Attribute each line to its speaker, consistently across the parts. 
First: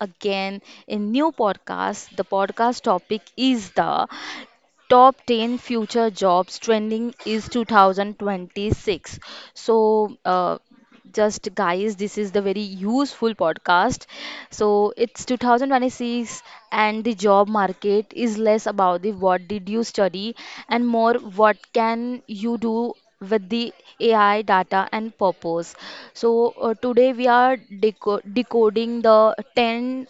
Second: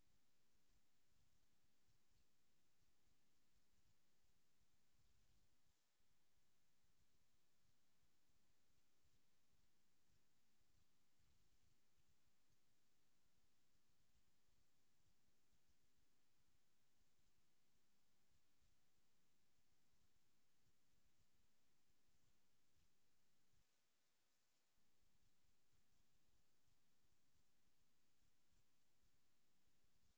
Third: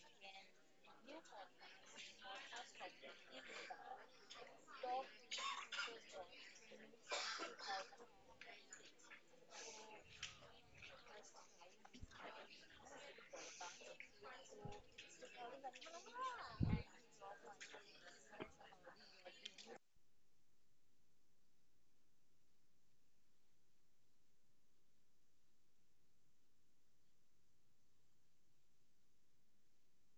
Speaker 1: again a new podcast. The podcast topic is the Top 10 future jobs trending is 2026. So, just guys, this is the very useful podcast. So, it's 2026, and the job market is less about the what did you study and more what can you do with the AI data and purpose. So, today we are decoding the 10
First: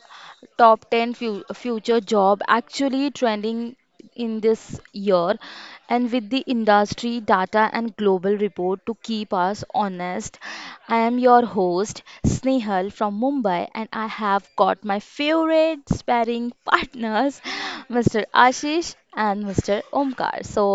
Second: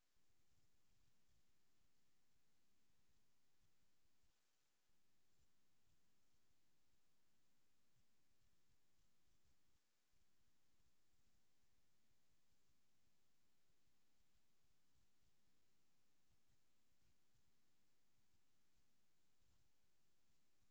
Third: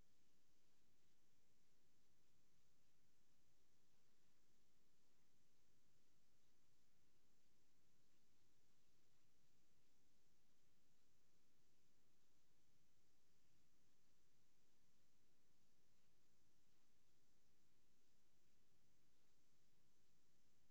Speaker 1: top 10 future job actually trending in this year and with the industry data and global report to keep us honest. I am your host, Snehal from Mumbai, and I have got my favorite sparring partners Mr. Ashish and Mr. Omkar. So,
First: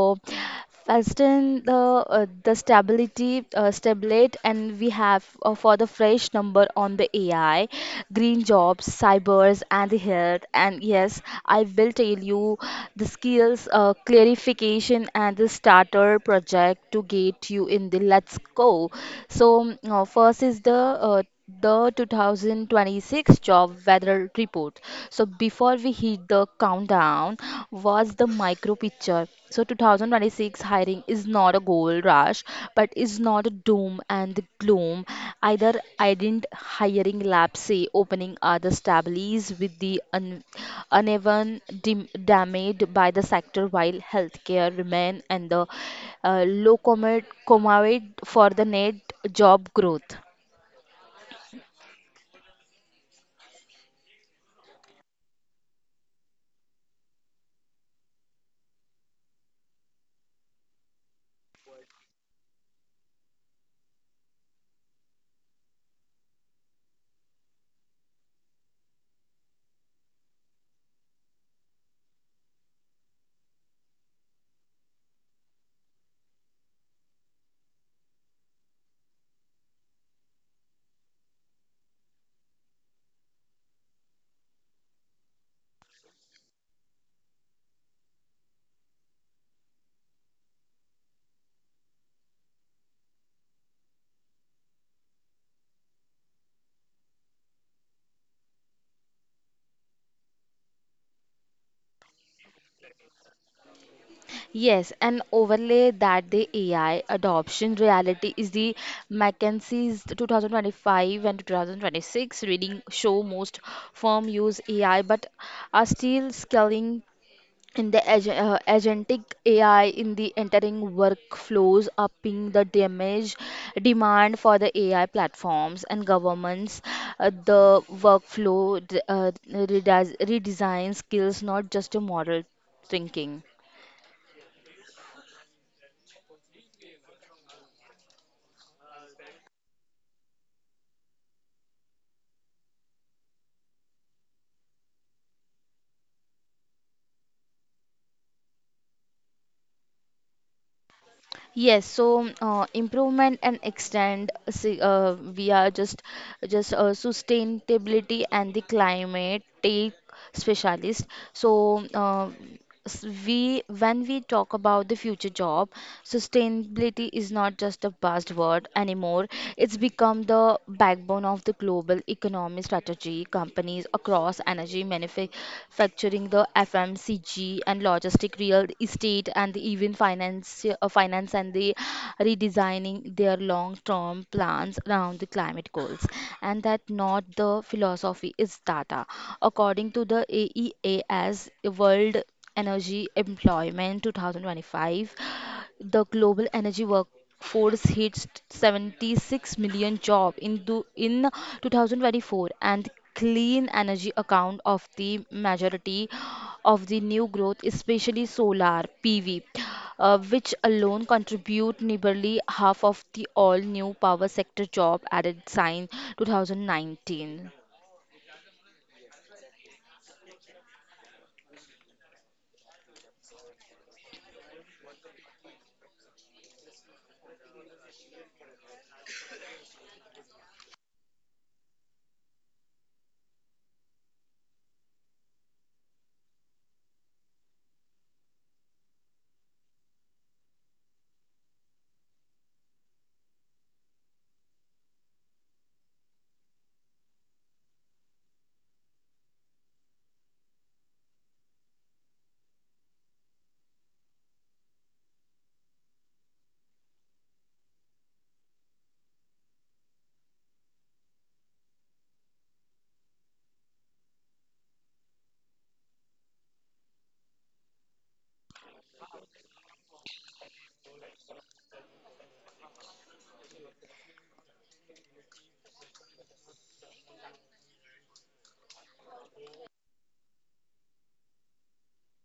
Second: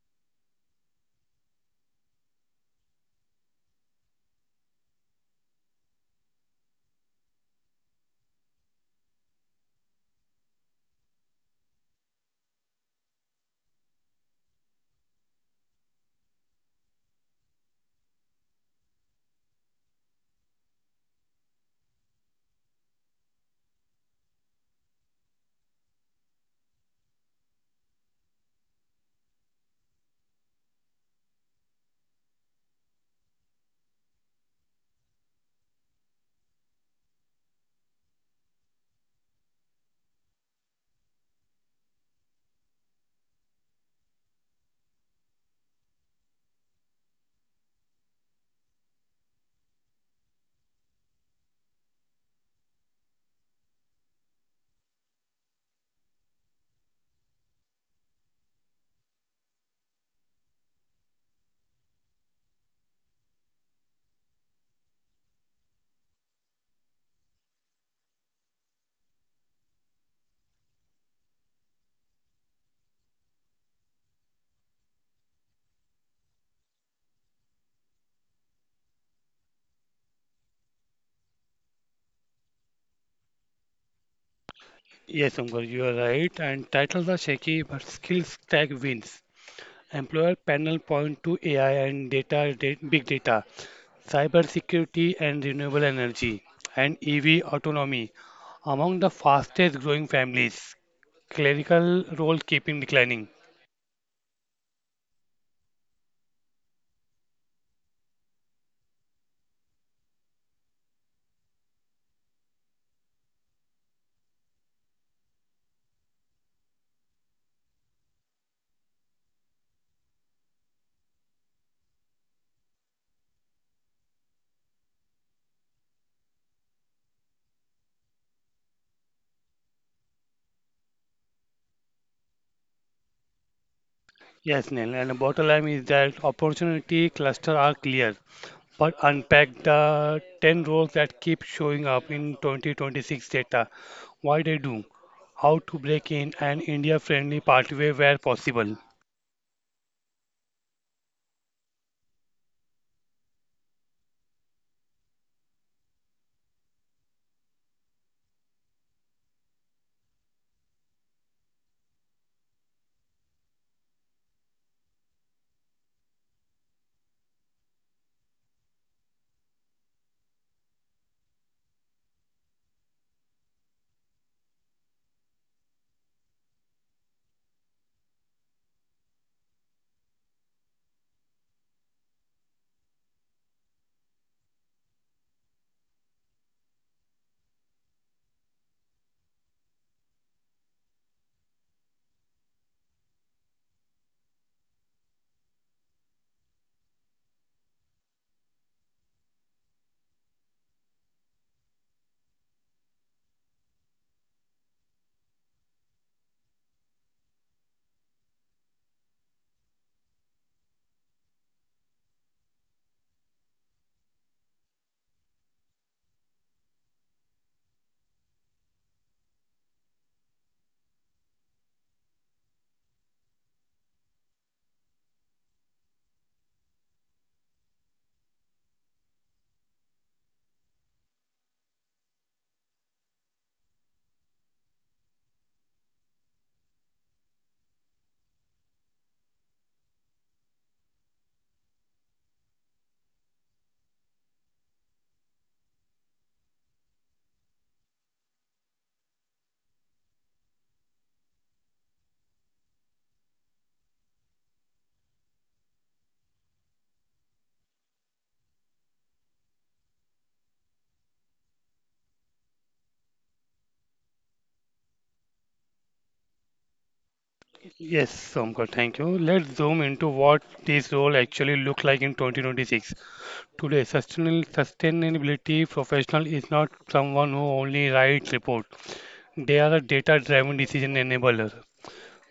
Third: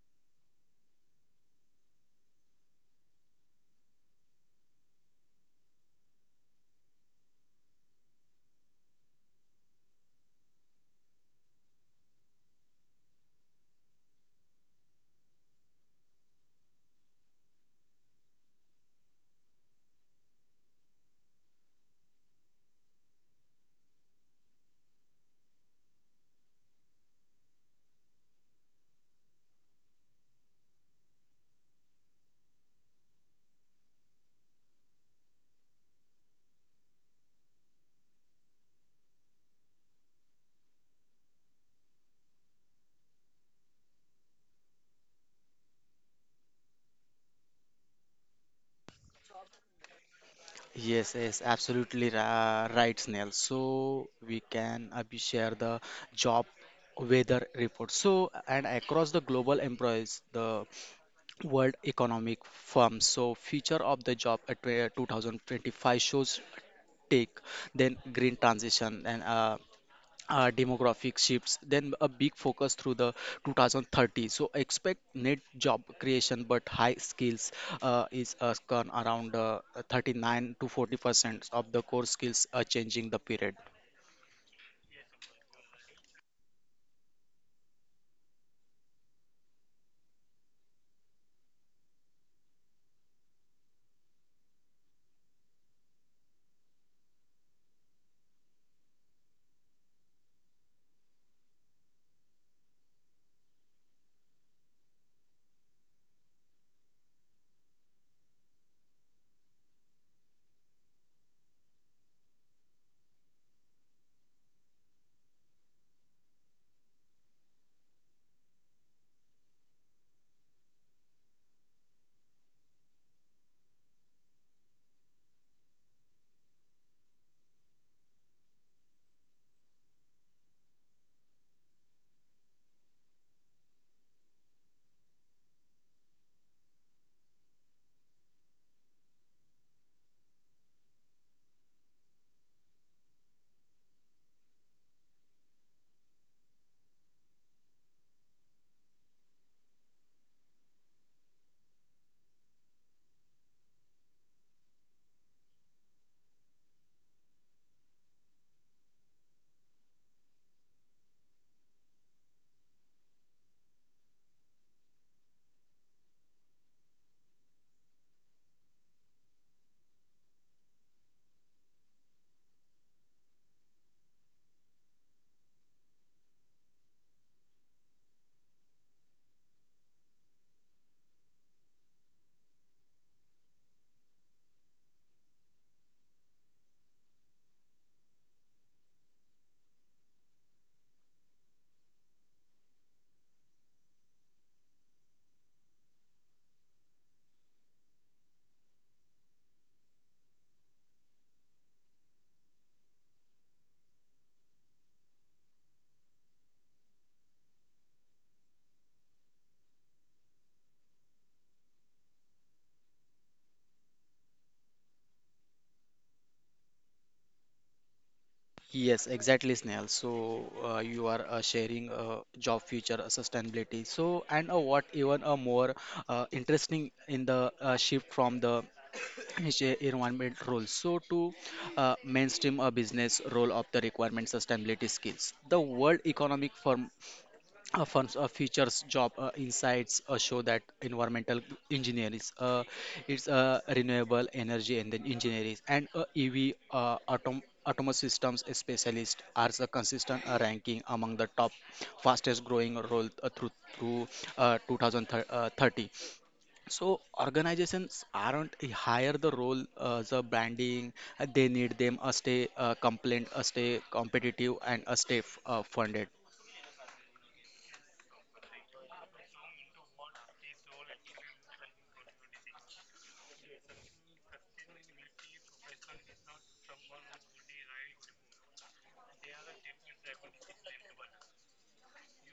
Speaker 1: fasten the stability, stablet, and we have for the fresh number on the AI, green jobs, cybers and the health. And yes, I will tell you the skills, clarification, and the starter project to get you in the. Let's go. So, first is the 2026 job weather report. So before we hit the countdown was the micro picture. So 2026 hiring is not a gold rush, but is not a doom and gloom either. Ident hiring labs say opening are the stabilities with the uneven damaged by the sector, while healthcare remain and the locomotive for the net job growth.
Speaker 2: Yes, absolutely right, Snail. So we can be share the job weather report. So and across the global employees, the World Economic Forum. So future of the job at 2025 shows tech, then green transition and demographic shifts, then a big focus through the 2030. So expect net job creation, but high skills is gone around 39 to 40% of the core skills are changing the period.
Speaker 3: Yes, Umgar, you are right. And titles are shaky, but skills tag wins. Employer panel point to AI and data, big data, cybersecurity and renewable energy, and EV autonomy among the fastest growing families. Clerical role keeping declining.
Speaker 1: Yes, and overlay that the AI adoption reality is the McKinsey's 2025 and 2026 reading show most firm use AI, but are still scaling in the agentic AI in the entering workflows, upping the damage demand for the AI platforms and governments. The workflow redesign skills, not just a model thinking.
Speaker 3: Yes, Neil. And the bottom line is that opportunity cluster are clear, but unpack the 10 roles that keep showing up in 2026 data, why they do, how to break in an India-friendly pathway where possible.
Speaker 1: Yes, so, improvement and extend. See, we are just sustainability and the climate take specialist. So, s- we when we talk about the future job, sustainability is not just a buzzword anymore. It's become the backbone of the global economy strategy. Companies across energy, manufacturing, the FMCG and logistic, real estate, and even finance and the redesigning their long-term plans around the climate goals. And that not the philosophy is data. According to the AEA's World Energy Employment 2025, the global energy work force hits 76 million job in 2024, and clean energy account of the majority of the new growth, especially solar PV, which alone contribute nearly half of the all new power sector job added since 2019.
Speaker 2: Yes, exactly, Snail. So you are sharing job future sustainability. So and what even more interesting in the shift from the is a environment role so to mainstream a business role of the requirement sustainability skills the world economic forum funds features job insights show that environmental engineering it's renewable energy and then engineering and ev atom autonomous systems specialists are the consistent ranking among the top fastest growing role through 2030. So organizations aren't hire the role the branding they need them a stay compliant a stay competitive and a stay funded.
Speaker 3: Yes, Somka, thank you. Let's zoom into what this role actually look like in 2026. Today, sustainable sustainability professional is not someone who only writes report. They are a data-driven decision enabler.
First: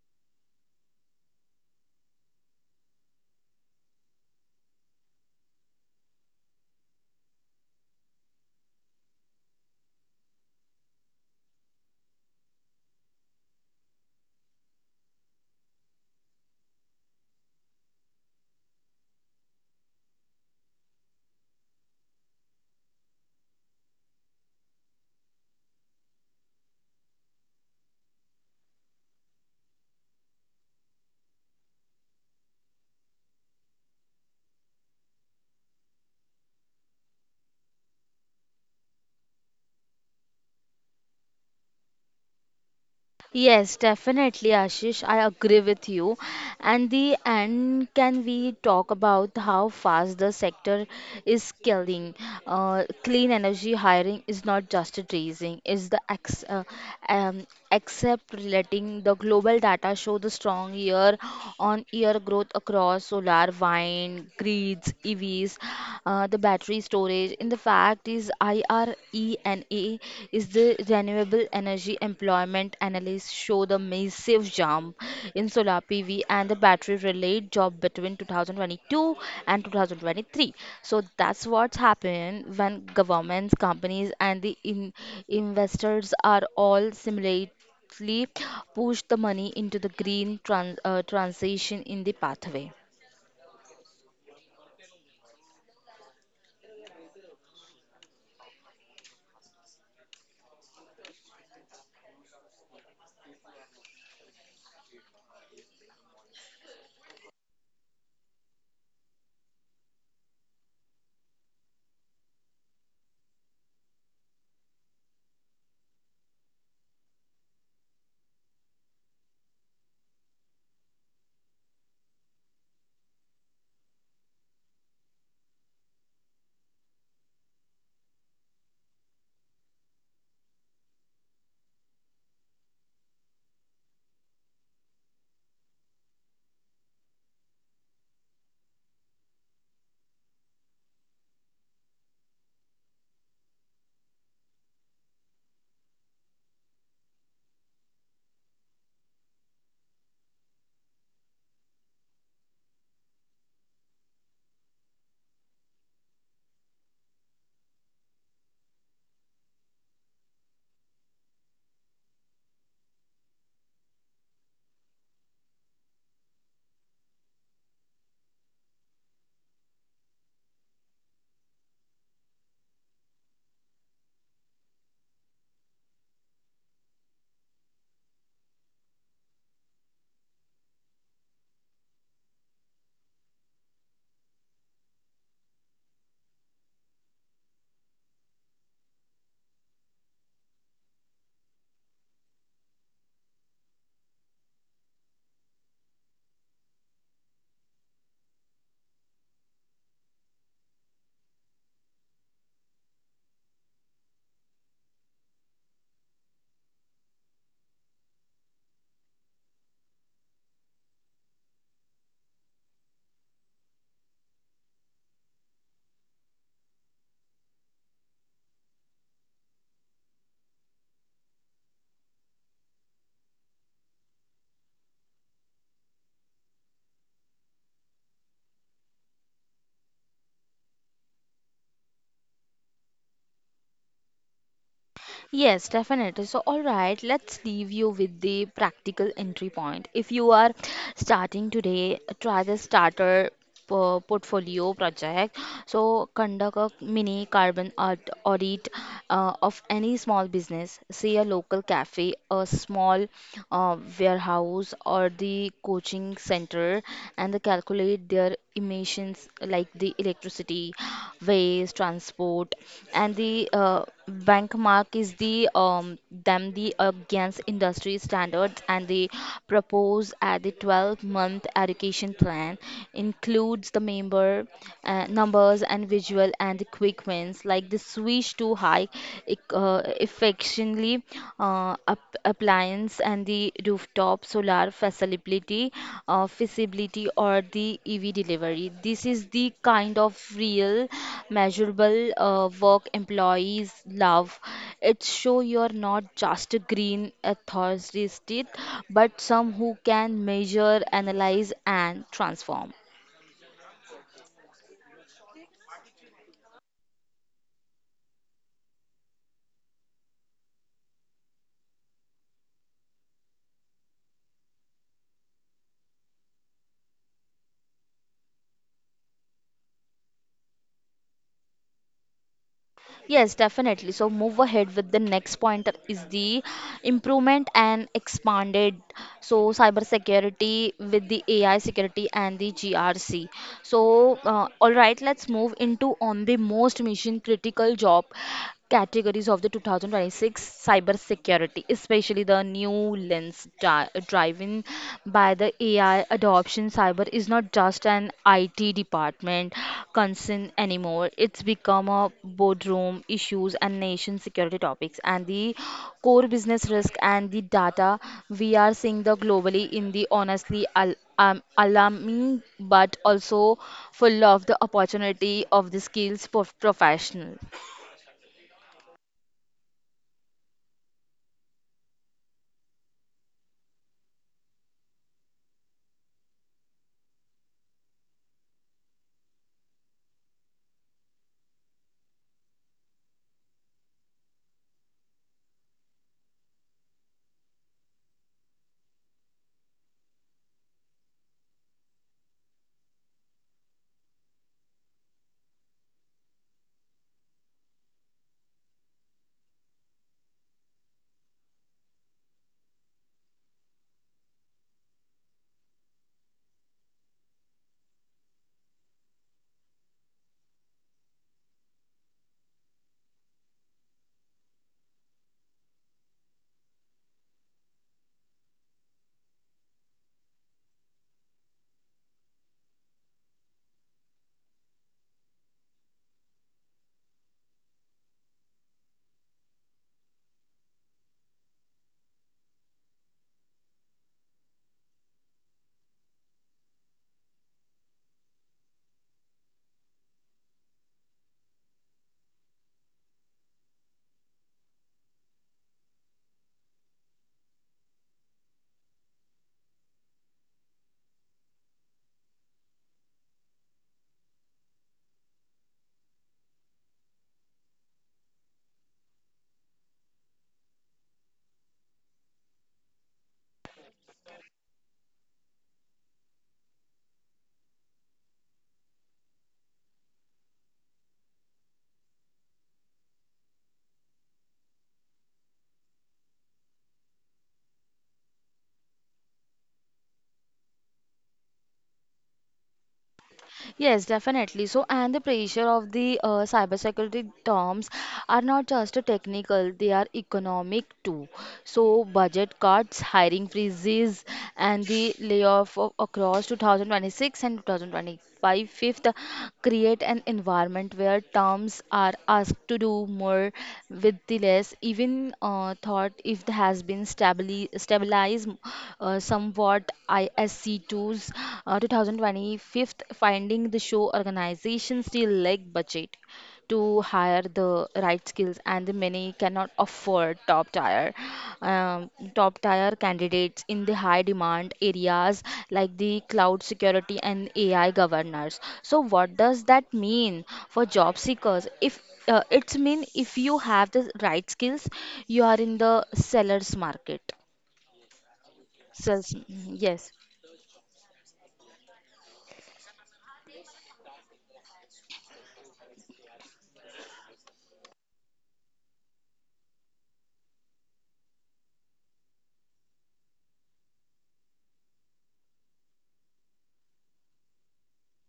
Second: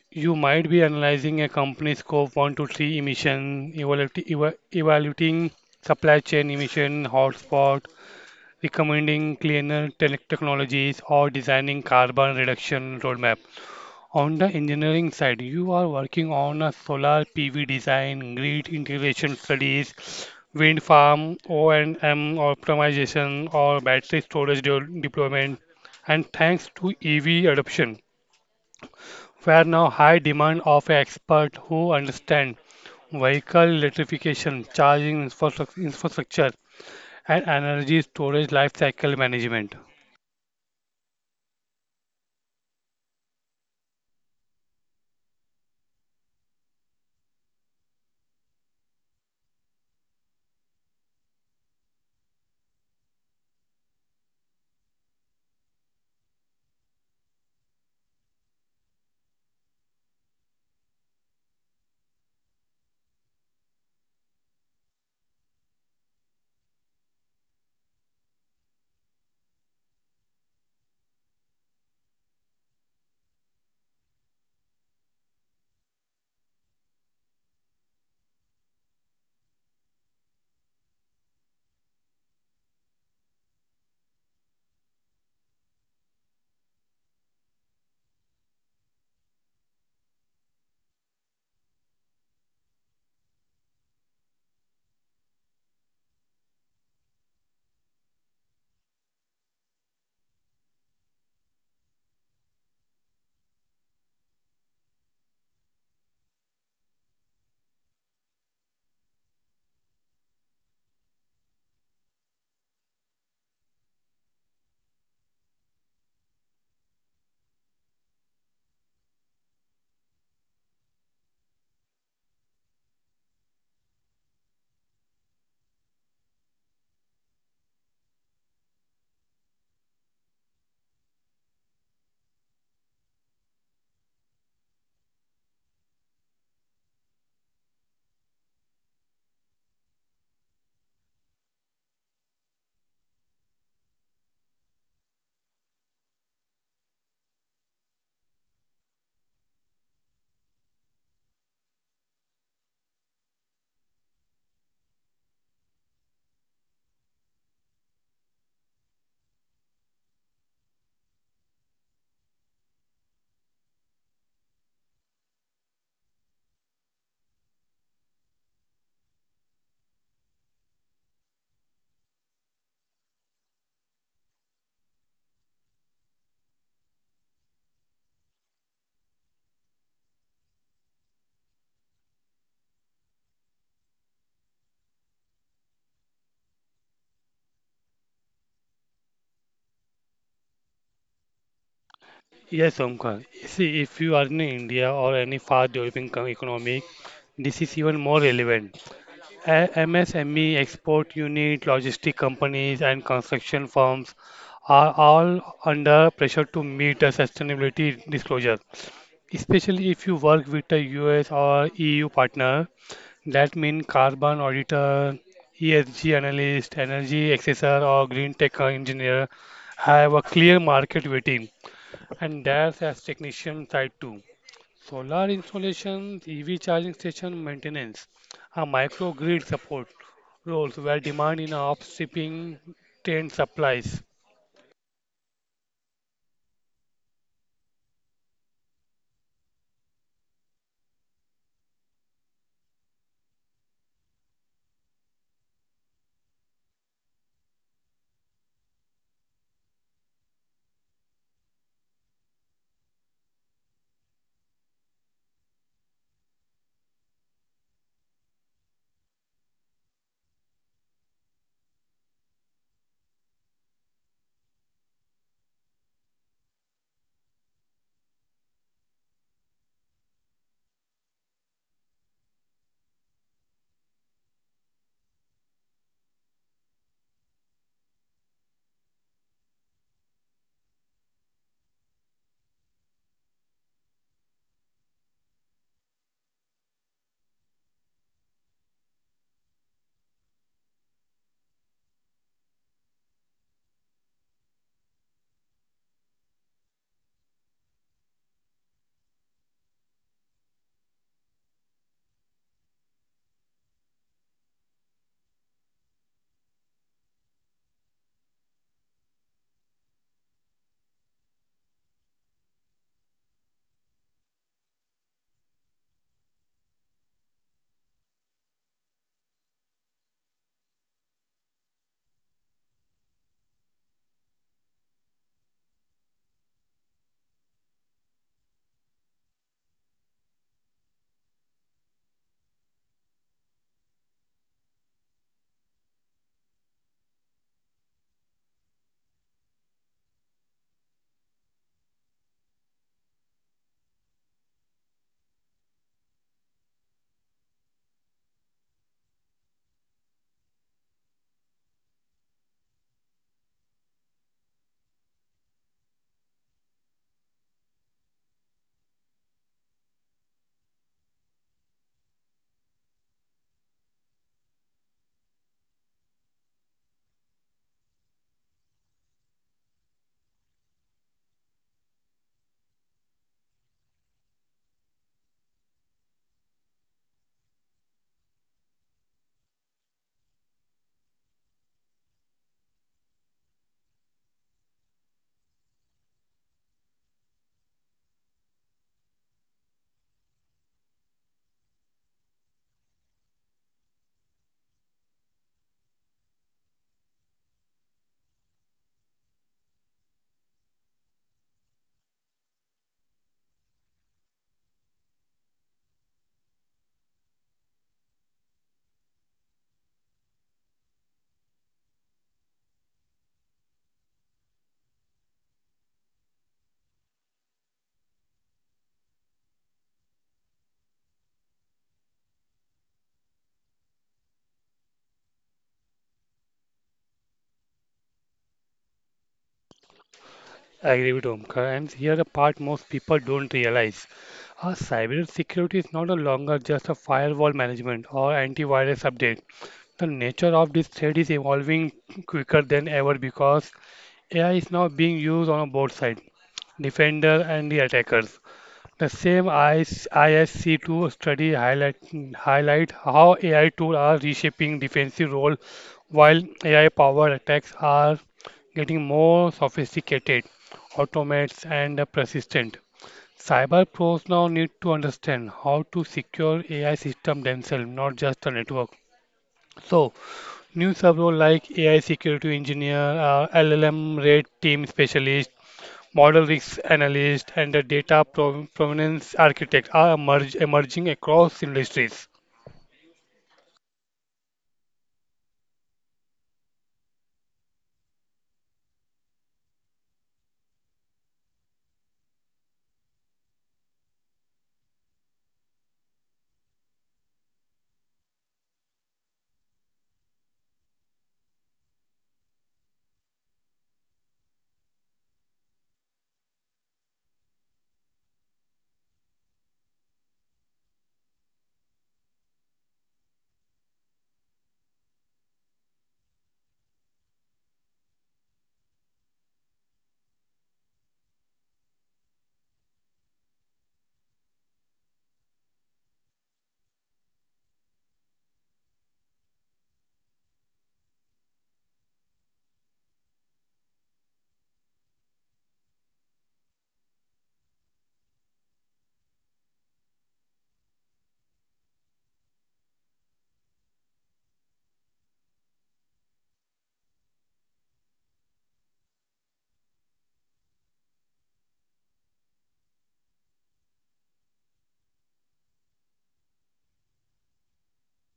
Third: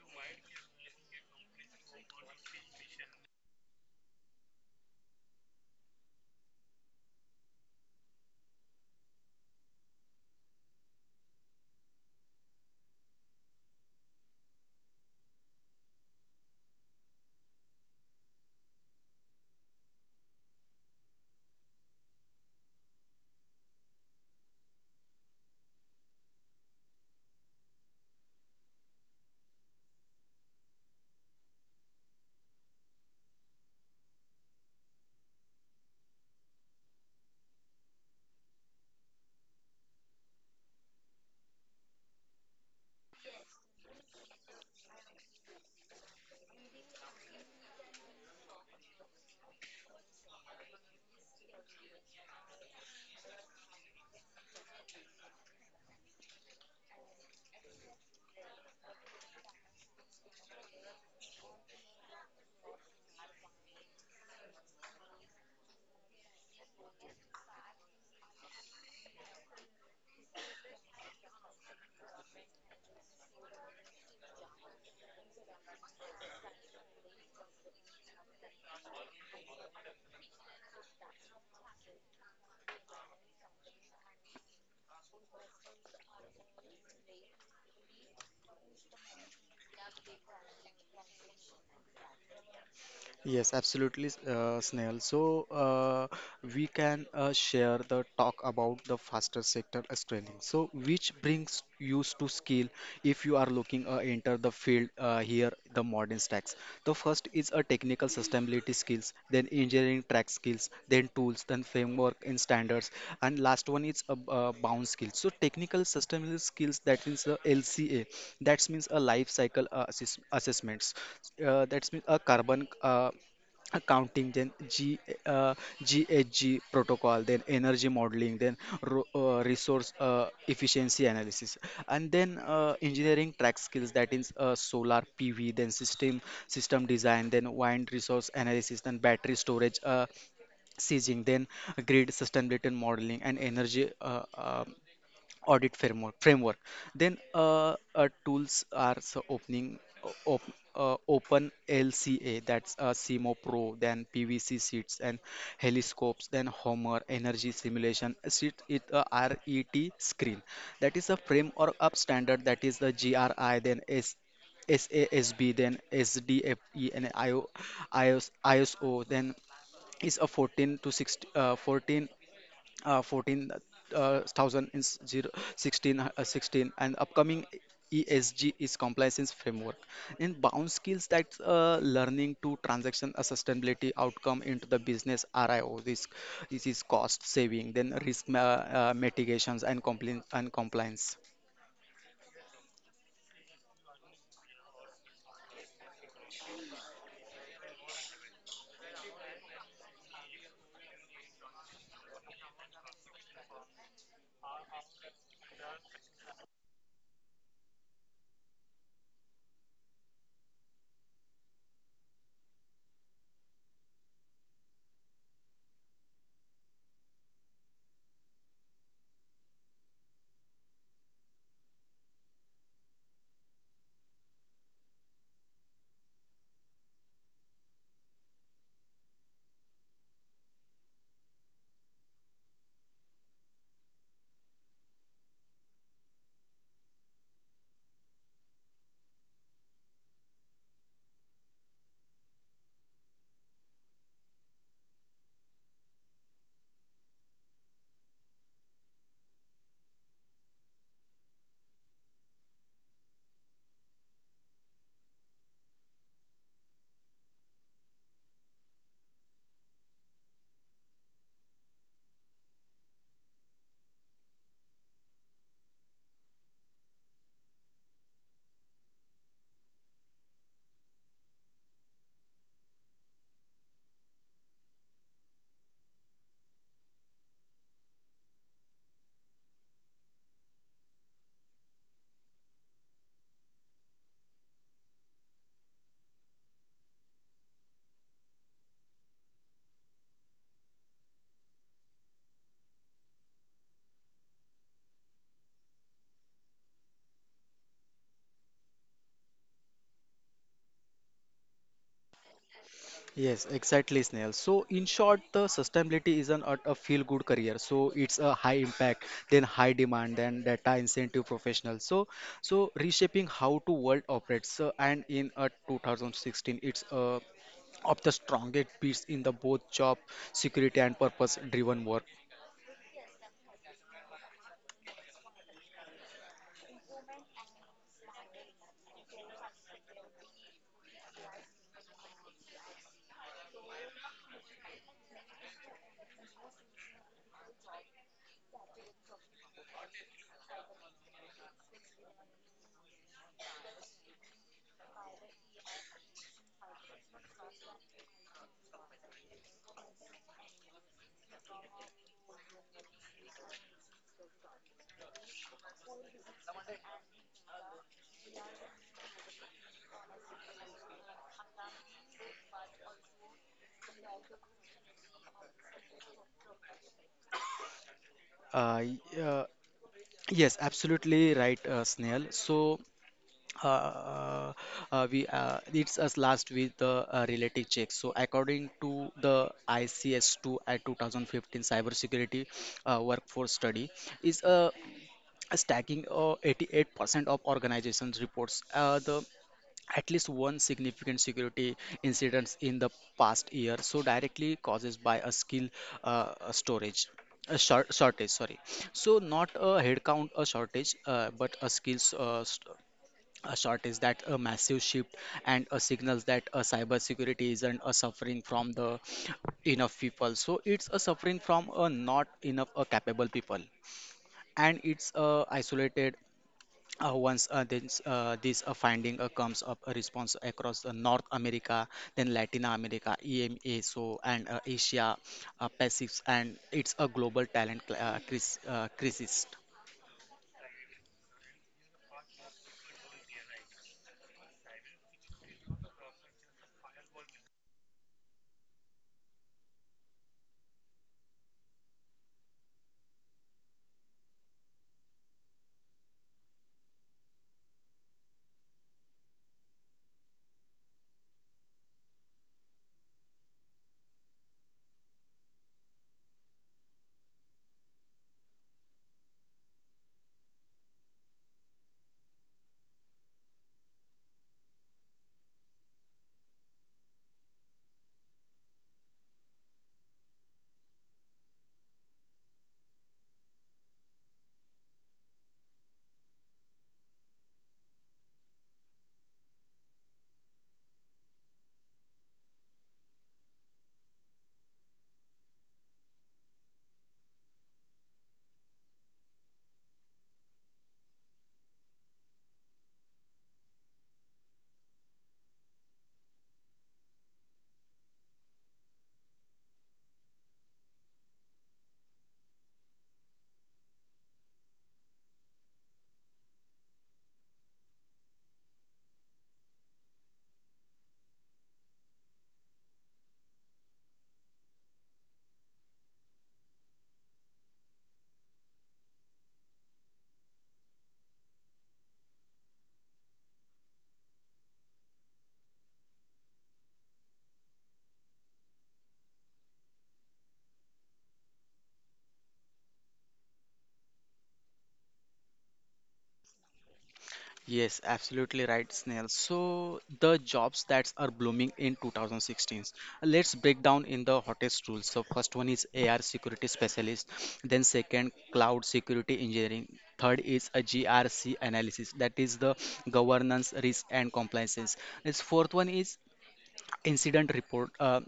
Speaker 3: You might be analyzing a company's scope 1 to 3 emission, evaluating supply chain emission hotspot, recommending cleaner technologies, or designing carbon reduction roadmap. On the engineering side, you are working on a solar PV design, grid integration studies, wind farm, O&M optimization, or battery storage deployment. And thanks to EV adoption, were now high demand of experts who understand vehicle electrification, charging infrastructure, and energy storage life cycle management.
Speaker 1: Yes, definitely, Ashish. I agree with you. And the end, can we talk about how fast the sector is scaling? Clean energy hiring is not just raising; it's the except relating the global data show the strong year-on-year growth across solar, wind, grids, EVs, the battery storage. In the fact is IRENA is the renewable energy employment analysis show the massive jump in solar PV and the battery related job between 2022 and 2023. So that's what's happened when governments, companies, and the investors are all simultaneously push the money into the green transition in the pathway.
Speaker 2: Yes, absolutely, Snail. So we can share the talk about the faster sector as training. So which brings you to skill if you are looking enter the field here the modern stacks. The first is a technical sustainability skills, then engineering track skills, then tools, then framework and standards, and last one is a, bound skills. So technical sustainability skills that means the LCA, that means a life cycle assessments, that means a carbon. Accounting then G, uh, ghg protocol then energy modeling then resource efficiency analysis and then engineering track skills that is solar pv then system design then wind resource analysis then battery storage seizing then grid sustainability modeling and energy audit framework then tools are so open lca that's cmo pro then pvc sheets and heliscopes then homer energy simulation sheet it ret screen that is a frame or up standard that is the gri then s SASB, then SDFE and IOS, ISO, then is a 14 to 16, 14 thousand in zero, 16, 16 and upcoming ESG is compliance framework in bound skills that's learning to transaction sustainability outcome into the business RIO. This is cost saving then risk mitigations and compliance.
Speaker 3: Yes, Omkar. See, if you are in India or any fast developing economy, this is even more relevant. MSME, export unit, logistic companies, and construction firms are all under pressure to meet the sustainability disclosure, especially if you work with a US or EU partner. That means carbon auditor, ESG analyst, energy assessor, or green tech engineer have a clear market waiting, and there's as technician side too. Solar installations, EV charging station maintenance, a microgrid support roles where demand in outstripping train supplies.
Speaker 1: Yes, definitely. So, all right, let's leave you with the practical entry point. If you are starting today, try the starter portfolio project. So, conduct a mini carbon audit of any small business, say a local cafe, a small warehouse, or the coaching center, and the calculate their emissions like the electricity, waste, transport, and the benchmark is the them the against industry standards and the propose at the 12-month education plan includes the member numbers and visual and the quick wins like the switch to high affectionately appliance and the rooftop solar facility, feasibility, or the EV delivery. This is the kind of real, measurable work employees love. It shows you're not just a green enthusiast, but some who can measure, analyze, and transform.
Speaker 2: Yes, exactly, Snail. So, in short, the sustainability isn't a feel-good career. So, it's a high impact, then high demand, then data incentive professional. So, so reshaping how to world operates. So, and in 2016, it's of the strongest piece in the both job security and purpose-driven work.
Speaker 1: Yes, definitely. So move ahead with the next point that is the improvement and expanded. So cybersecurity with the AI security and the GRC. So, all right, let's move into on the most mission critical job categories of the 2026 cybersecurity, especially the new lens driven by the AI adoption. Cyber is not just an IT department concern anymore. It's become a boardroom issues and nation security topics and the core business risk and the data we are seeing the globally in the honestly alarming but also full of the opportunity of the skills professional.
Speaker 2: Uh, y- uh, yes, absolutely right, Snail. So. uh, uh, we it's us last with the relative checks. So according to the ICS2 at 2015 cybersecurity workforce study is a stacking 88% of organizations reports the at least one significant security incidents in the past year, so directly causes by a skill storage, a shortage, sorry. So not a headcount a shortage but a skills a short is that a massive shift and a signals that a cybersecurity isn't a suffering from the enough people, so it's a suffering from a not enough a capable people, and it's isolated once this finding comes up a response across north america then latin america ema so and asia pacific, and it's a global talent crisis.
Speaker 3: I agree with Omkar, and here the part most people don't realize. Our cyber security is not a longer just a firewall management or antivirus update. The nature of this threat is evolving quicker than ever because AI is now being used on both sides, defender and the attackers. The same IS ISC2 study highlight how AI tools are reshaping defensive role while AI-powered attacks are getting more sophisticated, automates, and persistent. Cyber pros now need to understand how to secure AI system themselves, not just the network. So, new sub-role like AI security engineer, LLM rate team specialist, model risk analyst, and a data provenance architect are emerging across industries.
Speaker 1: Yes, definitely. So, and the pressure of the cybersecurity terms are not just technical, they are economic too. So, budget cuts, hiring freezes, and the layoff of across 2026 and 2025 create an environment where terms are asked to do more with the less, even thought if it has been stabilized somewhat. ISC2's 2025 finding the show organization still lack budget to hire the right skills, and the many cannot afford top tier candidates in the high demand areas like the cloud security and AI governance. So what does that mean for job seekers? If, it's mean, if you have the right skills, you are in the seller's market.
Speaker 2: Yes, absolutely right, Snail.
Speaker 1: Sales,
Speaker 2: So
Speaker 1: yes.
Speaker 2: the jobs that are blooming in 2016. Let's break down in the hottest rules. So first one is AR security specialist, then second cloud security engineering, third is a GRC analysis, that is the governance, risk and compliances. This fourth one is incident report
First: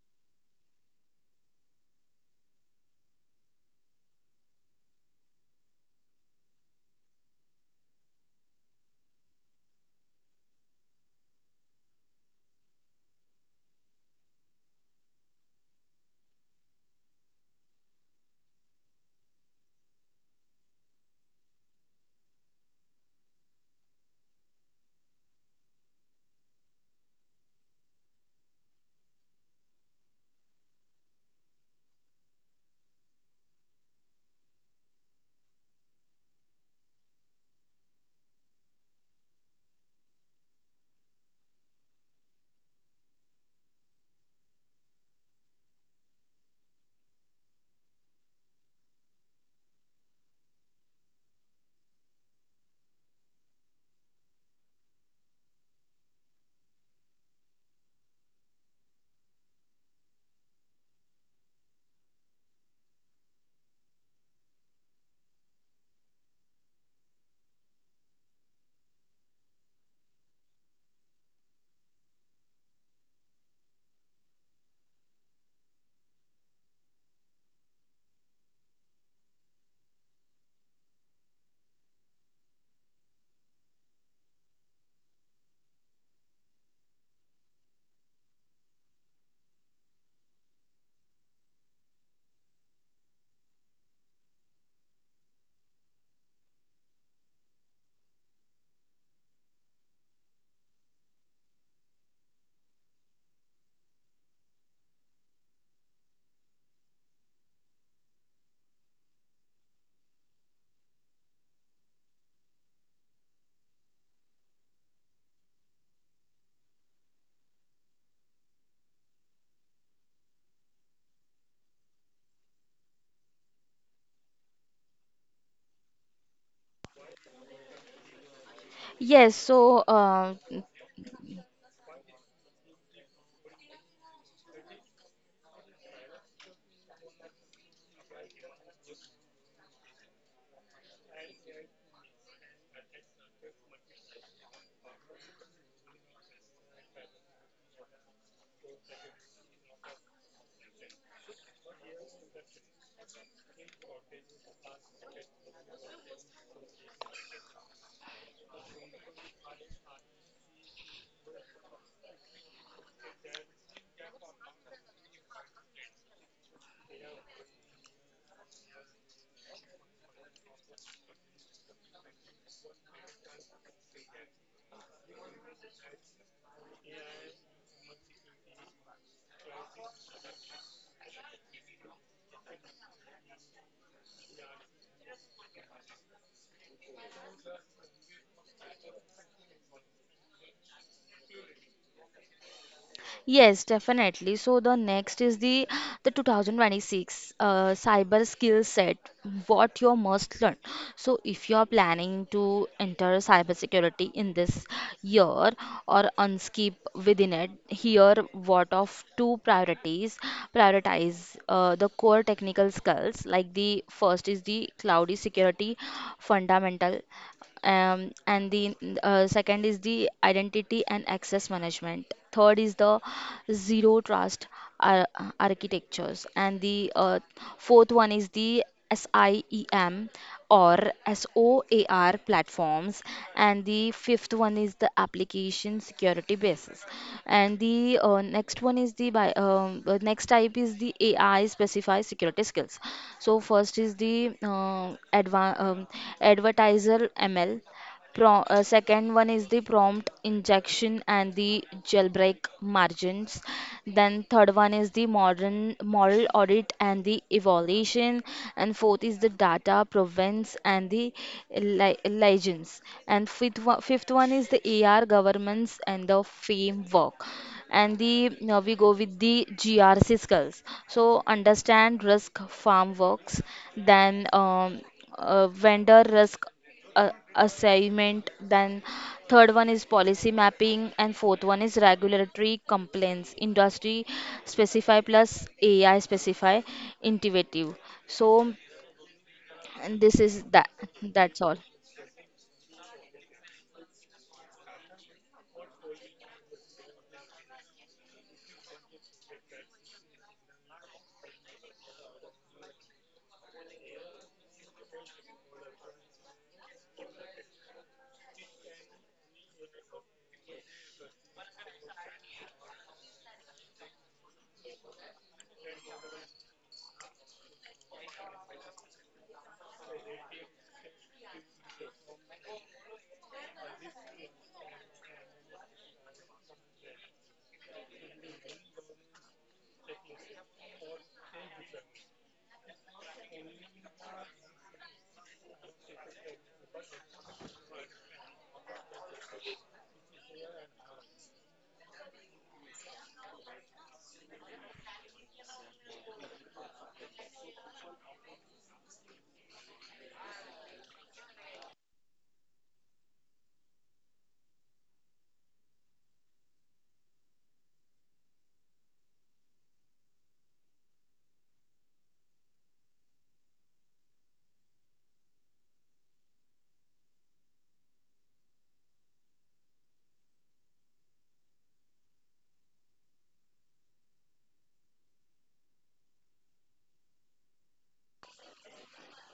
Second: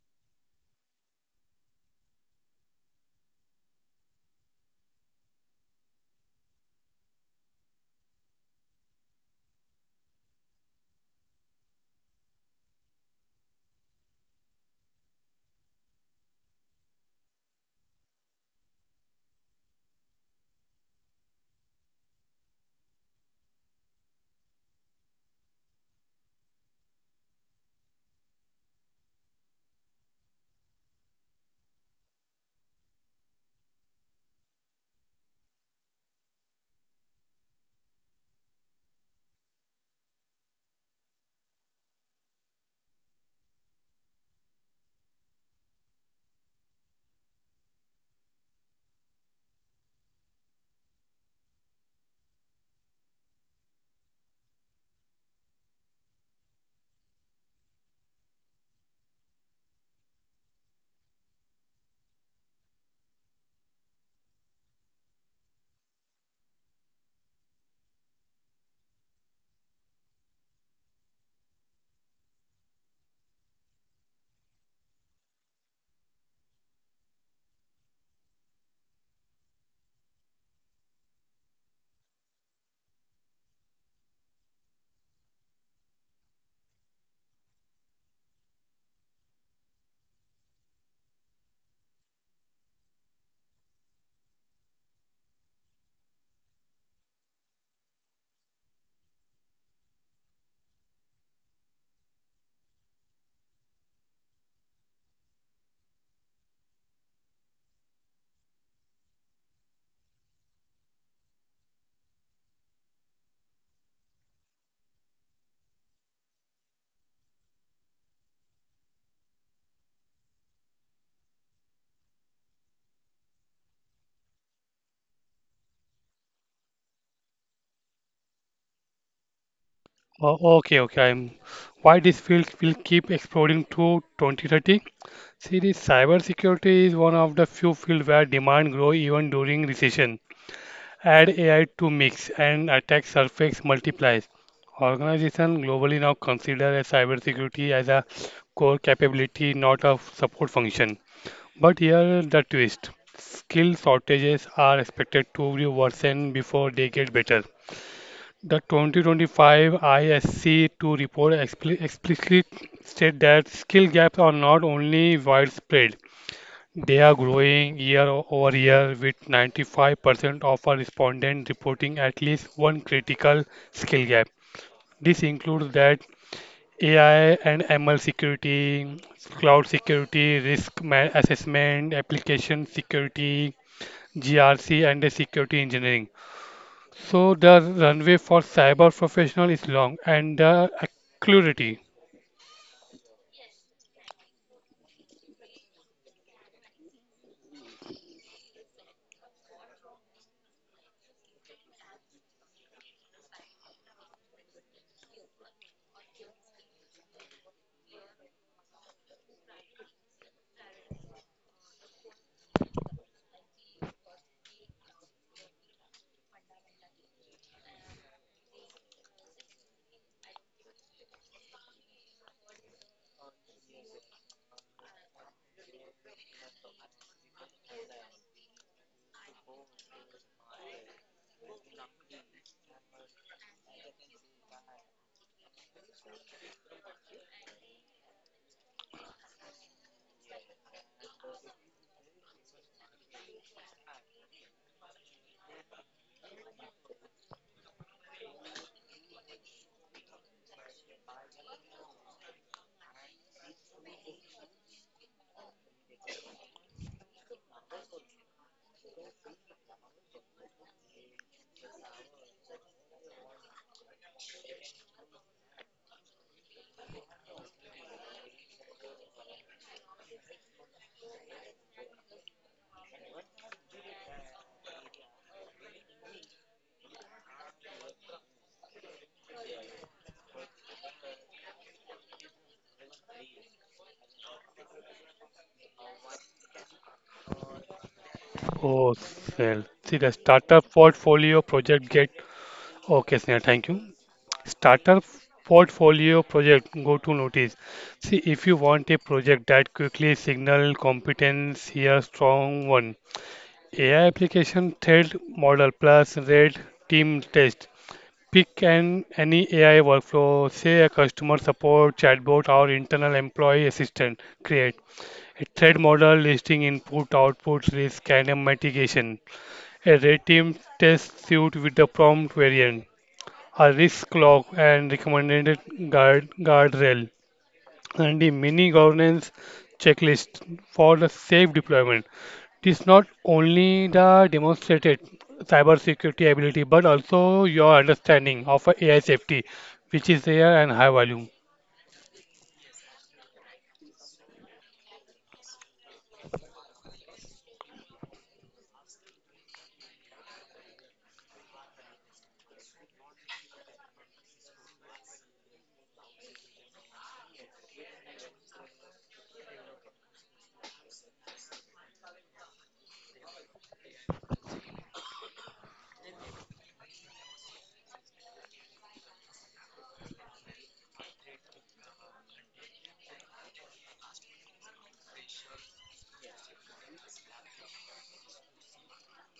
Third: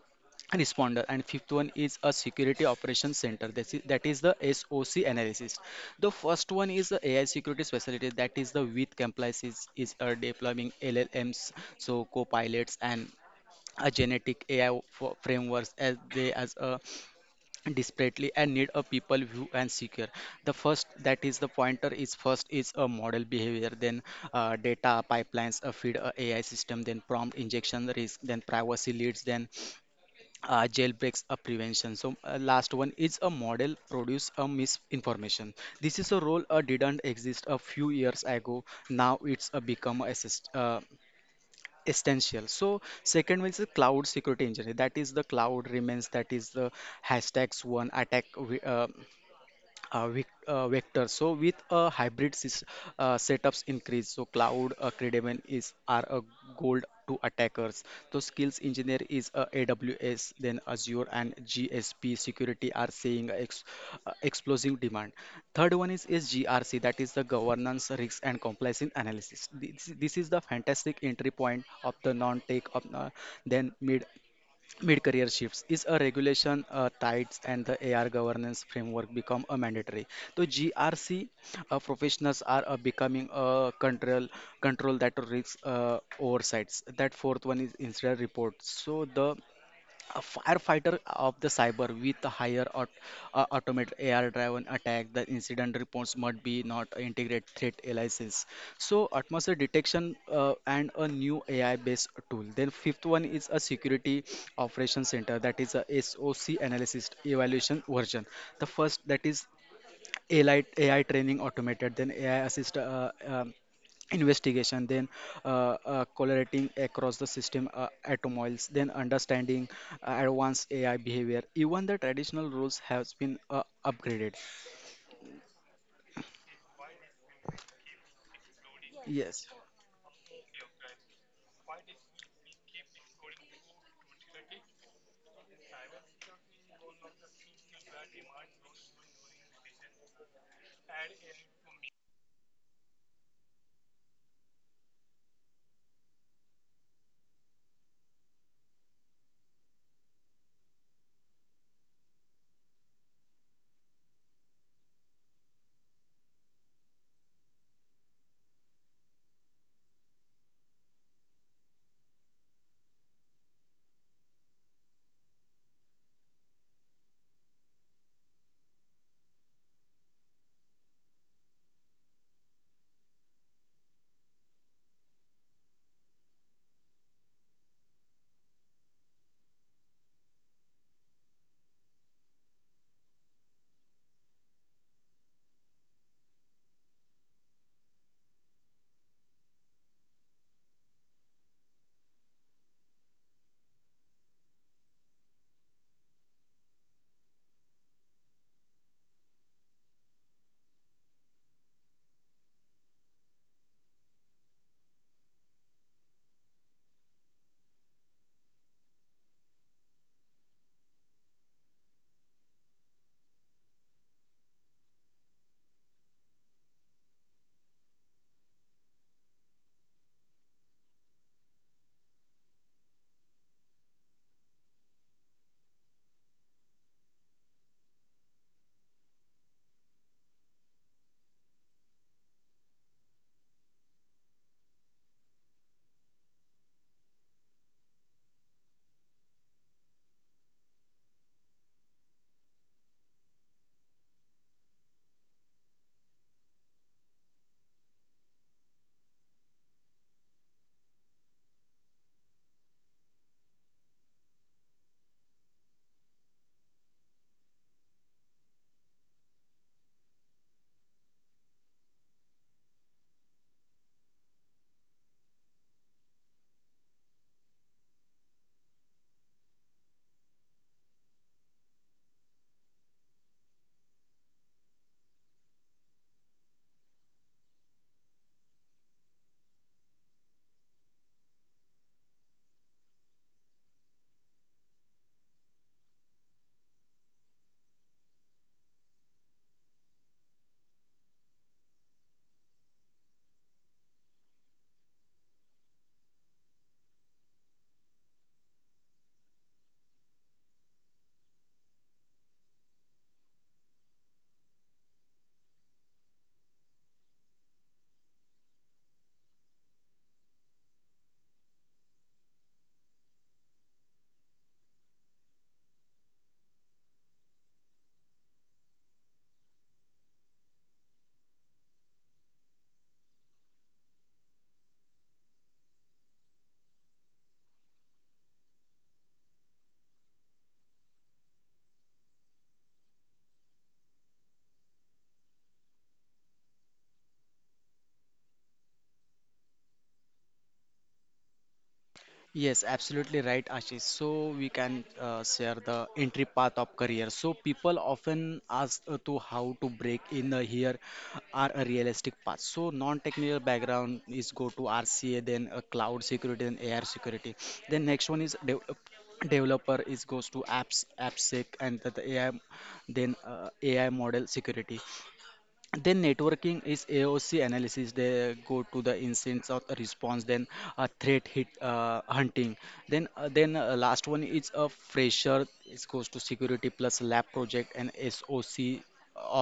Speaker 2: responder, and fifth one is a security operations center, that is the soc analysis. The first one is the ai security specialty, that is the with compliance is deploying llms desperately and need a people who and secure. The first that is the pointer is first is a model behavior, then data pipelines a feed a ai system, then prompt injection risk, then privacy leads, then jailbreaks a prevention, so last one is a model produce a misinformation. This is a role didn't exist a few years ago, now it's become a assist, essential. So second one is the cloud security engineering, that is the cloud remains, that is the hashtags one attack uh, vector. So with a hybrid setups increase, so cloud credible is are a gold to attackers. So skills engineer is a AWS, then Azure and GSP security are seeing explosive demand. Third one is GRC, that is the governance, risk and compliance analysis. This is the fantastic entry point of the non-tech of then mid-career shifts is a regulation tides and the ar governance framework become a mandatory, so grc professionals are becoming a control that risks oversights. That fourth one is incident reports, so the a firefighter of the cyber with a higher automated AR-driven attack, the incident response must be not integrate threat analysis. So atmosphere detection and a new AI-based tool. Then fifth one is a security operation center, that is a SOC analysis evaluation version. The first that is AI, training automated, then AI assist investigation, then collaborating across the system atomiles, then understanding advanced ai behavior, even the traditional rules has been upgraded.
Speaker 1: Yes,
Speaker 2: Yes.
Speaker 1: so,
Speaker 3: Oh, okay, okay. Why this field will keep exploding to 2030? See, this cybersecurity is one of the few fields where demand grow even during recession. Add AI to mix and attack surface multiplies. Organizations globally now consider a cybersecurity as a core capability, not a support function. But here the twist. Skill shortages are expected to worsen before they get better. The 2025 ISC2 report explicitly state that skill gaps are not only widespread, they are growing year over year, with 95% of our respondents reporting at least one critical skill gap. This includes that AI and ML security, cloud security, assessment, application security, GRC, and the security engineering. So the runway for cyber professional is long, and the accuracy.
Speaker 1: yes, definitely. So the next is the 2026 cyber skill set, what you must learn. So if you are planning to enter cybersecurity in this year or unskip within it, here what of two priorities, prioritize, the core technical skills, like the first is the cloud security fundamental, and the second is the identity and access management, third is the zero trust ar- architectures, and the fourth one is the SIEM or SOAR platforms, and the fifth one is the application security basis, and the next type is the ai specified security skills. So first is the adva- um, advertiser ml Pro. Second one is the prompt injection and the jailbreak margins. Then third one is the modern moral audit and the evaluation. And fourth is the data provenance and the legends. And fifth one is the AR governments and the framework. And the now we go with the GRC skills. So understand risk farm works. Then vendor risk, uh, assignment. Then third one is policy mapping, and fourth one is regulatory complaints, industry specify plus ai specify intuitive. So,
Speaker 3: Oh, Snell. See
Speaker 1: and
Speaker 3: the
Speaker 1: this is
Speaker 3: startup
Speaker 1: that,
Speaker 3: portfolio
Speaker 1: that's all.
Speaker 3: project get. Okay, Snell. Thank you. Starter portfolio project go to notice. See if you want a project that quickly signal competence, here strong one. AI application thread model plus red team test. Pick an any AI workflow, say a customer support chatbot or internal employee assistant. Create a thread model listing input, outputs, risk, and mitigation. A red team test suit with the prompt variant, a risk clock and recommended guardrail, and the mini governance checklist for the safe deployment. This not only the demonstrated cybersecurity ability but also your understanding of AI safety, which is rare and high value.
Speaker 2: Yes, absolutely right, Ashish. So we can share the entry path of career. So people often ask to how to break in here are a realistic path. So non-technical background is go to RCA, then cloud security, then AR security. Then next one is de developer is goes to apps, appsec, and the AI, then AI model security. Then networking is AOC analysis. They go to the incidents of response, then threat hit hunting. Then last one is a fresher. It goes to security plus lab project and SOC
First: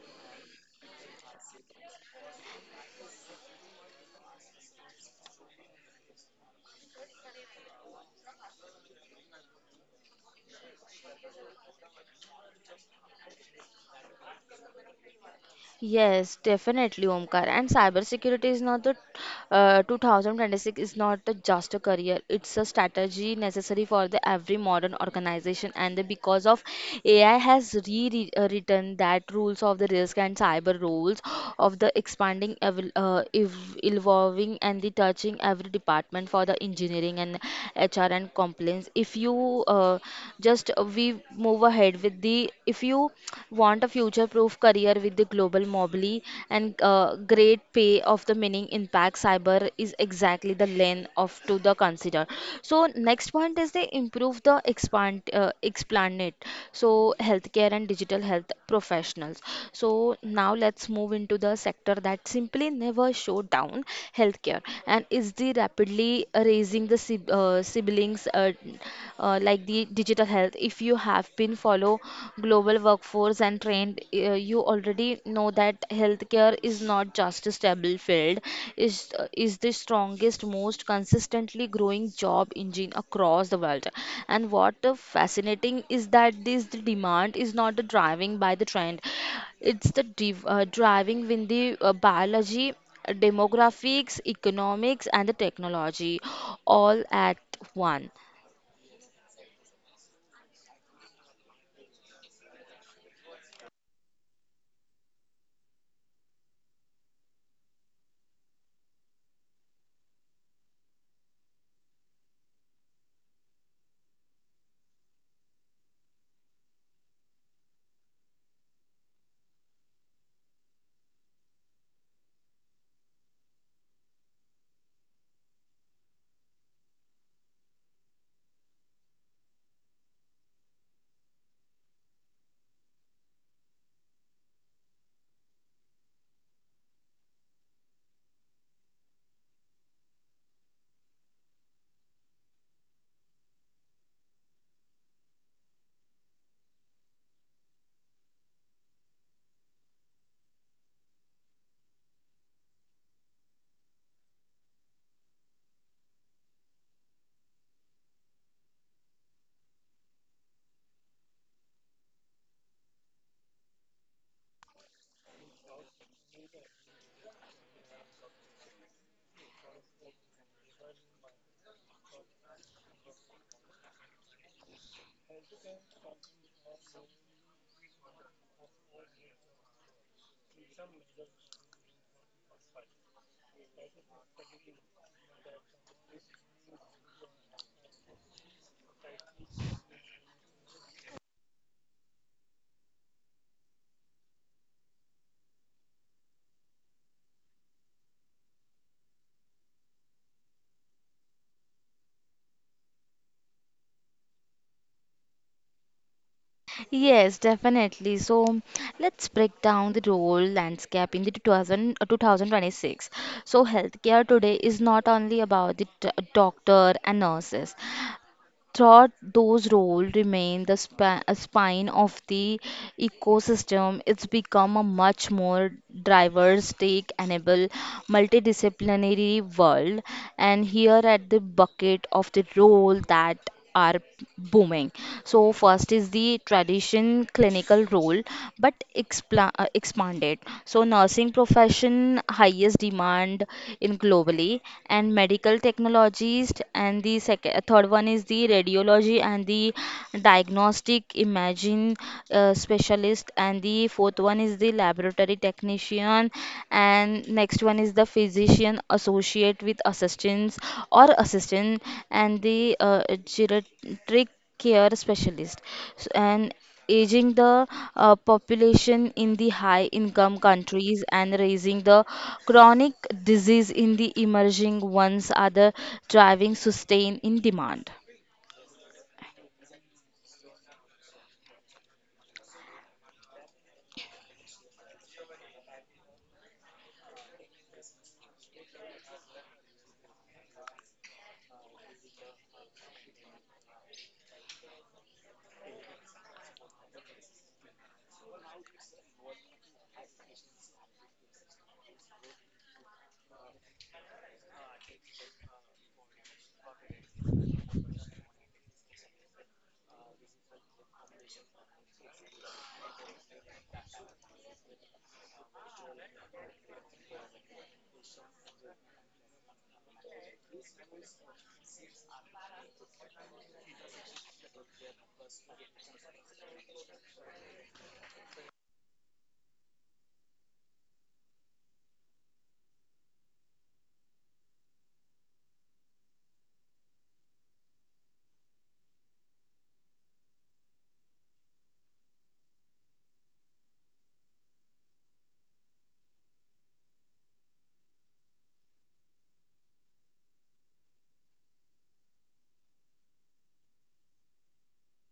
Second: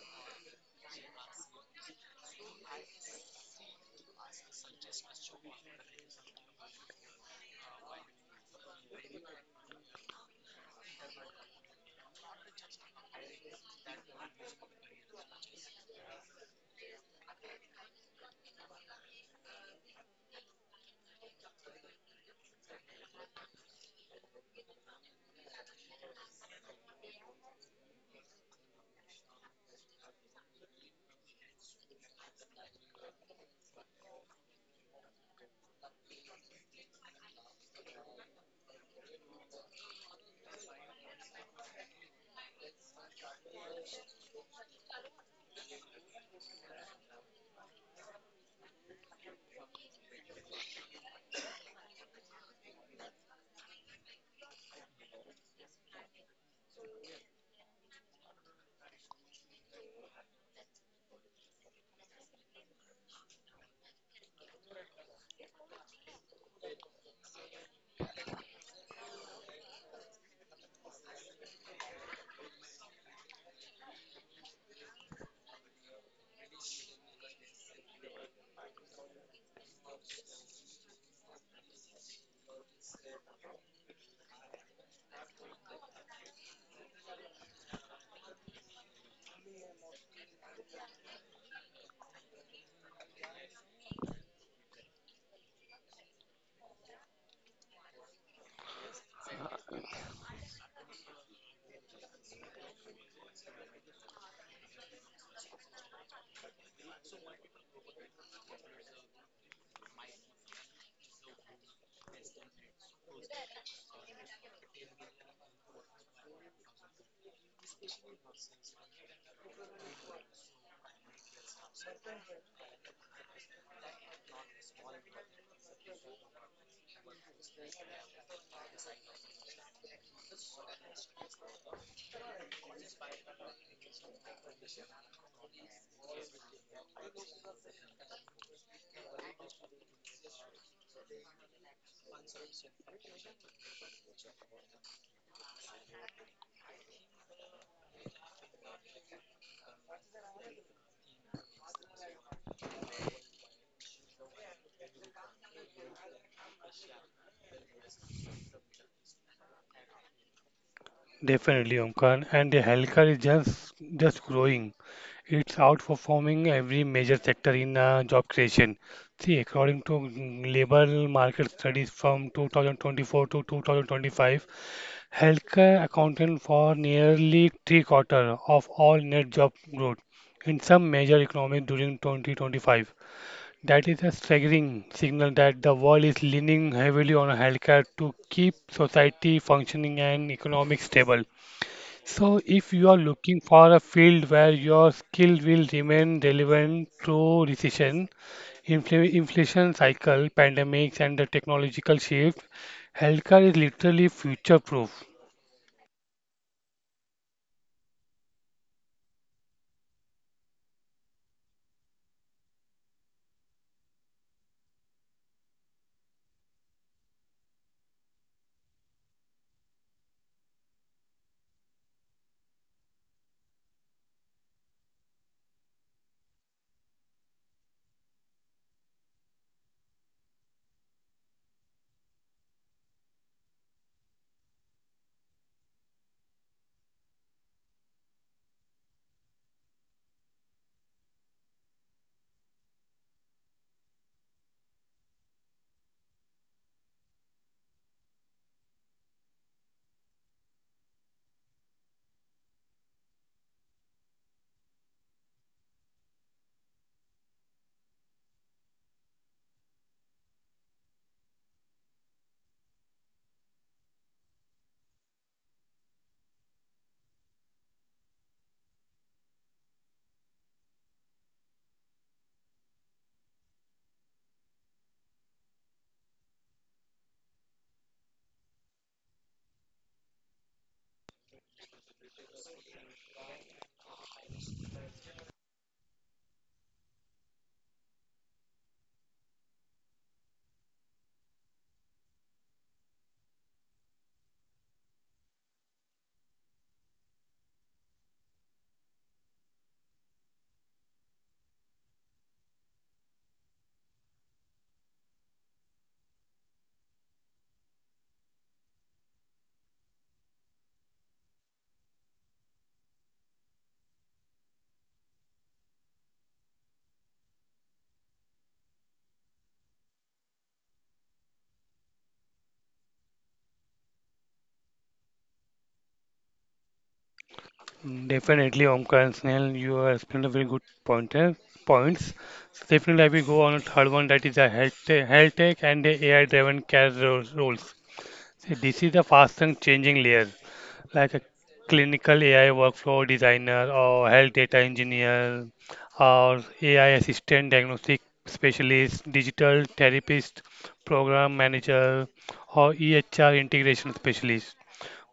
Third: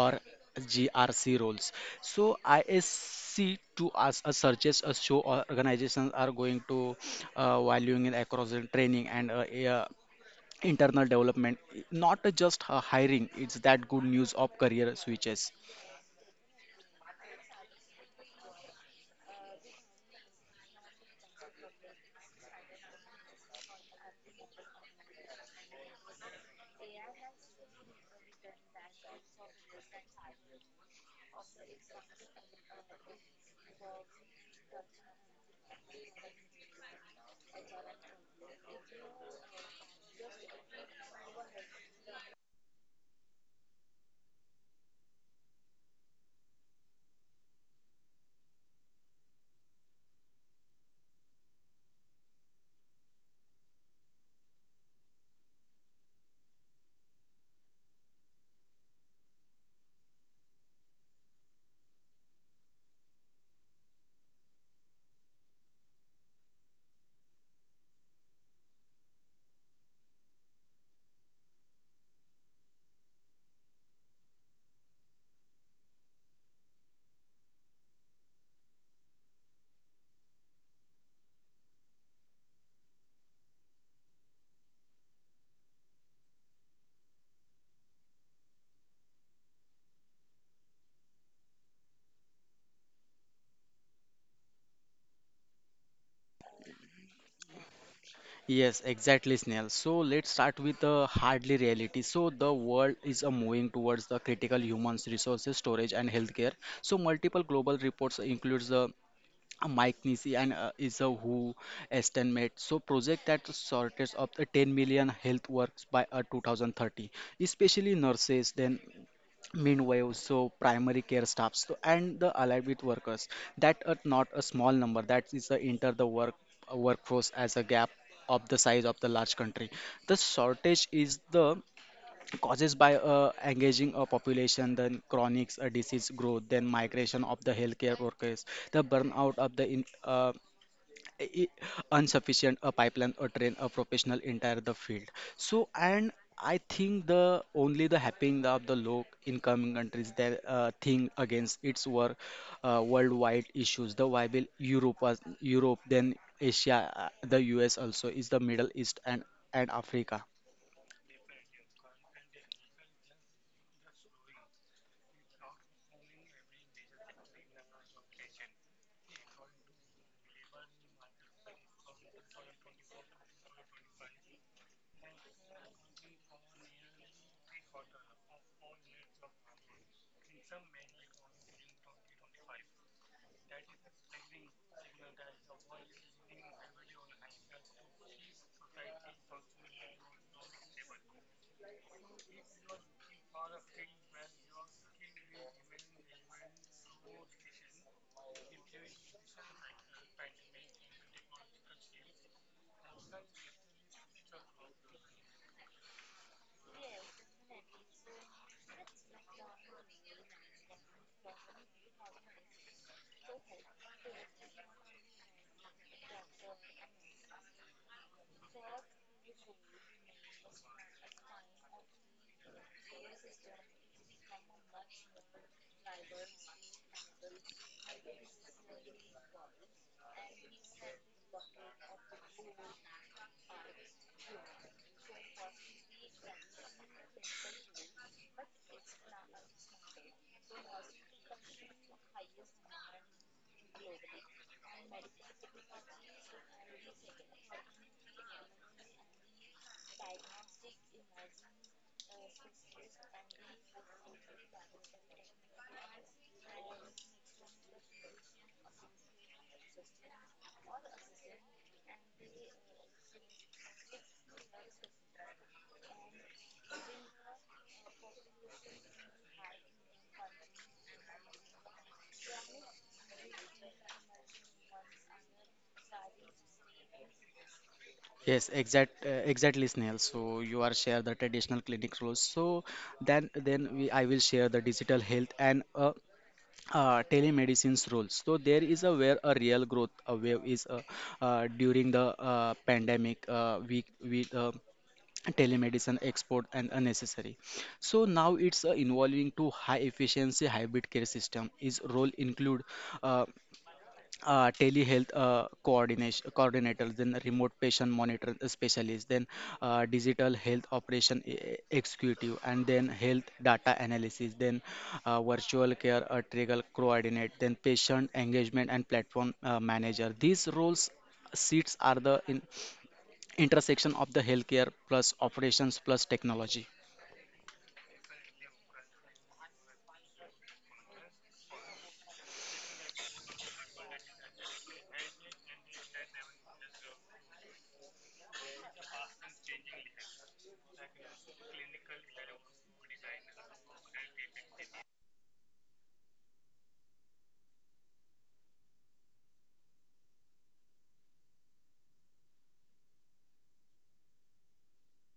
Speaker 2: or GRC roles. So ISC to us searches a show organizations are going to valuing it across the training and uh, internal development, not just hiring. It's that good news of career switches.
Speaker 1: Yes, definitely, Omkar. And cybersecurity is not the 2026 is not the just a career. It's a strategy necessary for the every modern organization. And the, because of AI has rewritten that rules of the risk, and cyber rules of the expanding, evolving, and the touching every department for the engineering and HR and compliance. If you just We move ahead with the, if you want a future-proof career with the global mobility and great pay of the meaning impact, cyber is exactly the lane of to the consider. So next point is, they improve the expand it. So healthcare and digital health professionals. So now let's move into the sector that simply never showed down, healthcare, and is the rapidly raising the siblings, like the digital health. If you have been follow global workforce and trained, you already know that healthcare is not just a stable field. Is is the strongest, most consistently growing job engine across the world. And what fascinating is that this demand is not the driving by the trend. It's the driving with the biology, demographics, economics, and the technology all at one.
Speaker 2: Yes, exactly, Snail. So let's start with the hardly reality. So the world is a moving towards the critical humans resources storage and healthcare. So multiple global reports includes the Mike Nisi and is a WHO estimate. So project that sorted up the 10 million health works by 2030, especially nurses, then midwives, so primary care staffs, so, and the allied with workers. That are not a small number. That is the enter the workforce as a gap of the size of the large country. The shortage is the causes by engaging a population, then chronic disease growth, then migration of the healthcare workers, the burnout of the i- insufficient a pipeline or train a professional entire the field. So and I think the only the happening of the low income countries their thing against its were worldwide issues. The while Europe then Asia, the US also is the Middle East and Africa.
Speaker 3: Definitely, Omkar, and the healthcare is just growing. It's outperforming every major sector in job creation. See, according to labor market studies from 2024 to 2025, healthcare accounted for nearly three quarter of all net job growth in some major economies during 2025. That is a staggering signal that the world is leaning heavily on healthcare to keep society functioning and economic stable. So, if you are looking for a field where your skill will remain relevant through recession, inflation cycle, pandemics, and the technological shift, healthcare is literally future proof.
Speaker 1: Yes, definitely. So let's break down the role landscape in the 2026. So healthcare today is not only about the doctor and nurses, thought those roles remain the spine of the ecosystem. It's become a much more diverse tech enable multidisciplinary world, and here at the bucket of the role that are booming. So first is the tradition clinical role but expanded. So nursing profession highest demand in globally, and medical technologist, and the second third one is the radiology and the diagnostic imaging specialist, and the fourth one is the laboratory technician. And next one is the physician associate with assistant. And the geriatric care specialist. And aging the population in the high income countries and raising the chronic disease in the emerging ones are the driving sustain in demand.
Speaker 2: Exactly, Snail. So you are share the traditional clinic roles. So I will share the digital health and telemedicine's roles. So there is a where a real growth wave is during the pandemic. We Telemedicine export and unnecessary, so now it's involving to high efficiency hybrid care system. Its role include uh, telehealth coordination coordinators, then remote patient monitor specialists, then digital health operation executive, and then health data analysis, then virtual care trigger coordinate, then patient engagement and platform manager. These roles seats are the in intersection of the healthcare plus operations plus technology.
Speaker 3: Definitely, Omkar and Snell, you have explained a very good pointer points. So definitely, I will go on a third one that is a health tech and the AI driven care roles. So, this is the fast and changing layer like a clinical AI workflow designer or health data engineer or AI assistant diagnostic specialist, digital therapist, program manager, or EHR integration specialist.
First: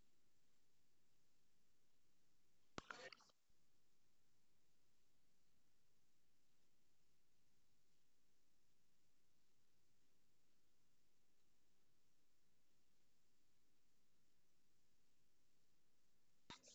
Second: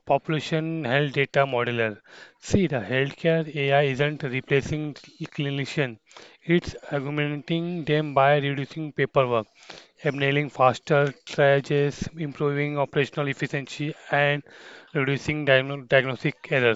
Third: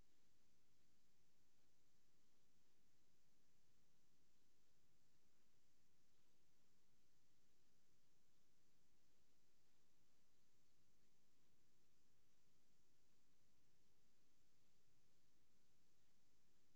Speaker 3: Population health data modeler. See, the healthcare AI isn't replacing clinician. It's augmenting them by reducing paperwork, enabling faster triages, improving operational efficiency, and reducing diagnostic error.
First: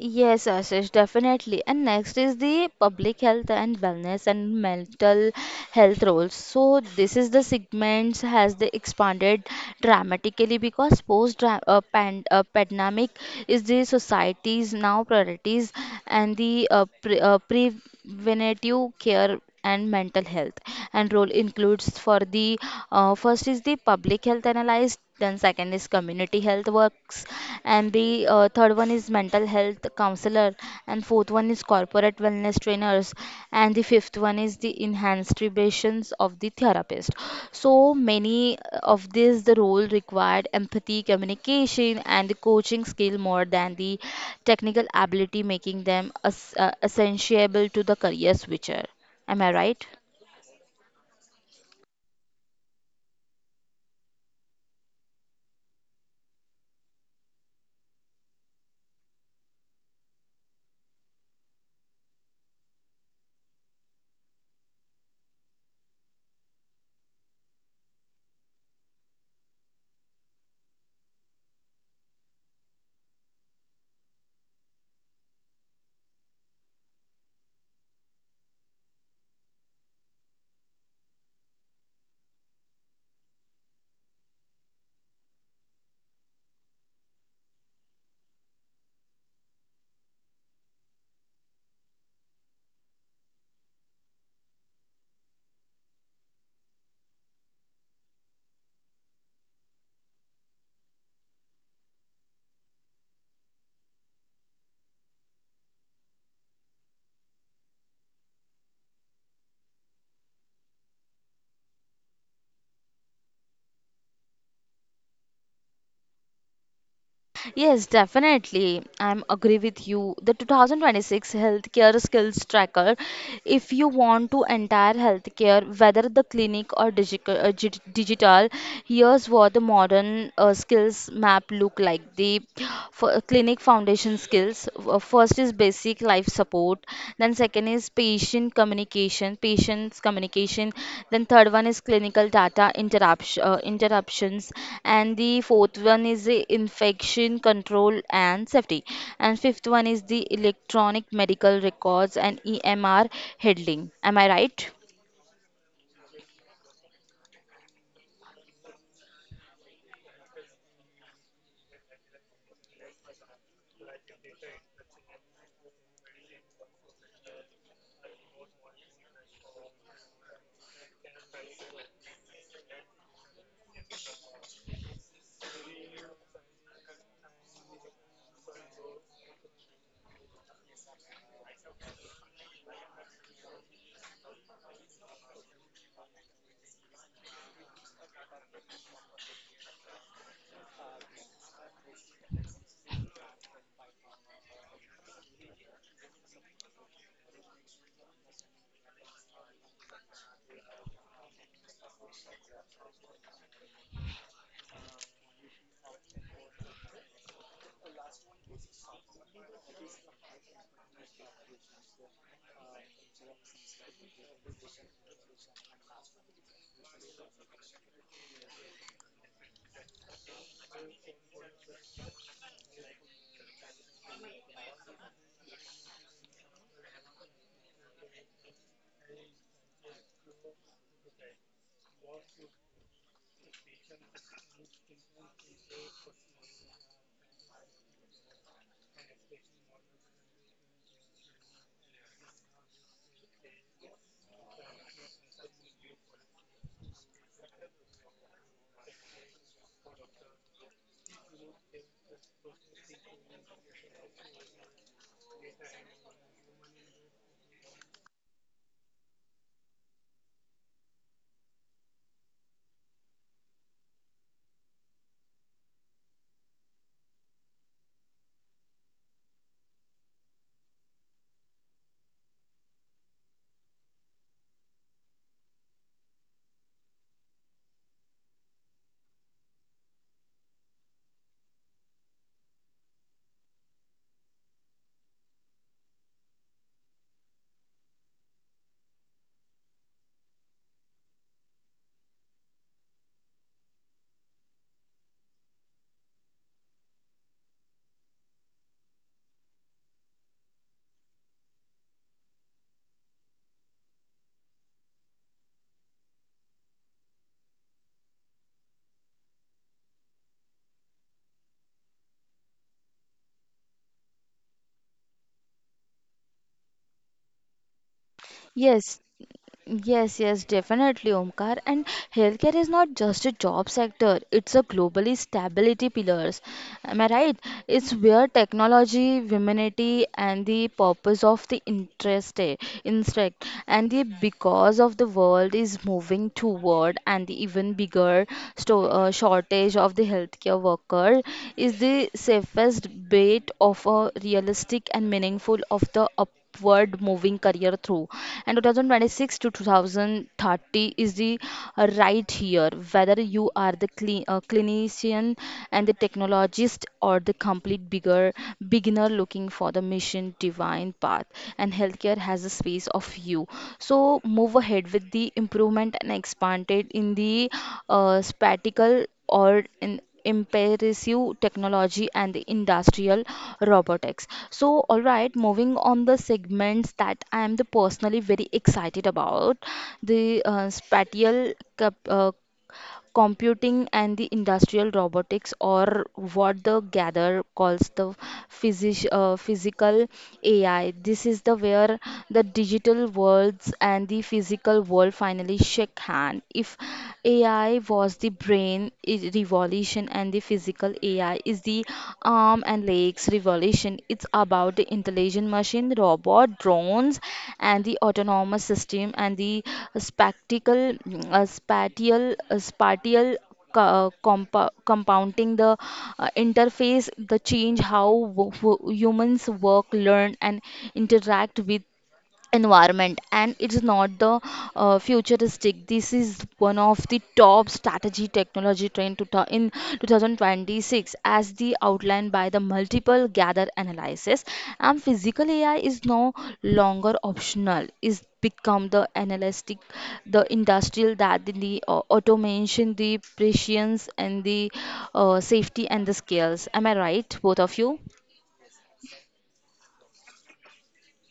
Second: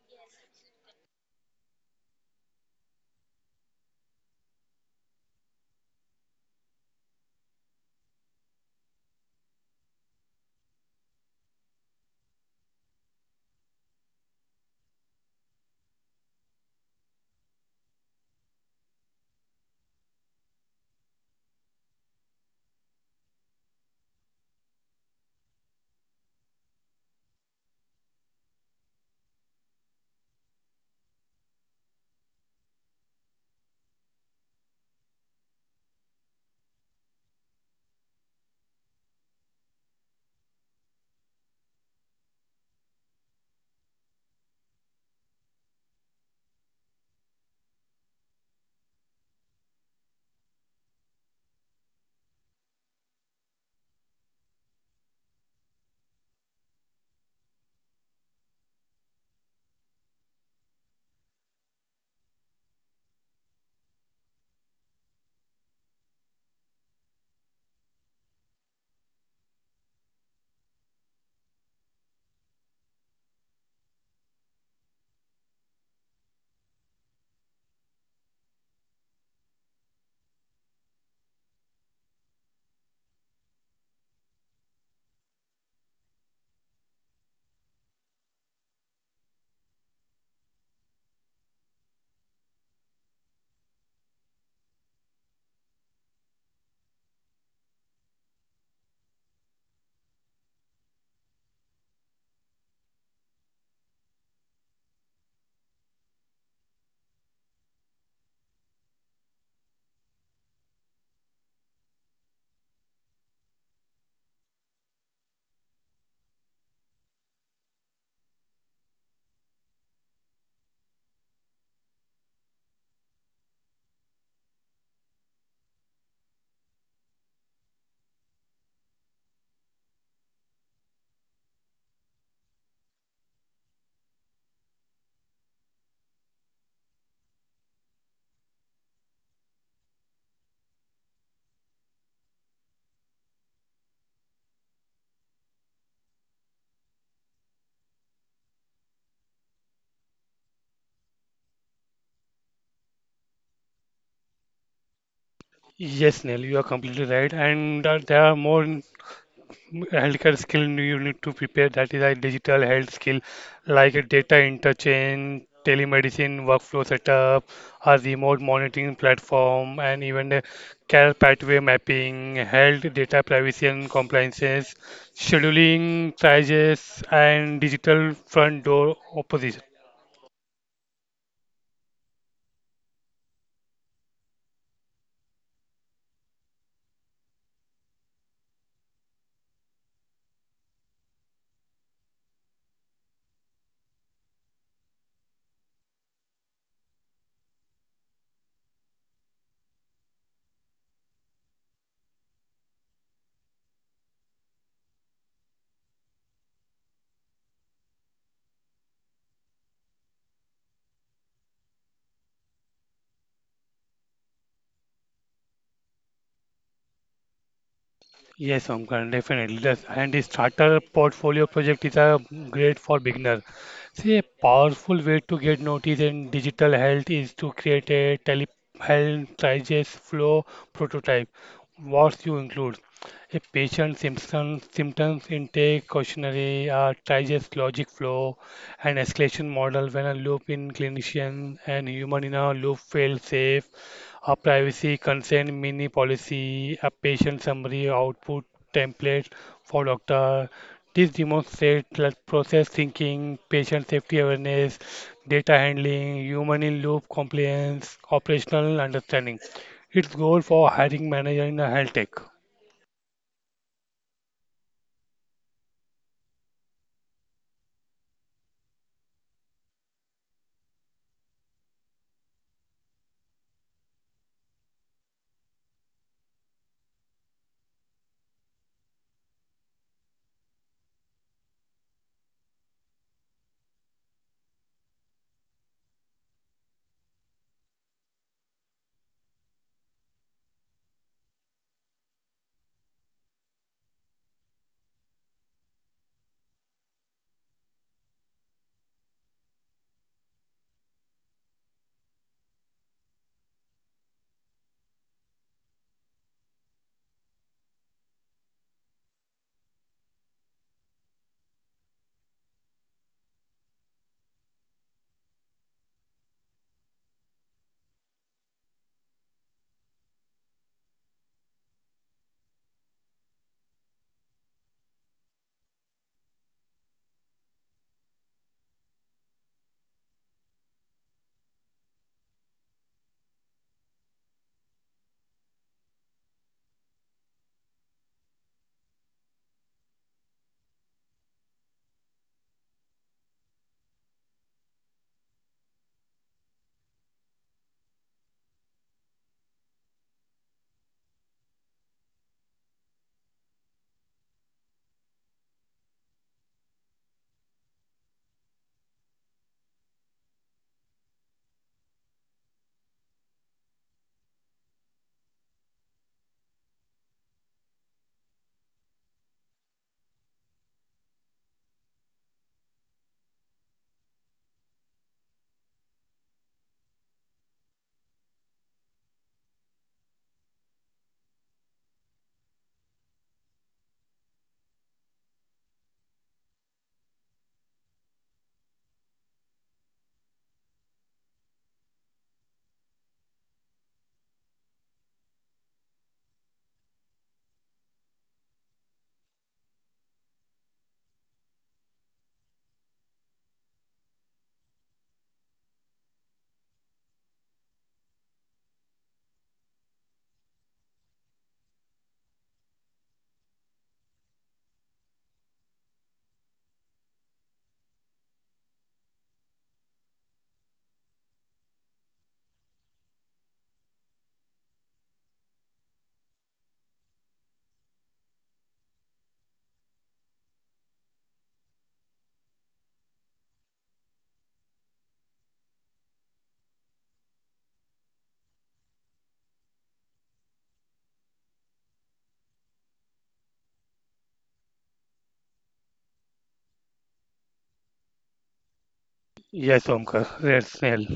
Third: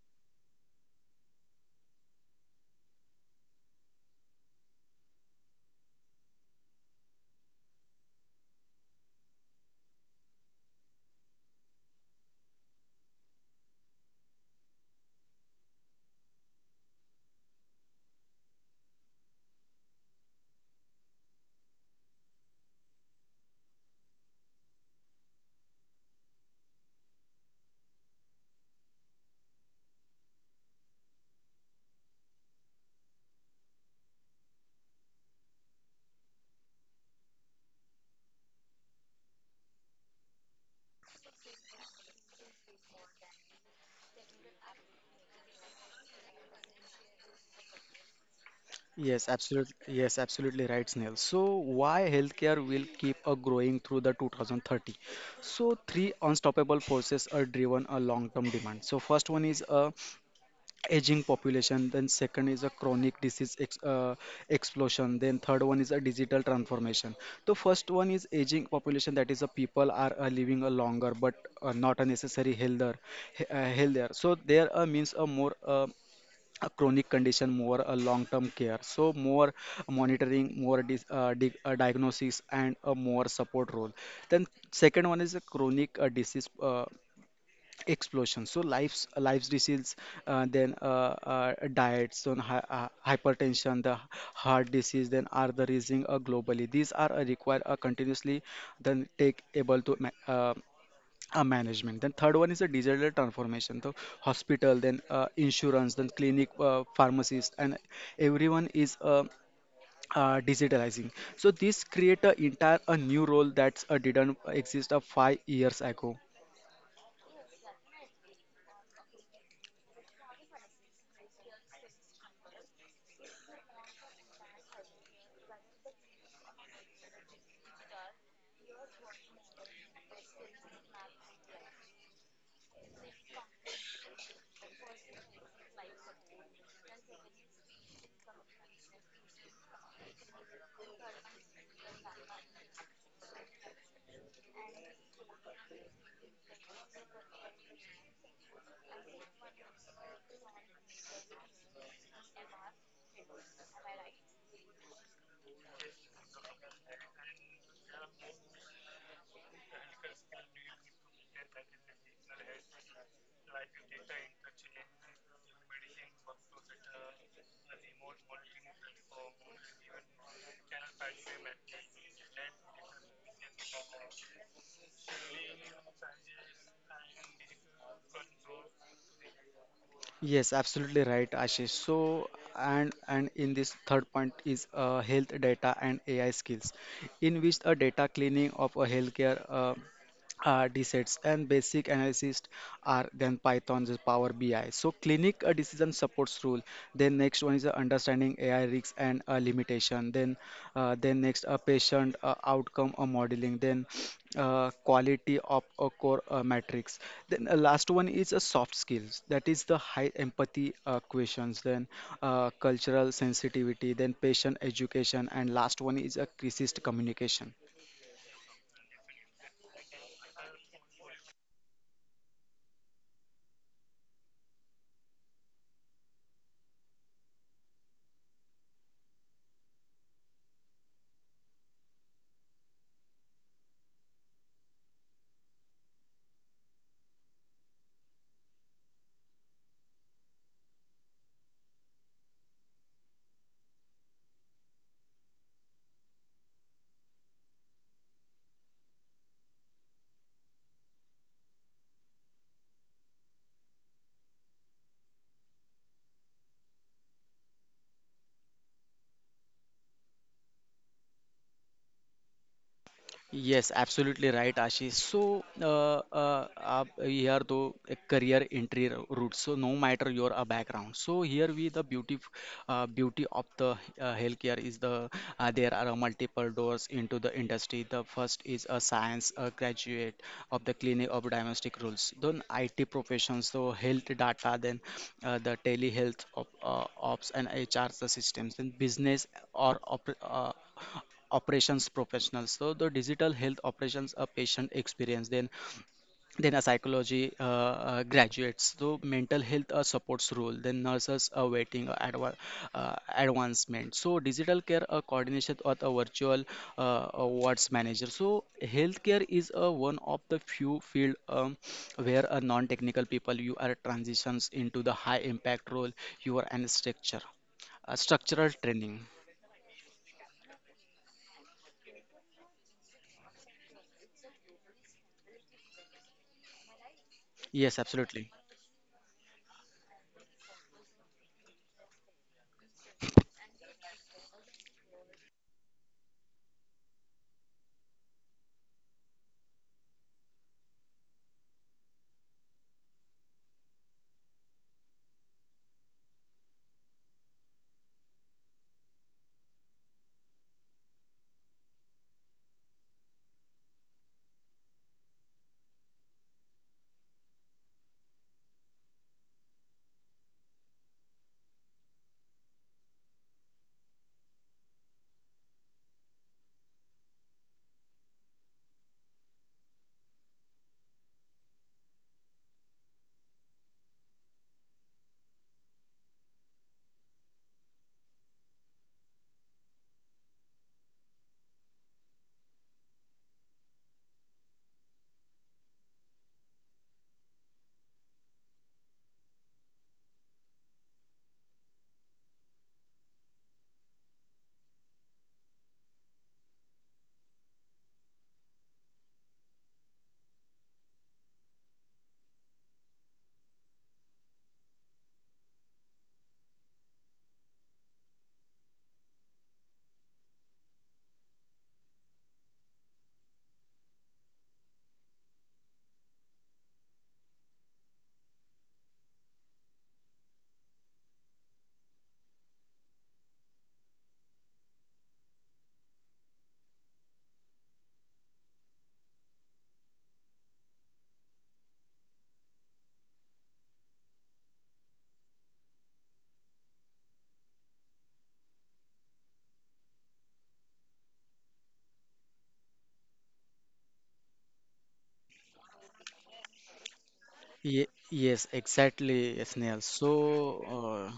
Speaker 1: Yes, Ashish, definitely. And next is the public health and wellness and mental health roles. So this is the segments has the expanded dramatically because post pandemic is the society's now priorities and the preventative care and mental health and role includes for the first is the public health analysis, then second is community health works, and the third one is mental health counselor, and fourth one is corporate wellness trainers, and the fifth one is the enhanced revisions of the therapist. So many of these the role required empathy, communication, and the coaching skill more than the technical ability, making them as, essential to the career switcher. Am
Speaker 2: Yes,
Speaker 1: I right?
Speaker 2: absolutely. Yes, absolutely right, Snail. So, why healthcare will keep a growing through the 2030? So, three unstoppable forces are driven a long-term demand. So, first one is a aging population, then second is a chronic disease explosion, then third one is a digital transformation. The first one is aging population, that is the people are living a longer but not a necessary healthier, so there means a more a chronic condition, more a long term care, so more monitoring, more diagnosis and a more support role. Then second one is a chronic disease explosion, so life's disease, then diets on hypertension, the heart disease, then are the rising globally. These are require a continuously then take able to a management. Then third one is a digital transformation, the hospital, then insurance, then clinic, pharmacist, and everyone is digitalizing, so this create a entire a new role that's didn't exist 5 years ago.
Speaker 1: Yes, definitely. I'm agree with you. The 2026 healthcare skills tracker, if you want to entire healthcare, whether the clinic or digital, digital, here's what the modern skills map look like. The for clinic foundation skills. First is basic life support, then second is patients communication, then third one is clinical data interruptions, and the fourth one is the infection control and safety, and fifth one is the electronic medical records and EMR handling. Am I right?
Speaker 3: Yes, Neil, you are completely right. And there are more healthcare skill you need to prepare, that is a digital health skill like a data interchange, telemedicine workflow setup, a remote monitoring platform and even a care pathway mapping, health data privacy and compliances, scheduling charges and digital front door opposition.
Speaker 2: Yes, absolutely right, Ashish. So, and in this third point is health data and AI skills, in which a data cleaning of a healthcare DSETs and basic analysis are then Python's Power BI. So, clinic a decision supports rule. Then next one is understanding AI risks and limitation. Then next a patient outcome or modeling, then quality of a core matrix, then last one is a soft skills, that is the high empathy questions, then cultural sensitivity, then patient education, and last one is a crisis communication.
Speaker 3: Yes, Omkar, definitely. Yes, and the starter portfolio project is a great for beginner. See, a powerful way to get noticed in digital health is to create a telehealth triage flow prototype. What you include? A patient symptom symptoms intake questionnaire, a triage logic flow, an escalation model when a loop in clinician and human in a loop fail safe, a privacy consent mini policy, a patient summary output template for doctor. This demonstrates like process thinking, patient safety awareness, data handling, human in loop compliance, operational understanding. Its goal for hiring manager in a health tech.
Speaker 2: Yes, absolutely right, Ashish. So, आप here तो एक career entry route. So, no matter your background. So, here we the beauty of the healthcare is the there are multiple doors into the industry. The first is a science graduate of the clinic of diagnostic rules. Then IT professions, so health data, then the telehealth of ops and HR systems, then business or operations professionals, so the digital health operations, a patient experience, then a psychology graduates, so mental health supports role, then nurses awaiting advancement, so digital care coordination with a virtual wards manager. So healthcare is one of the few field, where a non-technical people you are transitions into the high impact role, you are and structure structural
Speaker 1: Yes.
Speaker 2: training.
Speaker 1: Yes, yes, definitely, Omkar. And healthcare is not just a job sector, it's a globally stability pillars. Am I right? It's
Speaker 2: Yes,
Speaker 1: where
Speaker 2: absolutely.
Speaker 1: technology, humanity, and the purpose of the interest, instruct, and the because of the world is moving toward and the even bigger shortage of the healthcare worker is the safest bet of a realistic and meaningful of the upward moving career through. And 2026 to 2030 is the right here, whether you are the clinician and the technologist or the complete bigger beginner looking for the mission divine path, and healthcare has a space of you. So move ahead with the improvement and expanded in the spatial or in impressive technology and the industrial robotics. So, all right, moving on the segments that I am the personally very excited about the spatial computing and the industrial robotics, or what the gather calls the physical AI. This is the where the digital worlds and the physical world finally shake hand. If AI was the brain revolution, and the physical AI is the farm and lakes revolution. It's about the intelligent machine, robot, drones, and the autonomous system, and the spectacle, mm, uh, spatial, spatial compounding the interface the change how humans work, learn, and interact with environment. And it's not the futuristic. This is one of the top strategy technology trend in 2026 as the outlined by the multiple gather analysis. And physical AI is no longer optional, is become the analytic the industrial that the automation, the prescience, and the safety and the skills. Am I right, both of you?
Speaker 2: Ye yes, exactly, Snail.
Speaker 3: Yes,
Speaker 2: So,
Speaker 3: Omkar. Yes, Snell.
Speaker 2: uh,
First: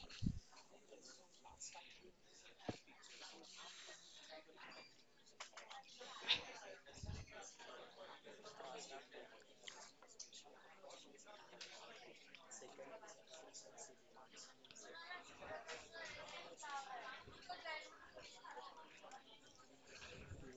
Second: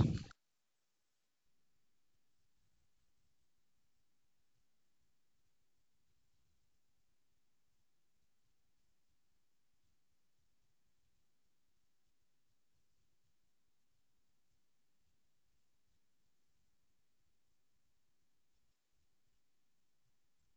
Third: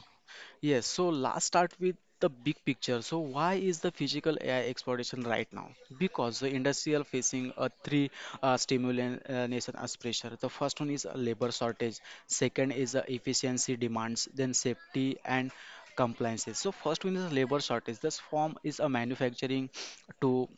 Speaker 2: yes, so last start with the big picture. So, why is the physical AI exploitation right now? Because the industry are facing a three stimulation as pressure. The first one is a labor shortage, second is the efficiency demands, then safety and compliances. So, first one is labor shortage. This form is a manufacturing to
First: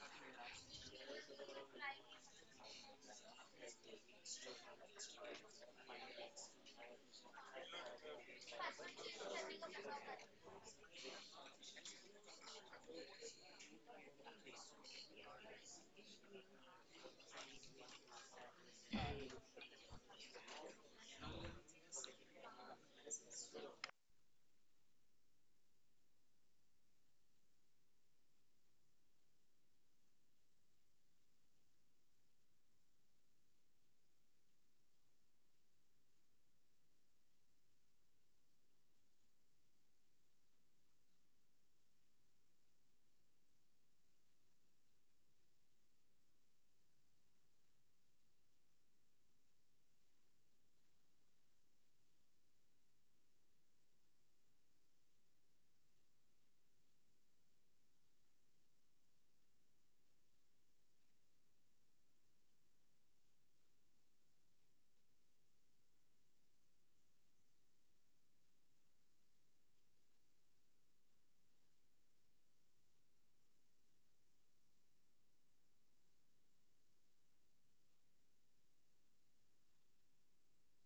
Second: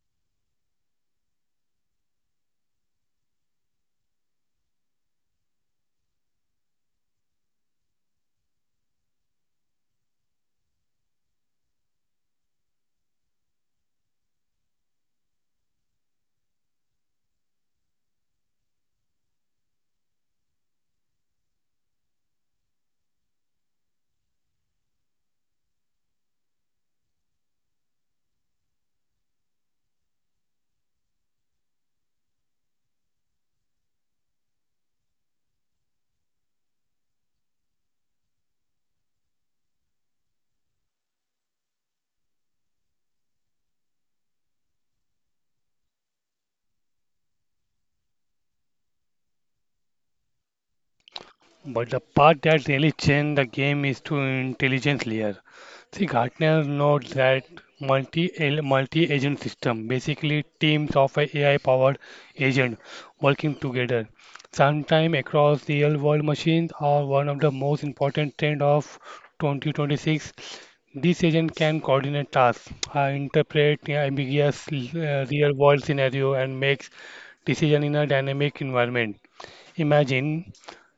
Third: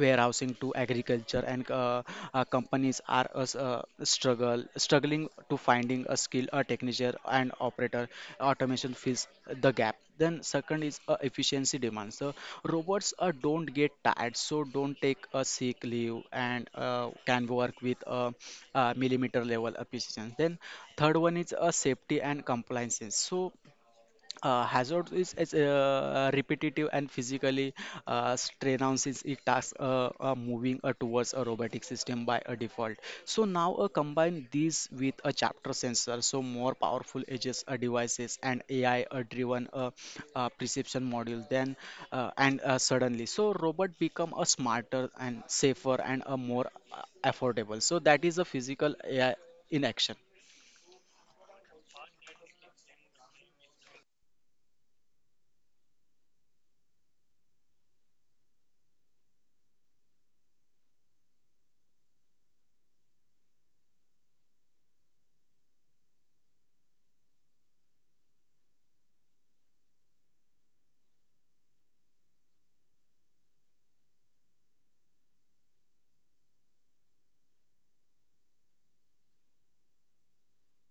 Speaker 2: warehousing to agriculture, and companies are a s- struggle struggling to finding a skill a technician and operator. Automation fills the gap. Then second is efficiency demands, so robots don't get tired, so don't take a sick leave and can work with millimeter level of precision. Then third one is safety and compliance, so Hazard is, as repetitive and physically strenuous. Is It tasks moving towards a robotic system by a default. So now combine these with a chapter sensor, so more powerful edges devices and AI-driven uh, driven uh, uh, perception module. Then and suddenly, so robot become a smarter and safer and a more affordable. So that is a physical AI in action.
Speaker 3: But the part that really changed the game is to intelligence layer. See, Gartner notes that multi multi agent system, basically teams of AI powered agent working together, sometime across real world machines, are one of the most important trends of 2026. This agent can coordinate tasks, interpret ambiguous real world scenario, and makes decision in a dynamic environment. Imagine,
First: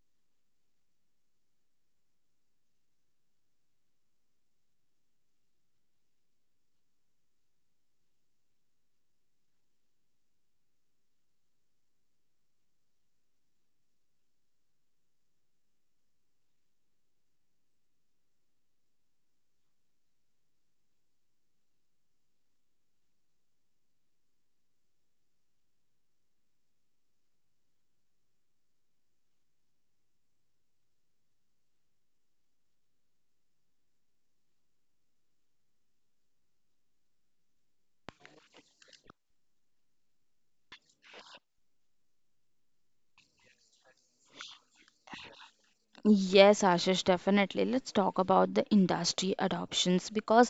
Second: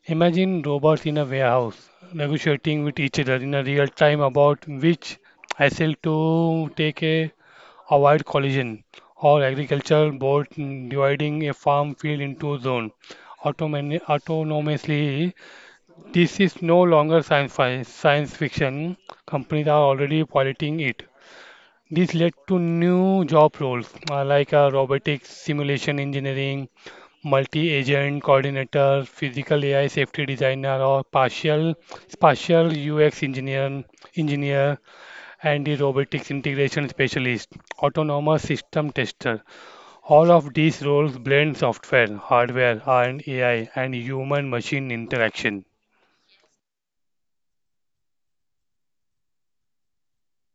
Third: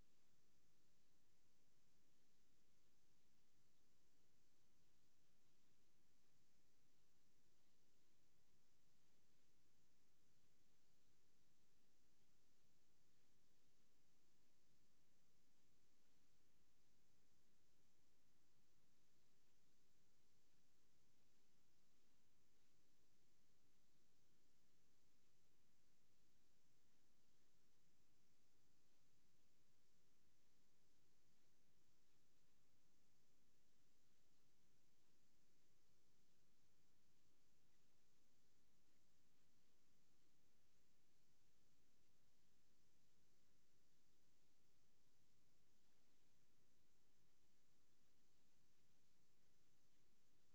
Speaker 3: imagine robots in a warehouse negotiating with each other in a real time about which hassle to take a avoid collision, or agricultural board dividing a farm field into zone autonomously. This is no longer science, science fiction. Companies are already piloting it. This led to new job roles like robotics, simulation engineering, multi-agent coordinator, physical AI safety designer, or partial spatial UX engineer, and the robotics integration specialist, autonomous system tester. All of these roles blend software, hardware, and AI, and human-machine interaction.
Speaker 1: Yes, Ashish, definitely. Let's talk about the industry adoptions, because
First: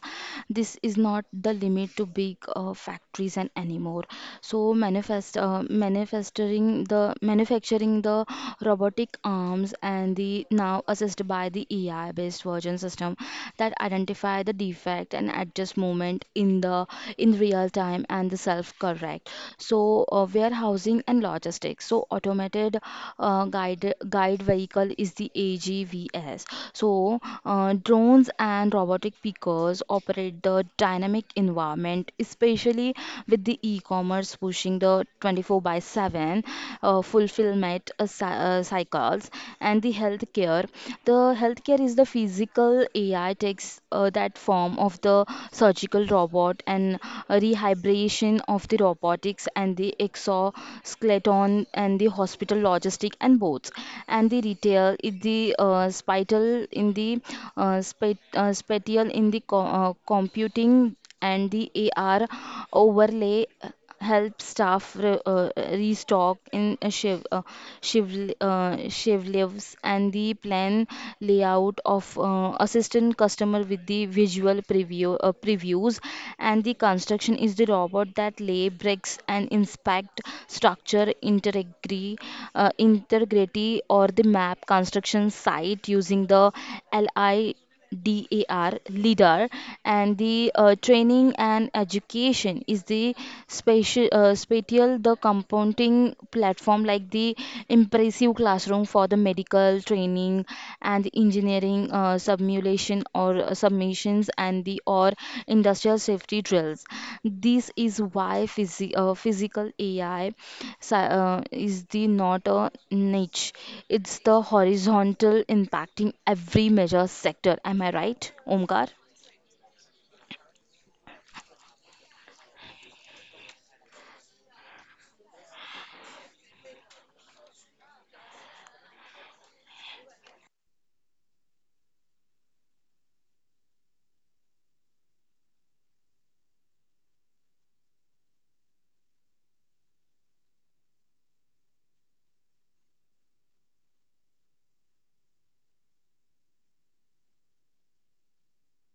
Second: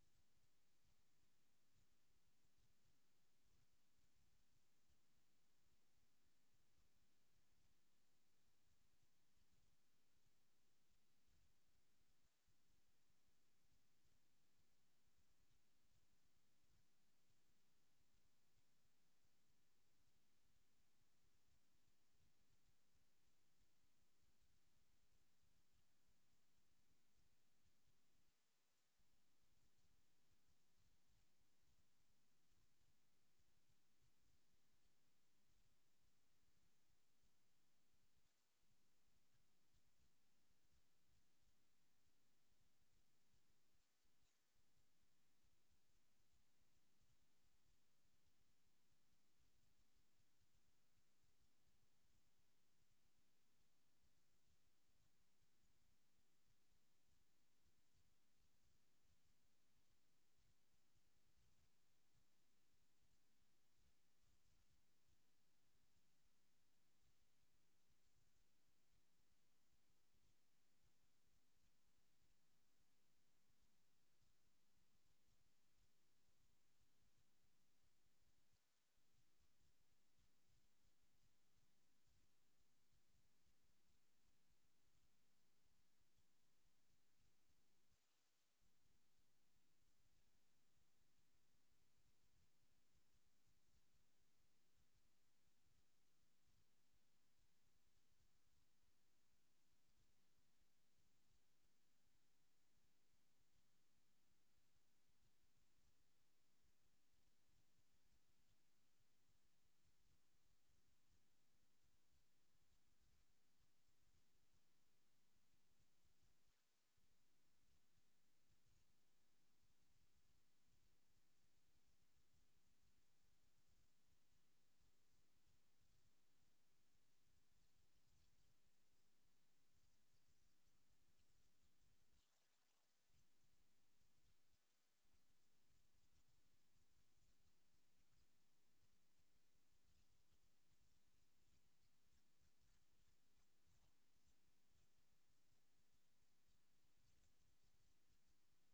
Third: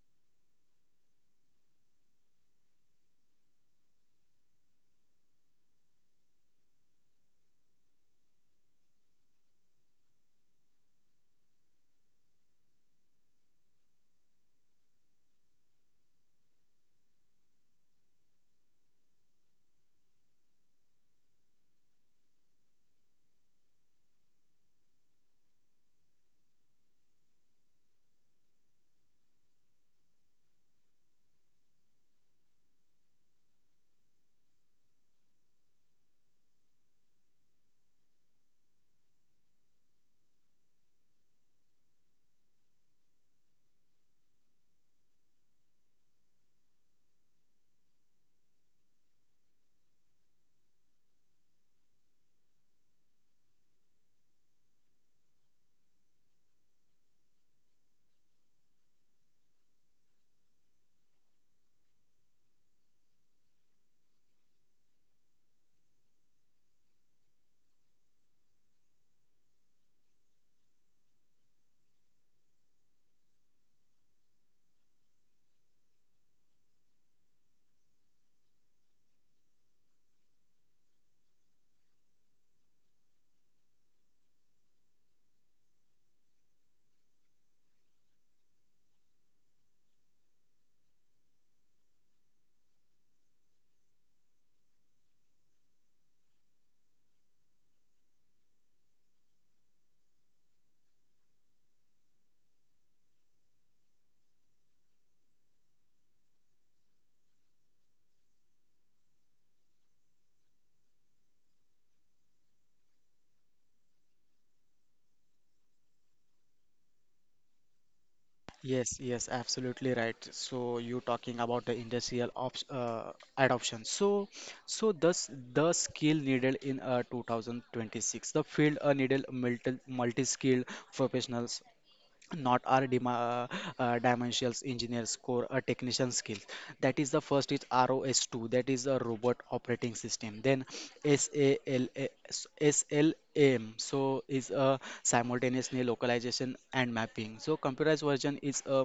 Speaker 1: this is not the limit to big factories and anymore. So manifest, manufacturing the robotic arms and the now assisted by the AI-based version system that identify the defect and adjust movement in real time, and the self-correct. So warehousing and logistics, so automated guide vehicle is the AGVS. So drones and robotic pickers operate the dynamic environment, especially with the e-commerce pushing the 24 by 7 fulfillment cycles. And the healthcare, the healthcare is the physical AI techs that art form of the surgical robot, and a rehybridization of the robotics and the exoskeleton and the hospital logistic and boats. And the retail in the spital in the spat, spatial in the co- computing and the AR overlay helps staff restock in shiv lives, and the plan layout of assistant customer with the visual previews. And the construction is the robot that lay bricks and inspect structure integrity, or the map construction site using the li LiDAR leader. And the training and education is the spatial the compounding platform like the impressive classroom for the medical training, and engineering simulation or submissions, and the or industrial safety drills. This is why physical AI is the not a niche. It's the horizontal impacting every major sector. Am I right, Omkar?
Speaker 2: Yes, yes, absolutely right. So you talking about the industrial ops, adoption. So, so thus the skill needed in 2026, the field needed multi-skilled professionals, not our dimensionals engineers core technician skills, that is the first is ros2, that is a robot operating system. Then SALA, so is a simultaneously localization and mapping. So computerized version is a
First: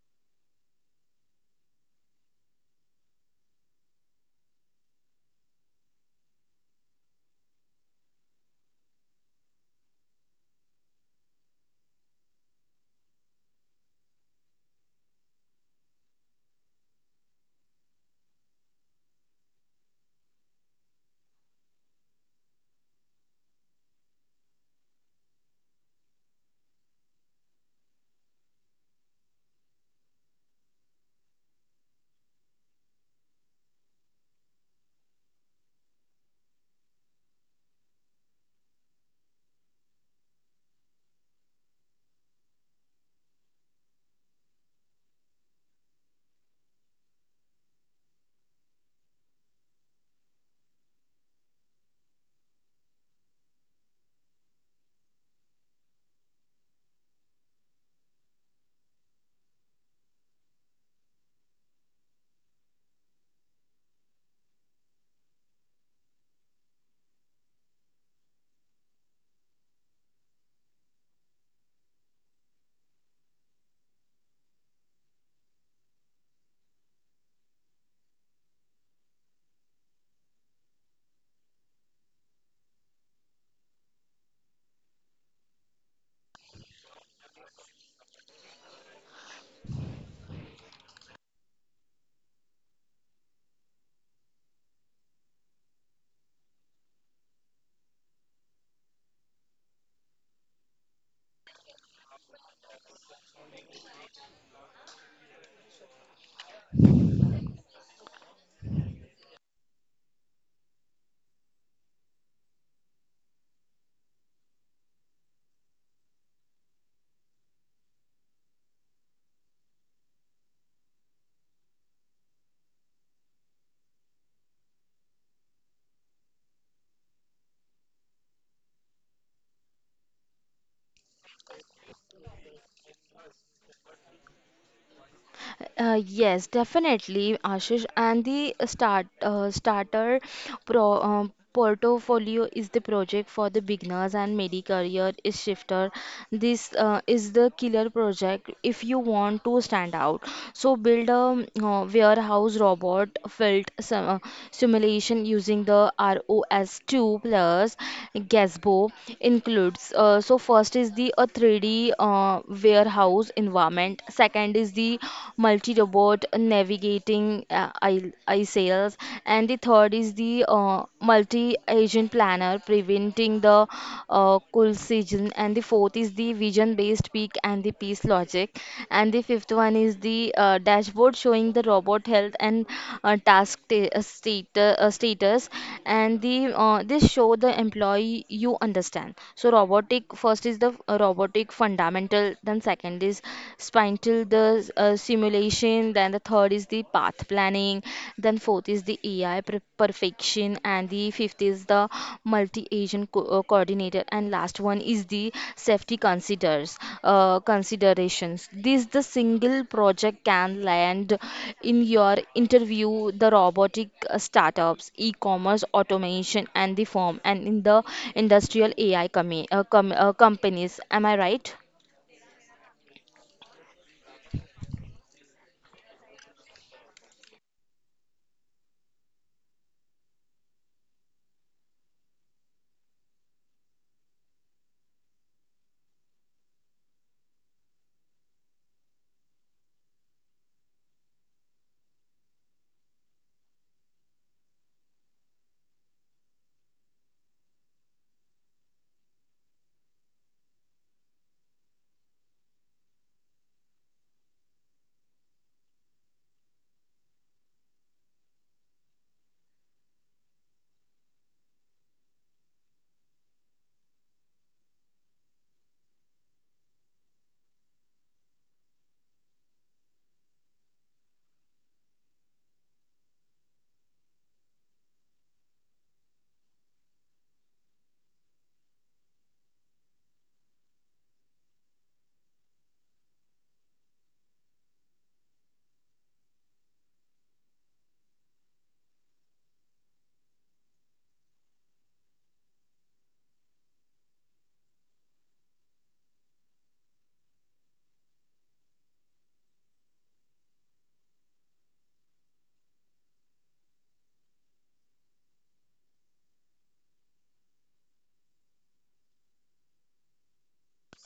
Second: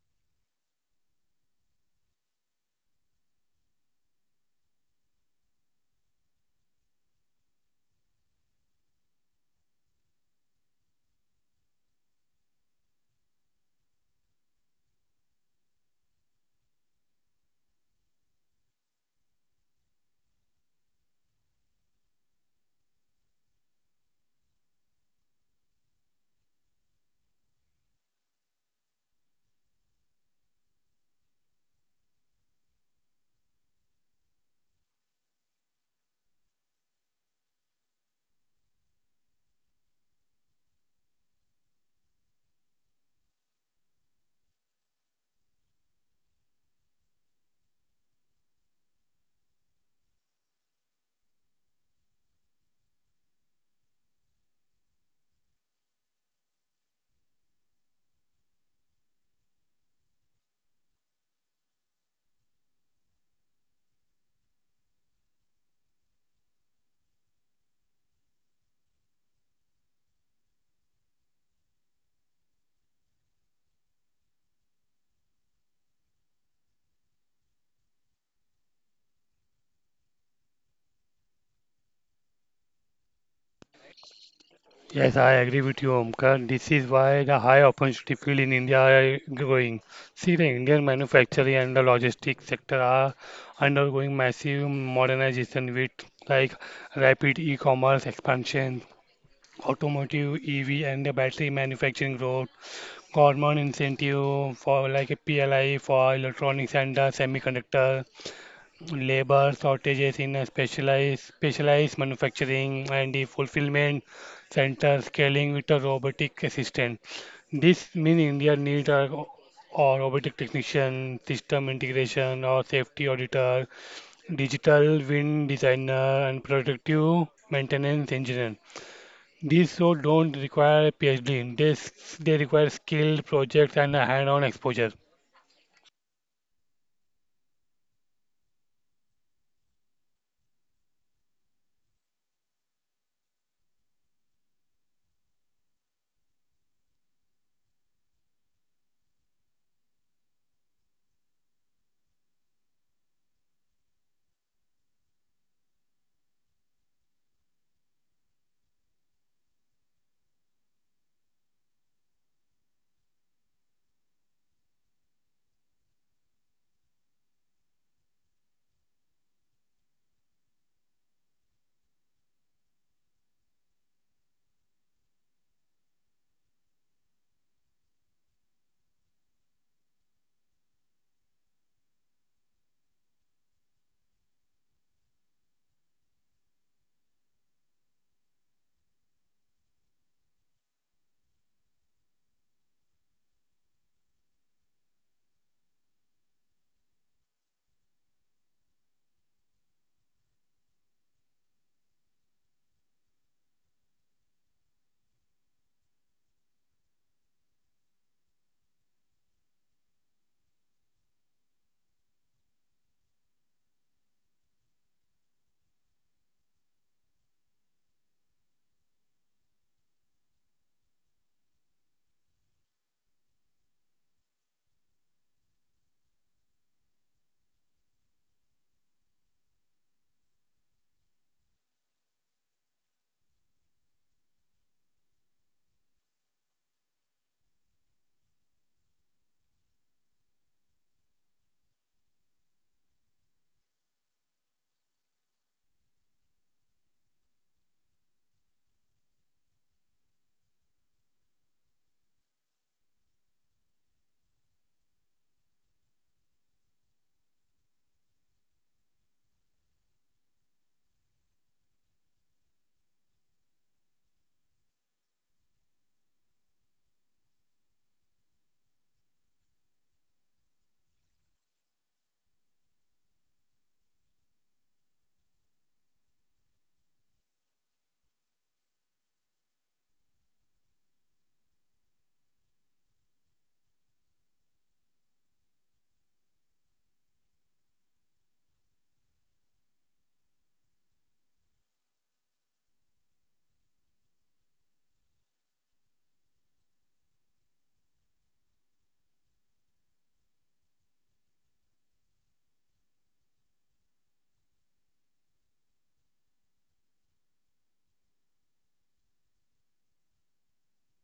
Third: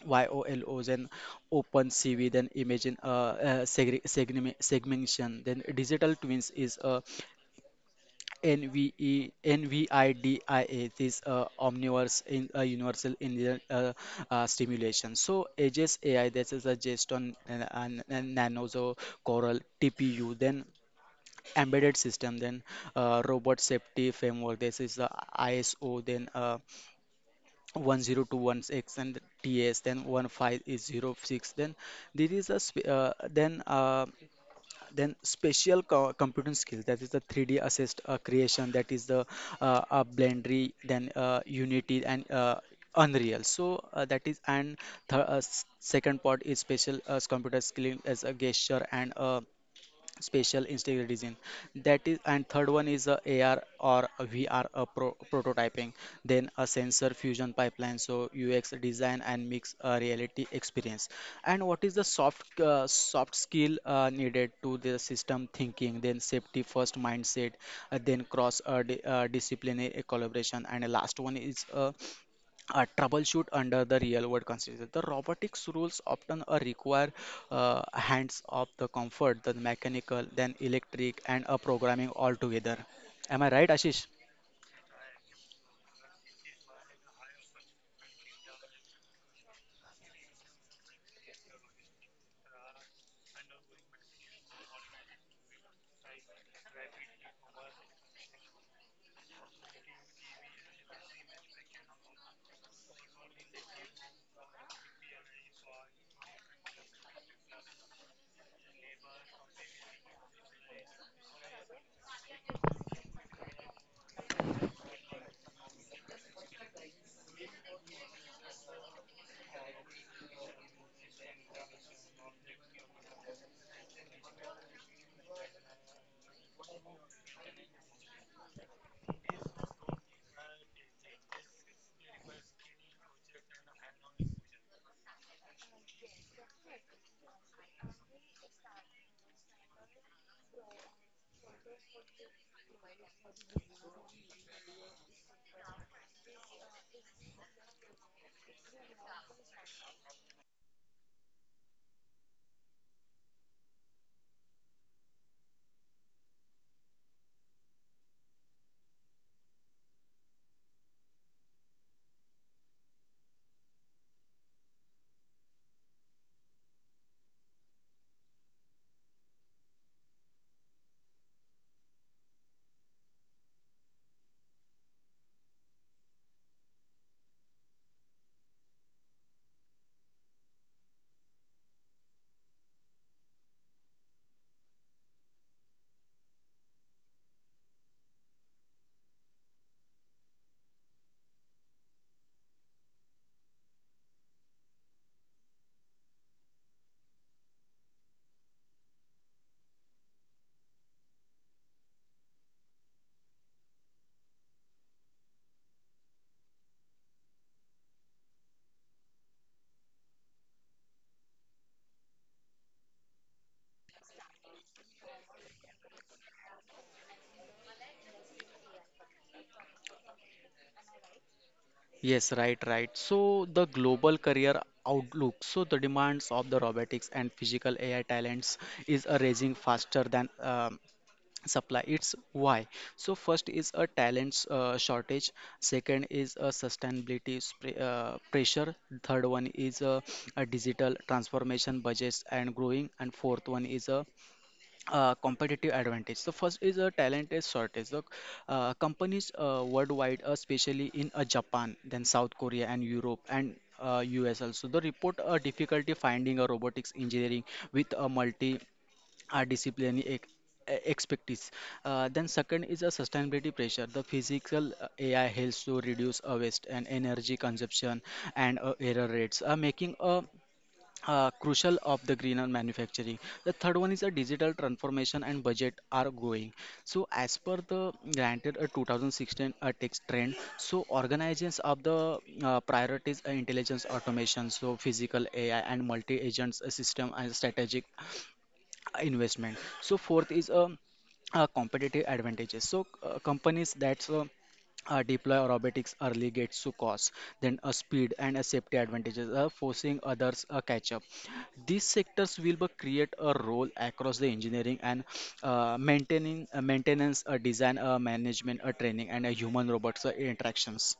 Speaker 2: YOLO, then open C V. Then imagine segmentation. Then digital twins is NVIDIA, this omniverse in universal Indian stimulation. So Aegis AI, this is a gist on an Nano, so Coral, TPU, then embedded system, then robot safety framework. This is the ISO, then 1021 x and TS, then 15 is 06. Then there is a sp- then spatial co- computing skills, that is the 3d assist creation, that is the blendery, then unity, and unreal, so that is. And second part is spatial computer skill as a gesture and spatial integrated design, that is. And third one is a ar or a vr a prototyping, then a sensor fusion pipeline, so ux design and mix reality experience. And what is the soft skill needed to the system thinking, then safety first mindset, then cross disciplinary collaboration, and the last one is troubleshoot under the real world constraints. The robotics rules often require hands of the comfort, the mechanical, then electric, and a programming altogether. Am I right, Ashish?
Speaker 3: Yes, I agree with you, Omkar. This is why the high opportunity field in India are growing. See, the Indian manufacturing and the logistics sector are undergoing massive modernization with like rapid e-commerce expansion, automotive EV and the battery manufacturing growth, government incentive for like a PLI for electronics and the semiconductor labor shortages in a specialized manufacturing and the fulfillment center scaling with a robotic assistant. This means India needs a or robotic technician, system integration or safety auditor, digital wind designer and productive maintenance engineer. These so don't require PhD. They require skilled projects and a hands-on exposure.
Speaker 1: Yes, definitely, Ashish. And the starter pro portfolio is the project for the beginners and midi career is shifter. This is the killer project if you want to stand out. So build a warehouse robot filled simulation using the ROS2 plus Gazebo includes. So first is the a 3D warehouse environment. Second is the multi-robot navigating I sails, and the third is the multi-agent planner preventing the collision, and the fourth is the vision-based peak and the peace logic, and the fifth one is the dashboard showing the robot health and task status, and the this show the employee you understand. So robotic first is the robotic fundamental, then second is spinal the simulation, then the third is the path planning, then fourth is the AI perfection, and the fifth is the multi agent coordinator, and last one is the safety considers considerations. This the single project can land in your interview the robotic startups, e-commerce automation, and the firm, and in the industrial AI companies. Am I right?
Speaker 2: Yes, right, right. So the global career outlook, so the demands of the robotics and physical AI talents is rising faster than supply. Its why, so first is a talents shortage, second is a sustainability pressure, third one is a digital transformation budgets and growing, and fourth one is a competitive advantage. So first is a talent is shortage, so companies worldwide, especially in Japan, then South Korea and Europe and US also the report a difficulty finding a robotics engineering with a multi are discipline expects. Then second is a sustainability pressure. The physical AI helps to reduce waste and energy consumption and error rates, making a crucial of the greener manufacturing. The third one is a digital transformation and budget are growing. So as per the granted a 2016 tech trend, so organizations of the priorities intelligence automation, so physical AI and multi-agents system and strategic investment. So fourth is a competitive advantages, so companies that's deploy robotics early gets to cost, then a speed and a safety advantages, forcing others catch up. These sectors will be create a role across the engineering and maintaining maintenance, design, management, training, and human robots interactions.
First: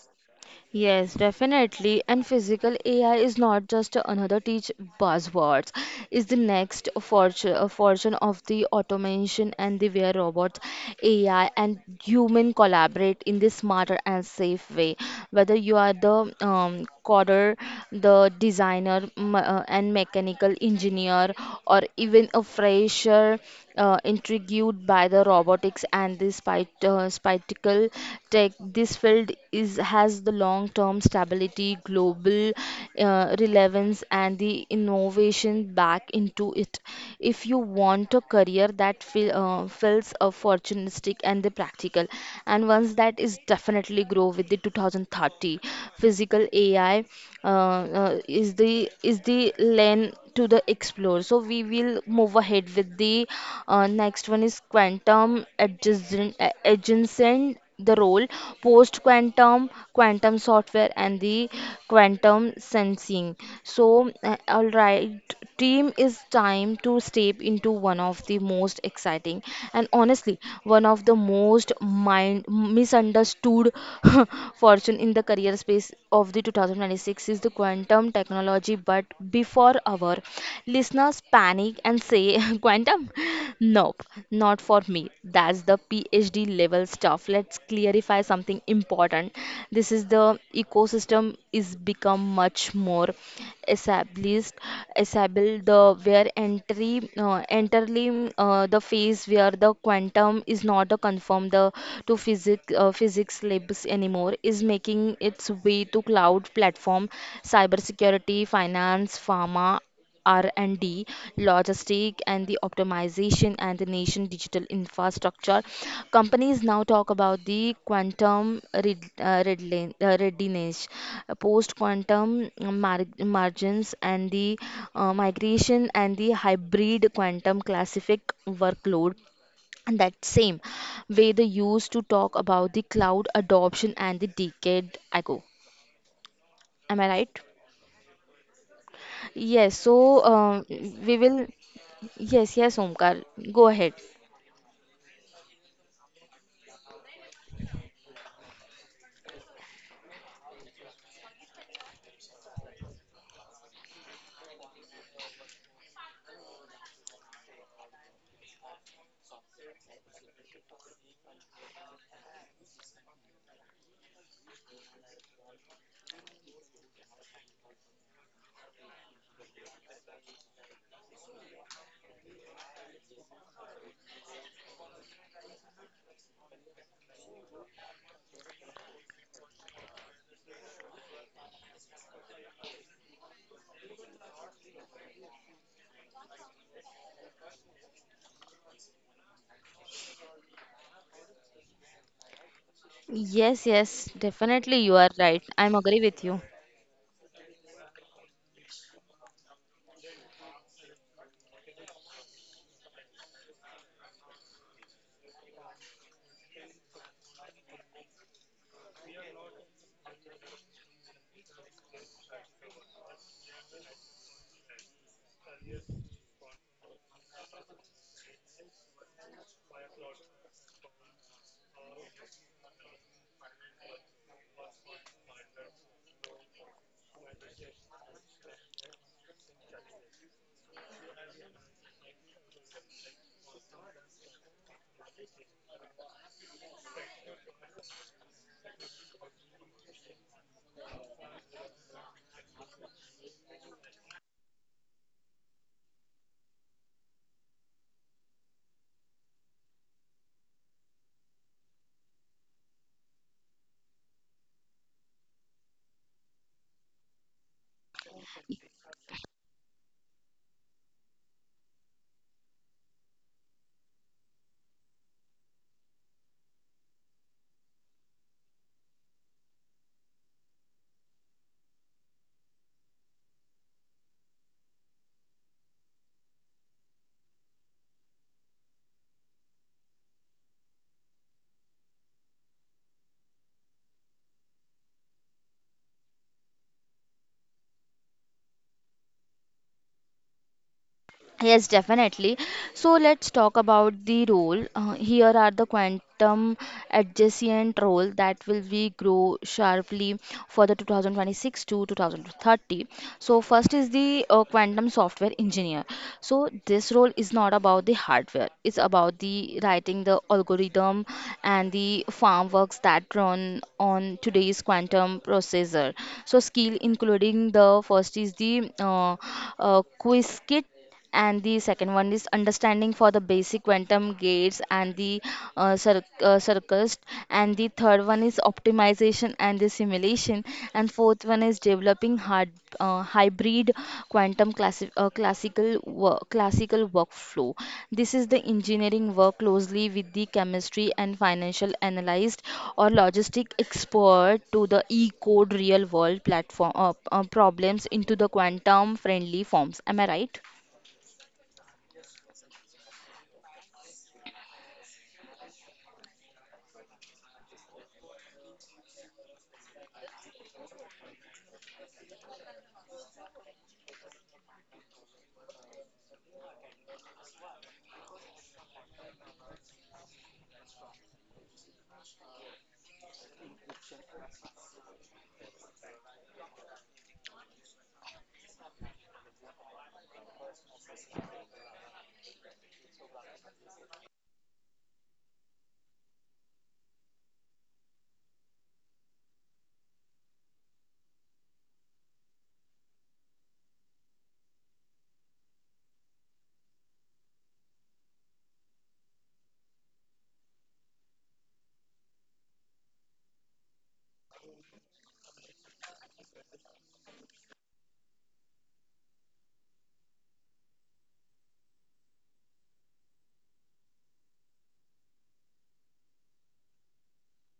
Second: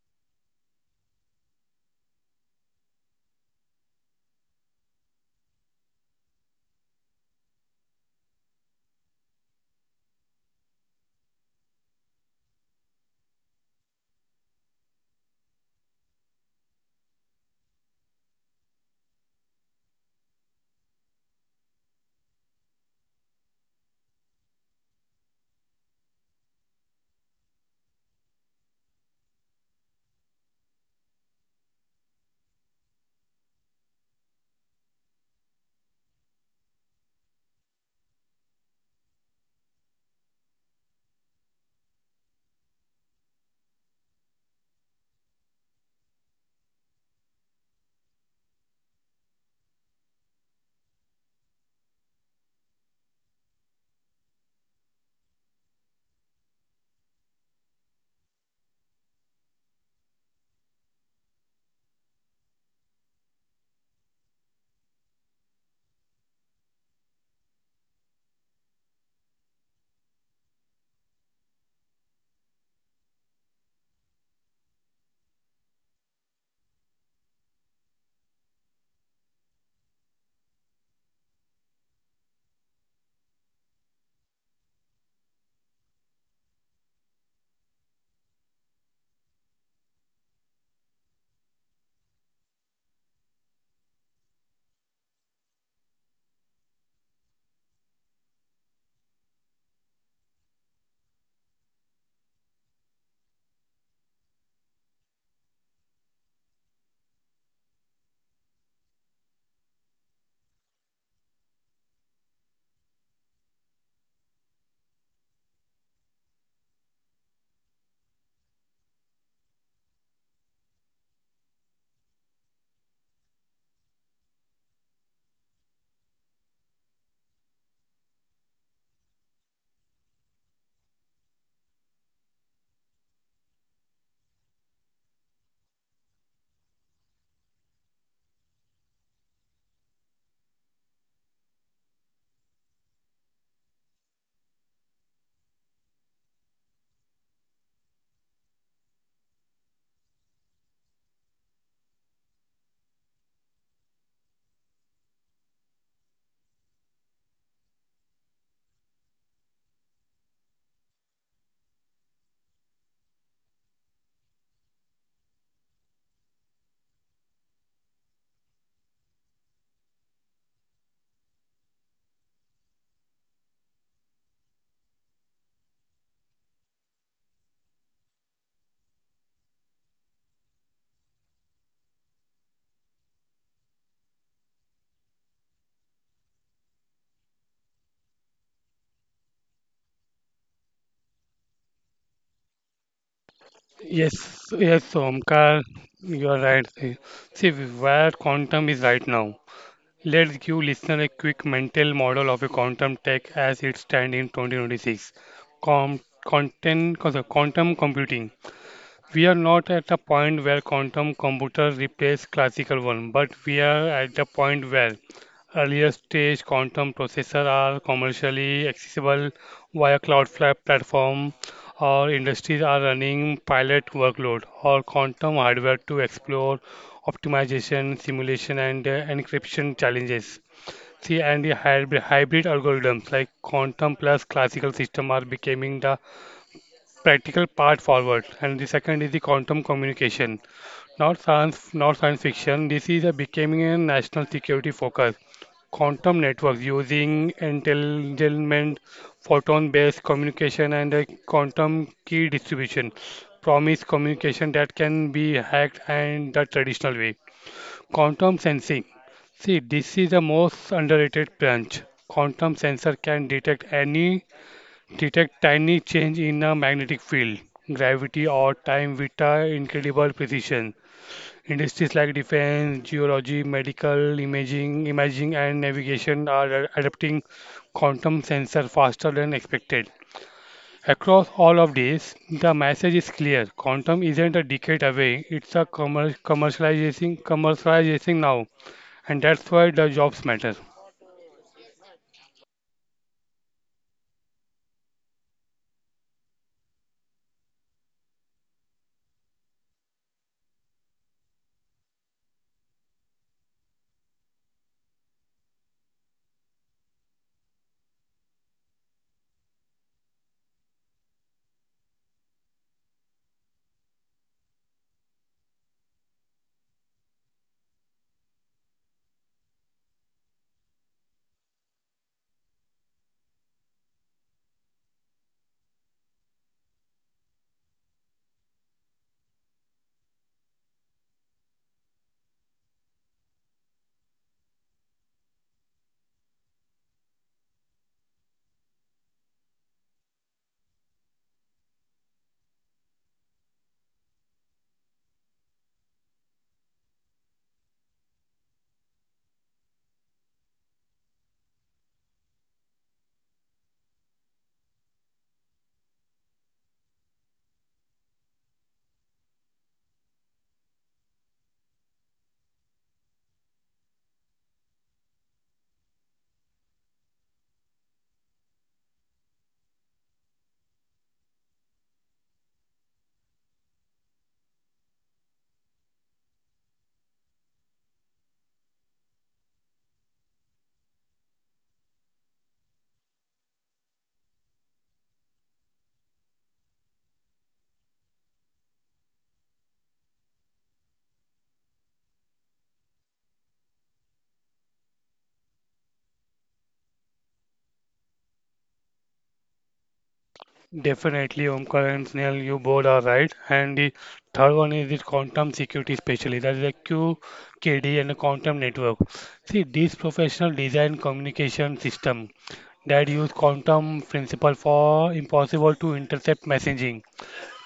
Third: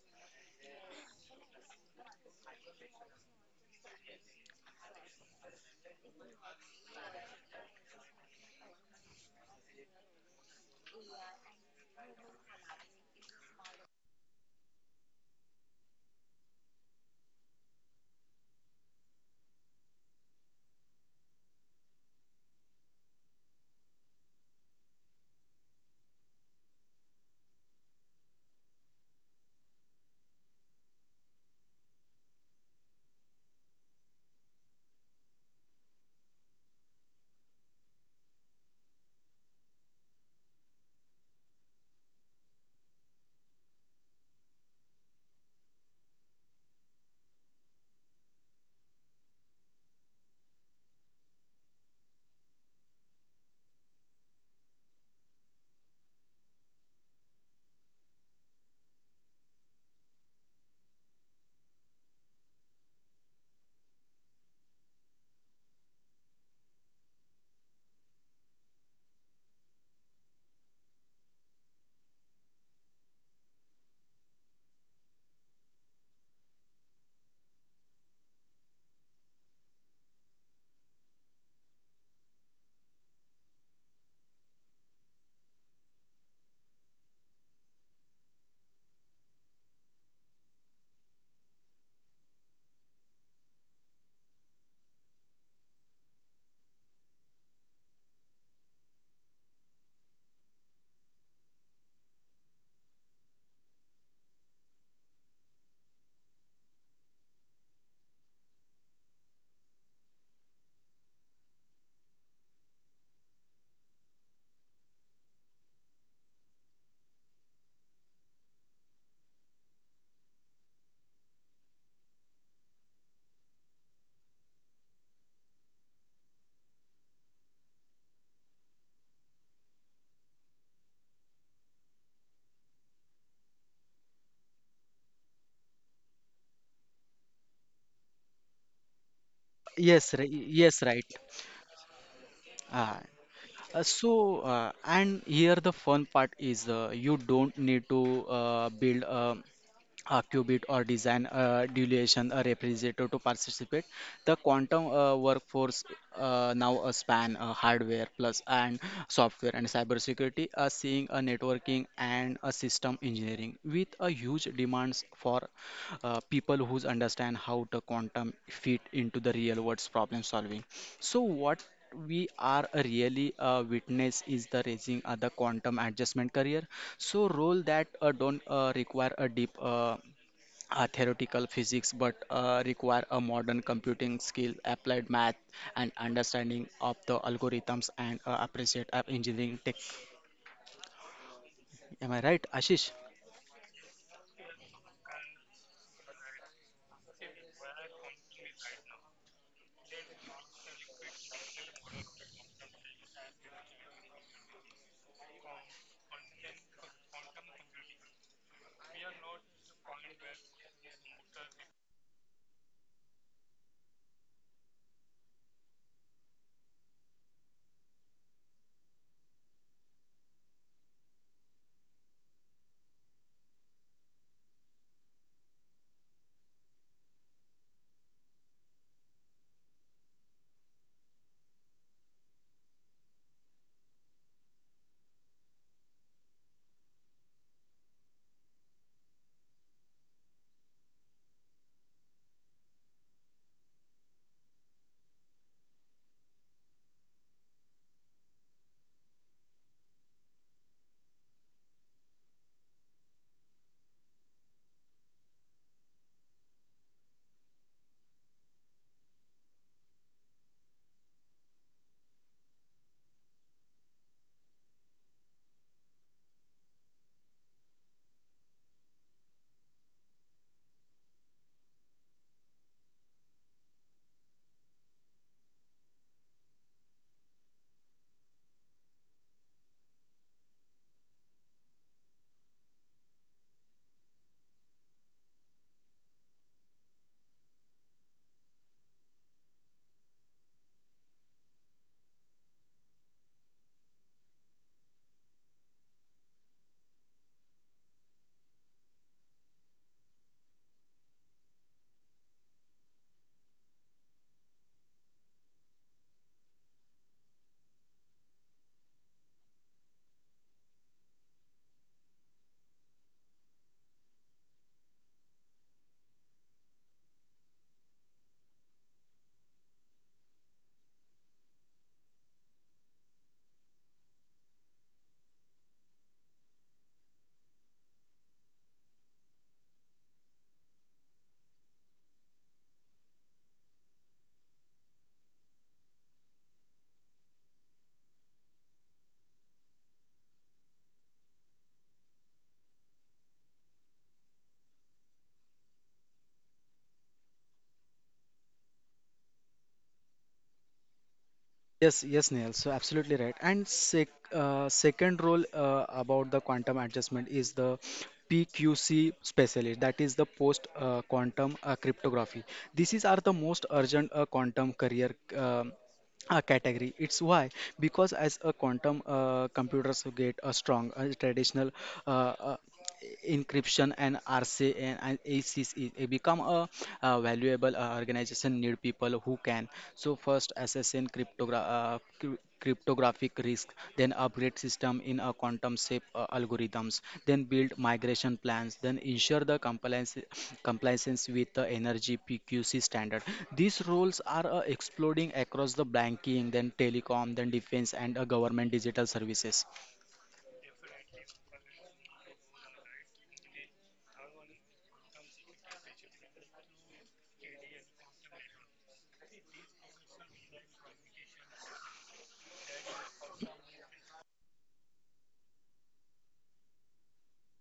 Speaker 1: Yes, definitely. And physical AI is not just another teach buzzwords. It's the next fortune of the automation, and the where robots, AI, and human collaborate in the smarter and safe way. Whether you are the coder, the designer, and mechanical engineer, or even a fresher intrigued by the robotics and the spectacle tech. This field is has the long-term stability, global relevance, and the innovation back into it. If you want a career that fills a opportunistic and the practical. And once that is definitely grow with the 2030 physical AI uh, uh, is the is the lane to the explore. So we will move ahead with the next one is quantum adjacent the role, post quantum, quantum software, and the quantum sensing. So all right team, is time to step into one of the most exciting and honestly one of the most mind misunderstood fortune in the career space of the 2026 is the quantum technology. But before our listeners panic and say quantum, no, nope, not for me. That's the PhD level stuff. Let's clarify something important. This is the ecosystem is become much more established, established the where entry enterly the phase where the quantum is not a confirmed the to physics labs anymore, is making its way to cloud platform, cybersecurity, finance, pharma, R&D, logistic and the optimization and the nation digital infrastructure. Companies now talk about the quantum readiness, post-quantum margins and the migration and the hybrid quantum classic workload. And that same way they used to talk about the cloud adoption and the decade ago. Am I right? Yes, so
Speaker 2: Yes, right.
Speaker 1: we will. Yes, yes,
Speaker 2: Ah.
Speaker 1: Omkar, go
Speaker 2: Uh,
Speaker 1: ahead.
Speaker 2: so, uh, and here the fun part is you don't need to a qubit or design a deviation a representative to participate. The quantum workforce now span hardware plus and software and cybersecurity are seeing a networking and a system engineering with a huge demands for people who understand how the quantum fit into the real world's problem solving. So, what we are really a witness is the raising the quantum adjustment career, so role that don't require a deep theoretical physics but require a modern computing skill applied math and understanding of the algorithms and appreciate of engineering tech. Am I right, Ashish?
Speaker 1: Yes, yes,
Speaker 3: Yes,
Speaker 1: definitely you
Speaker 3: yes,
Speaker 1: are right.
Speaker 3: Omkar,
Speaker 1: I'm agree with
Speaker 3: you
Speaker 1: you.
Speaker 3: are right. See, see where quantum is right now. Let's give listener a quick mental model of a quantum tech as it stands in 2026. Com content, cause of quantum computing, we are not at a point where quantum computers replace classical one, but we are at the point where earlier stage quantum processors are commercially accessible via Cloudflare platform, or industries are running pilot workload or quantum hardware to explore optimization, simulation, and encryption challenges. See, and the hybrid algorithms like quantum plus classical system are becoming the practical part forward, and the second is the quantum communication, not science fiction. This is a becoming a national security focus. Quantum networks using entanglement photon based communication and a quantum key distribution promise communication that can be hacked and the traditional way. Quantum sensing. See, this is the most underrated branch. Quantum sensor can detect tiny change in a magnetic field, gravity or time with a incredible precision. Industries like defense, geology, medical, imaging and navigation are adopting quantum sensor faster than expected. Across all of this, the message is clear. Quantum isn't a decade away. It's a commercializing now. And that's why the jobs matter.
Speaker 1: Yes, definitely. So let's talk about the role. Here are the quantum adjacent role that will be grow sharply for the 2026 to 2030. So first is the quantum software engineer. So this role is not about the hardware. It's about the writing the algorithm and the farm works that run on today's quantum processor. So skill including the first is the Quiskit, and the second one is understanding for the basic quantum gates and the circus, and the third one is optimization and the simulation, and fourth one is developing hybrid quantum classical workflow. This is the engineering work closely with the chemistry and financial analyst or logistic expert to the e-code real world platform problems into the quantum friendly forms. Am I right?
Speaker 2: Yes, yes, Neil. So absolutely right. And second role about the quantum adjustment is the PQC specialist. That is the post quantum cryptography. This is are the most urgent quantum career um category. It's why: because as a quantum computers get a strong traditional uh, uh, encryption and RC and ACs it become a valuable, organization need people who can, so first assassin cryptographic risk, then upgrade system in a quantum safe algorithms, then build migration plans, then ensure the compliance with the energy pqc standard. These roles are exploding across the banking, then telecom, then defense, and government digital services.
Speaker 3: Definitely, Omkar and Snehal, you both are right. And the third one is the quantum security specialist, that is a QKD and a quantum network. See, this professional design communication system that use quantum principle for impossible to intercept messaging.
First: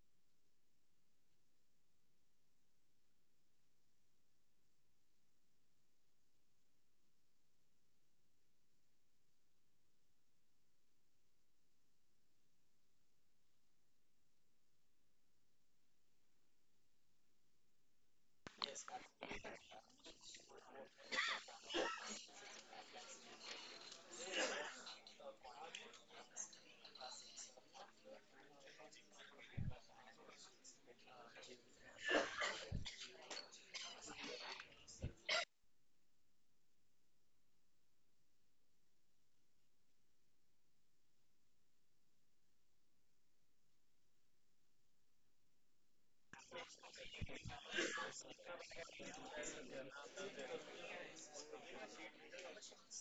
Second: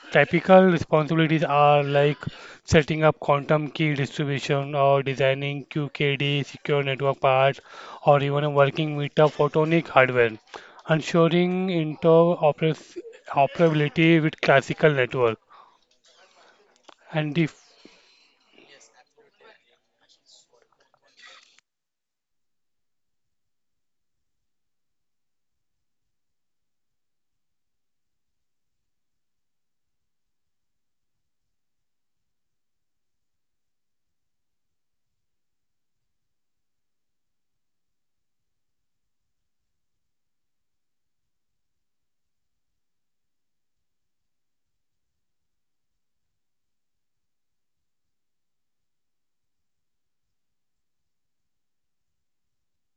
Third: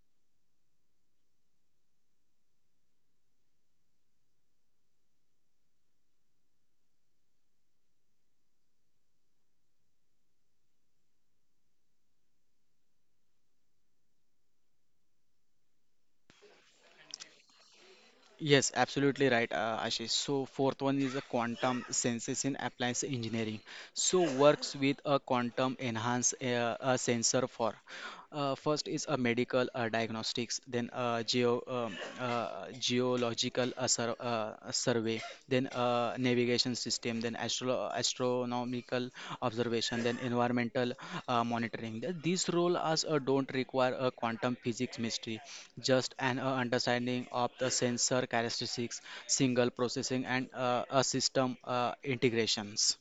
Speaker 3: Typical responsibilities are like setting up quantum key distribution or designing QKD secure network part or even working with the photonic hardware, ensuring interoperability with classical network. And if
Speaker 2: Yes, absolutely right, Ashish. So fourth one is a quantum sensors in appliance engineering. So works with a quantum enhanced sensor for. First is a medical diagnostics, then a geological survey, then a navigation system, then astronomical observation, then environmental monitoring. These roles as don't require a quantum physics mystery, just an understanding of the sensor characteristics, single processing, and a system integrations.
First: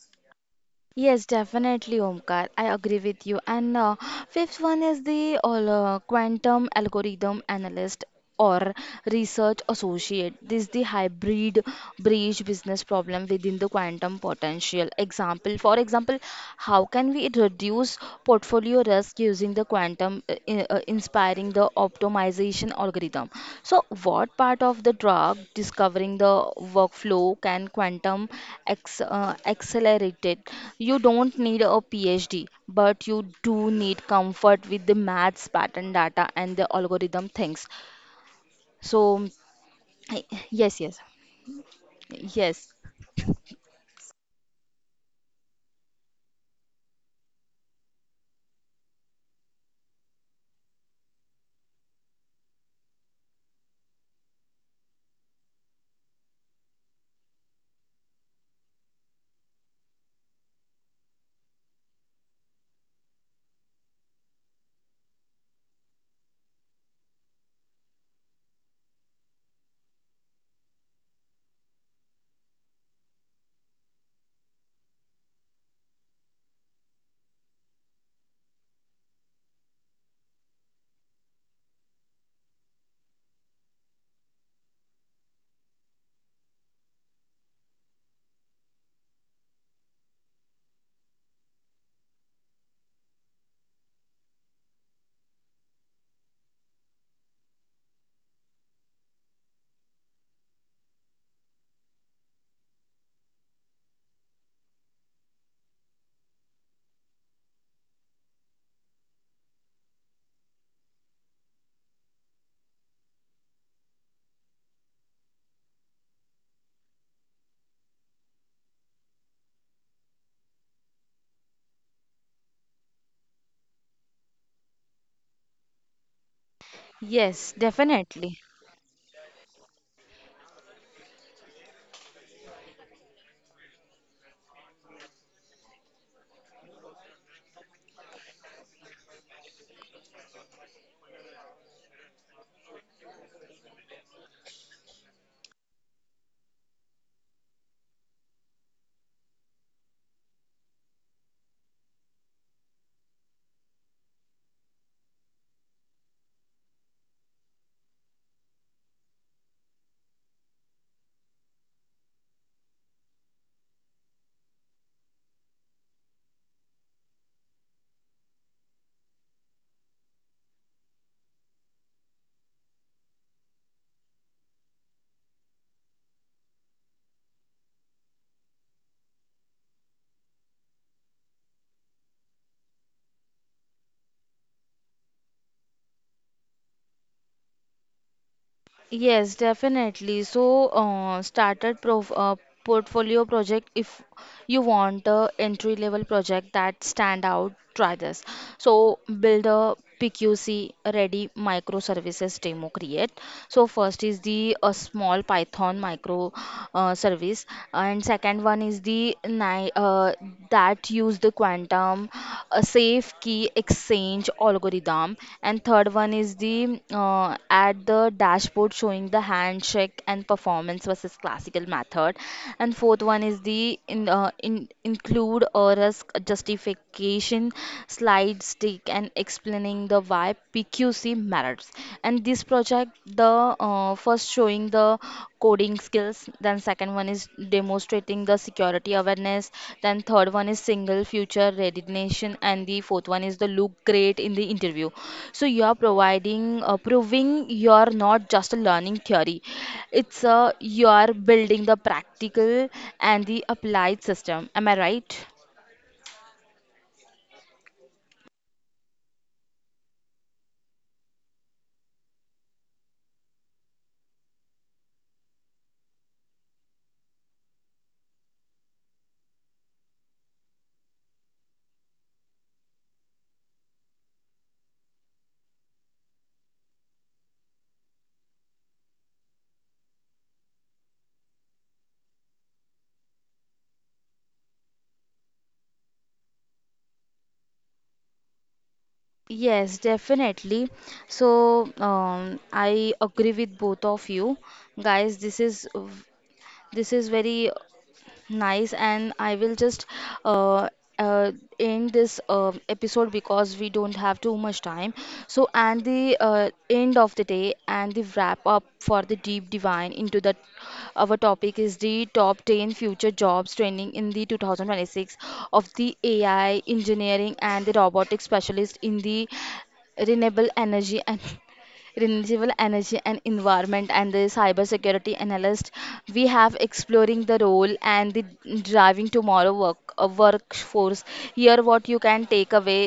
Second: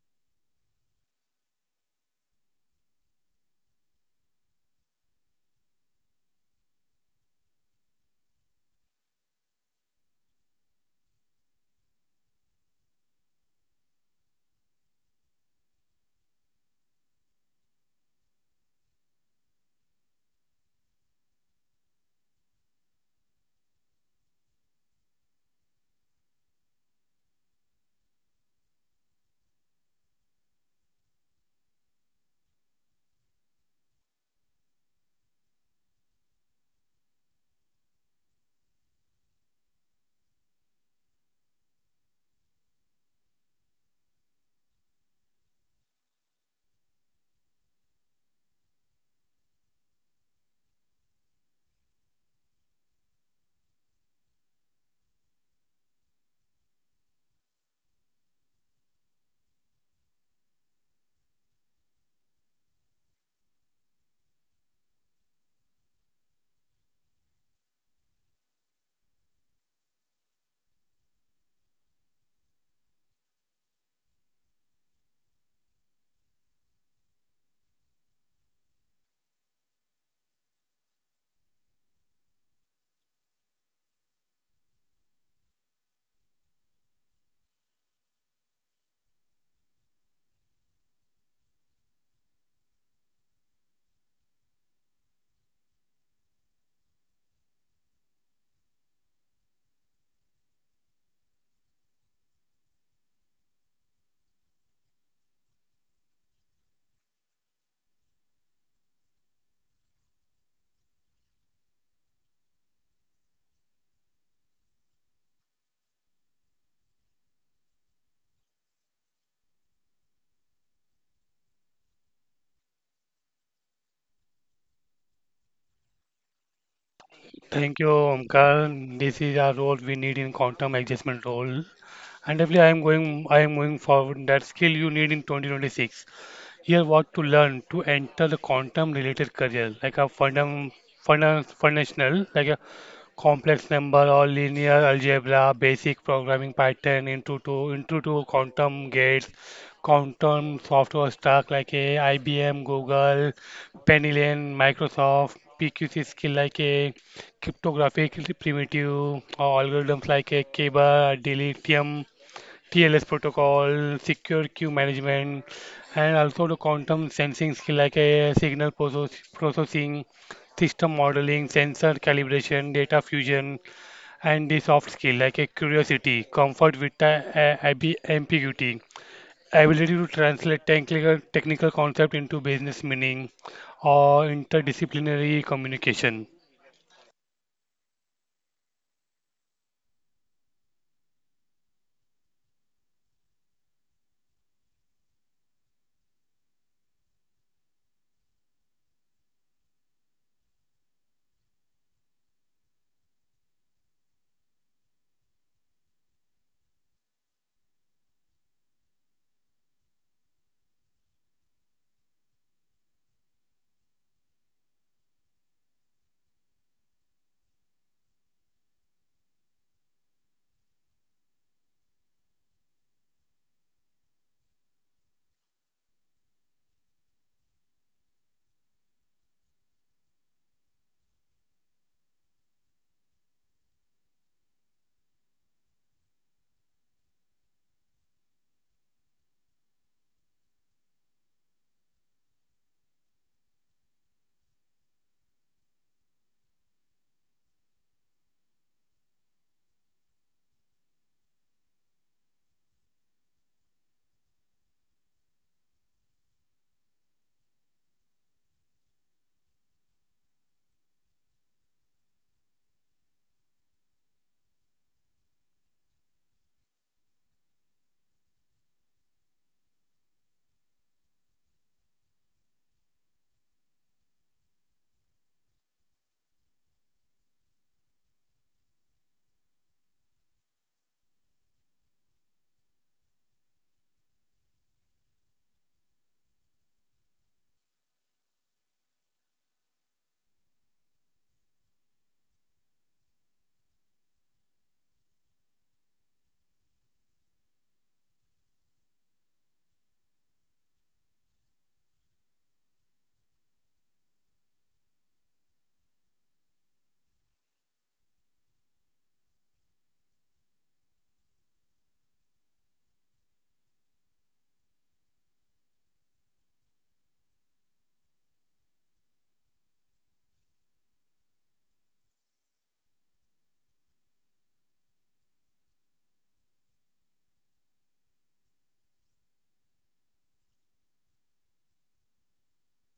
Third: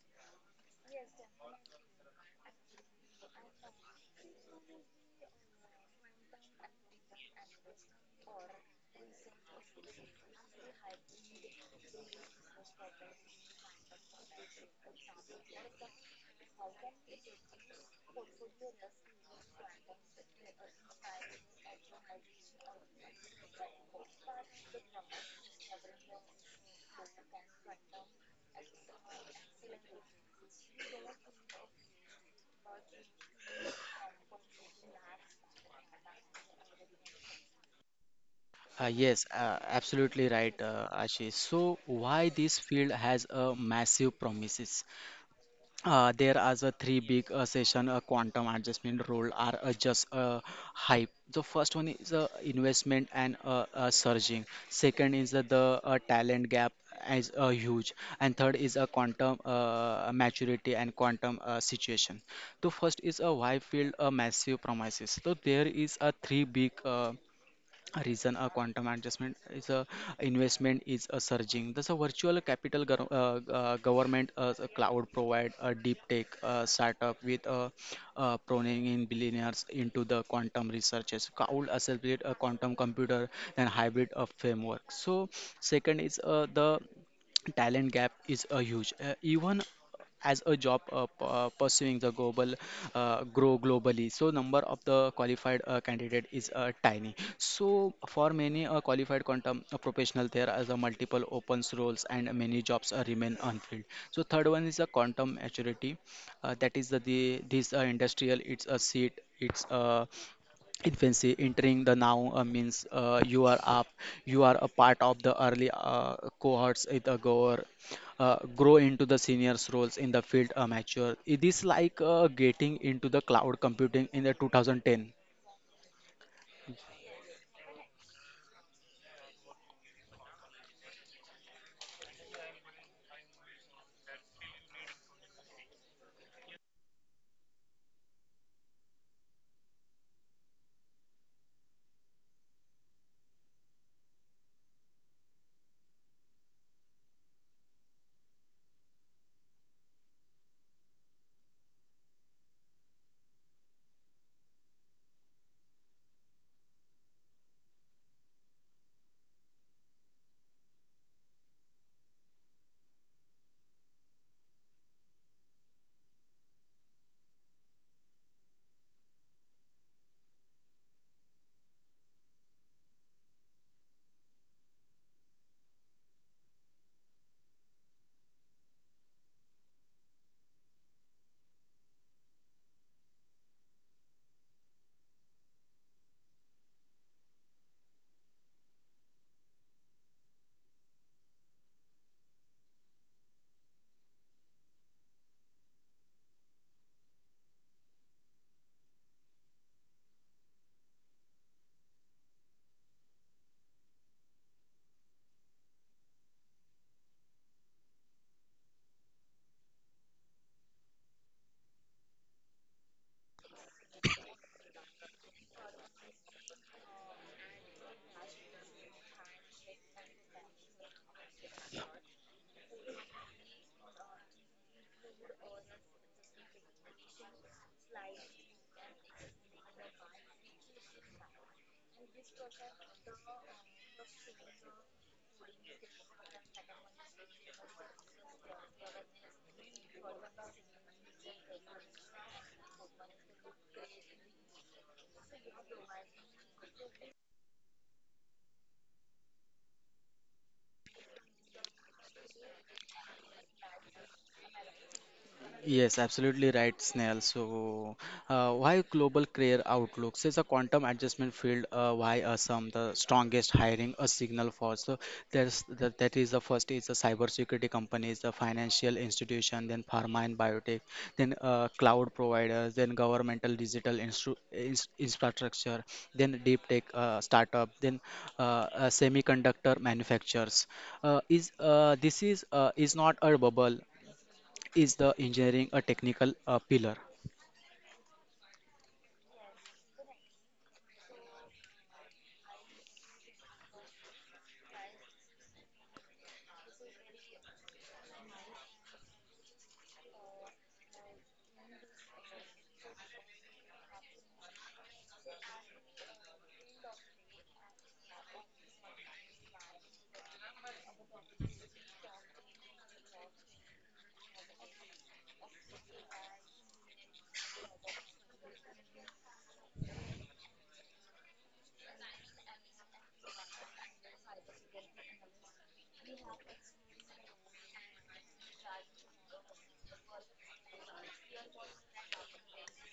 Speaker 1: Yes, definitely, Omkar. I agree with you. And fifth one is the quantum algorithm analyst or research associate. This is the hybrid breach business problem within the quantum potential. For example, how can we reduce portfolio risk using the quantum inspiring the optimization algorithm. So, what part of the drug discovering the workflow can quantum accelerate it? You don't need a PhD, but you do need comfort with the maths, pattern data, and the algorithm things.
Speaker 2: Yes,
Speaker 1: So, I-
Speaker 2: absolutely right,
Speaker 1: yes, yes,
Speaker 2: Ashish. So, why this
Speaker 1: yes,
Speaker 2: field has a massive promises? There are the three big session quantum adjustment rule are just hype. The first one is investment and surging. Second is the talent gap as huge, and third is a quantum maturity and quantum situation. So first is a why field a massive promises. So there is a three big reason a quantum adjustment is a investment is a surging. Thus, a virtual capital government as a cloud provide a deep tech startup with a proning in billionaires into the quantum researches. Cloud accelerate a quantum computer and hybrid of framework. So, second is the talent gap is a huge. Even as a job pursuing the global grow globally, so number of the qualified candidate is tiny. So for many qualified quantum professional there as a multiple opens roles and many jobs remain unfilled. So third one is a quantum maturity, that is the this industrial it's a seat it's a infancy entering the noun, means you are up you are a part of the early cohorts it grow into the seniors roles in the field mature. It is like getting into the cloud computing in the 2010.
Speaker 1: yes,
Speaker 3: thank you,
Speaker 1: definitely.
Speaker 3: Omkar, this is our role we need in quantum adjustment role. And definitely, I am going forward that skill you need in 2026. Here, what to learn to enter the quantum related career, like a foundational, like a complex number or linear algebra, basic programming pattern, into to quantum gates, quantum software stack like a IBM, Google, Penguin, Microsoft, PQC skill like a cryptographic primitive or algorithms like a cable, dilithium TLS protocol, secure queue management, and also the quantum sensing skill like a signal processing, system modeling, sensor calibration, data fusion, and the soft skill like a curiosity, comfort with the ambiguity, ability to translate technical concept into business meaning, or interdisciplinary communication.
Speaker 1: Yes, definitely. So, started prof portfolio project, if you want a entry level project that stand out, try this. So, build a PQC ready microservices demo create. So, first is the a small Python micro service, and second one is the ni that use the quantum a safe key exchange algorithm, and third one is the at the dashboard showing the handshake and performance versus classical method, and fourth one is the in include a risk justification slide stick and explaining the why PQC matters. And this project, the first showing the coding skills, then second one is demonstrating the security awareness, then third one is single future readiness, and the fourth one is the look great in the interview. So you are providing proving you are not just learning theory, it's you are building the practical and the applied system. Am I right?
Speaker 2: Yes, absolutely right, Snail. So, why global career outlooks is a quantum adjustment field. Why are some the strongest hiring a signal for? So, there's that is the first is the cybersecurity companies, the financial institution, then pharma and biotech, then cloud providers, then governmental digital infrastructure, then deep tech startup, then uh, semiconductor manufacturers. Is This is not a bubble, is the engineering a technical pillar?
Speaker 1: Yes, definitely. So, I agree with both of you guys. This is this is very nice, and I will just uh, uh, end this episode because we don't have too much time. So, and the end of the day and the wrap up for the deep divine into the our topic is the top 10 future jobs trending in the 2026 of the AI engineering and the robotic specialist in the renewable energy and renewable energy and environment and the cyber security analyst. We have exploring the role and the driving tomorrow workforce. Here what you can take away,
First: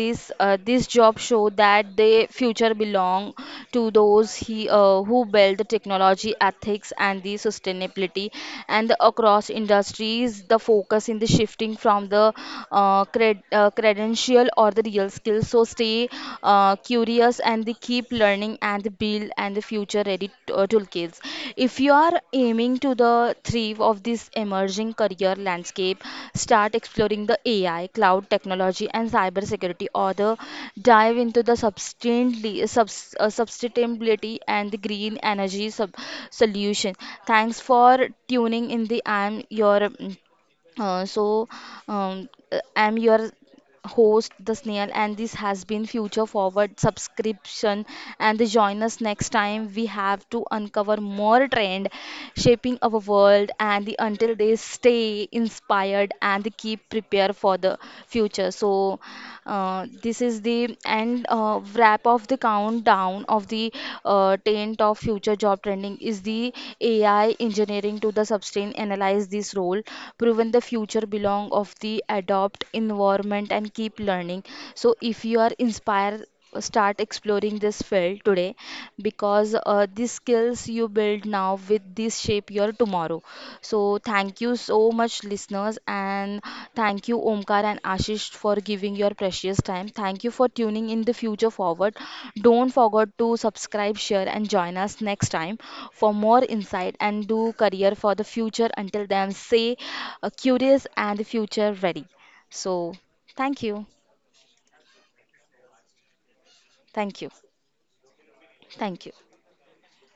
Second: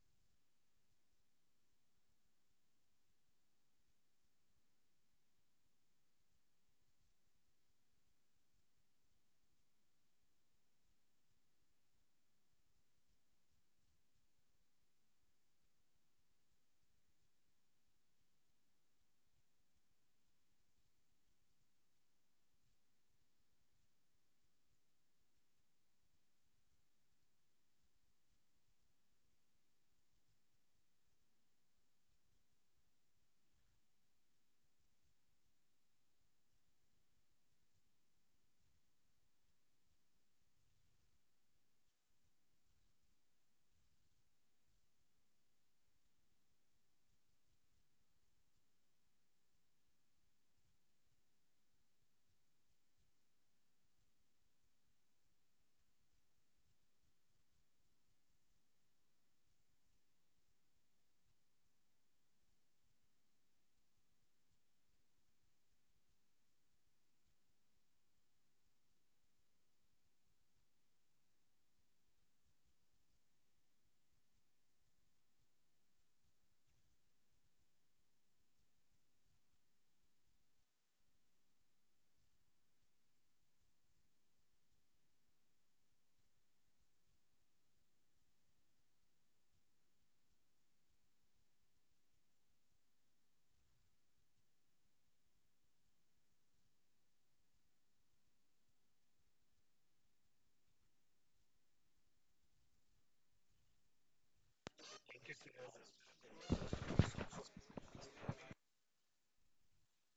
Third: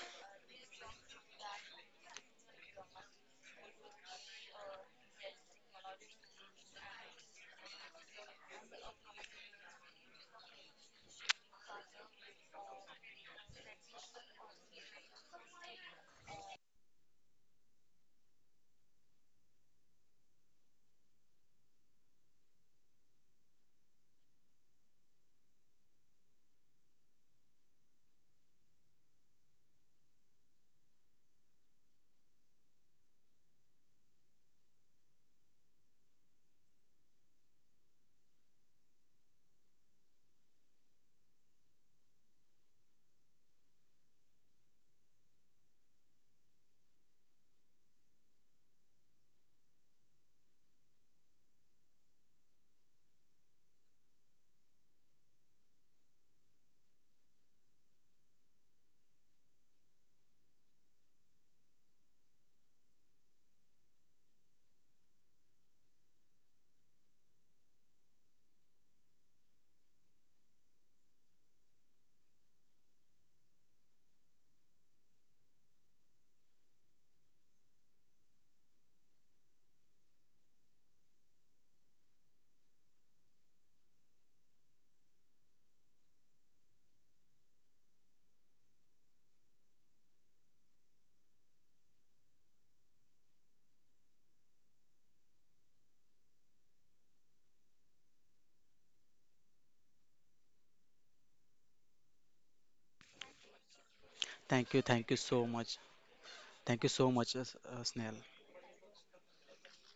Speaker 1: this this job show that the future belong to those who build the technology ethics and the sustainability, and the across industries the focus in the shifting from the credential crucial or the real skill. So stay curious and the keep learning and build and the future ready toolkits. If you are aiming to the thrive of this emerging career landscape, start exploring the AI, cloud technology, and cybersecurity, or the dive into the sustainability and the green energy sub solution. Thanks for tuning in. The I'm your uh, so, I'm your host, the snail, and this has been Future Forward subscription. And join us next time. We have to uncover more trend shaping our world. And the, until they stay inspired and keep prepared for the future. So, this is the end wrap of the countdown of the 10 top future job trending is the AI engineering to the sustain analyze this role, proven the future belong of the adopt environment and keep learning. So if you are inspired, start exploring this field today, because these skills you build now with this shape your tomorrow. So, thank you so much, listeners, and thank you, Omkar and Ashish, for giving your precious time. Thank you for tuning in the future forward. Don't forget to subscribe, share, and join us next time for more insight and do career for the future. Until then, stay curious and the future ready. So, thank you,
Speaker 2: Thank you so much. Thank you so
Speaker 1: thank you,
Speaker 2: much, Snail.
Speaker 1: thank you.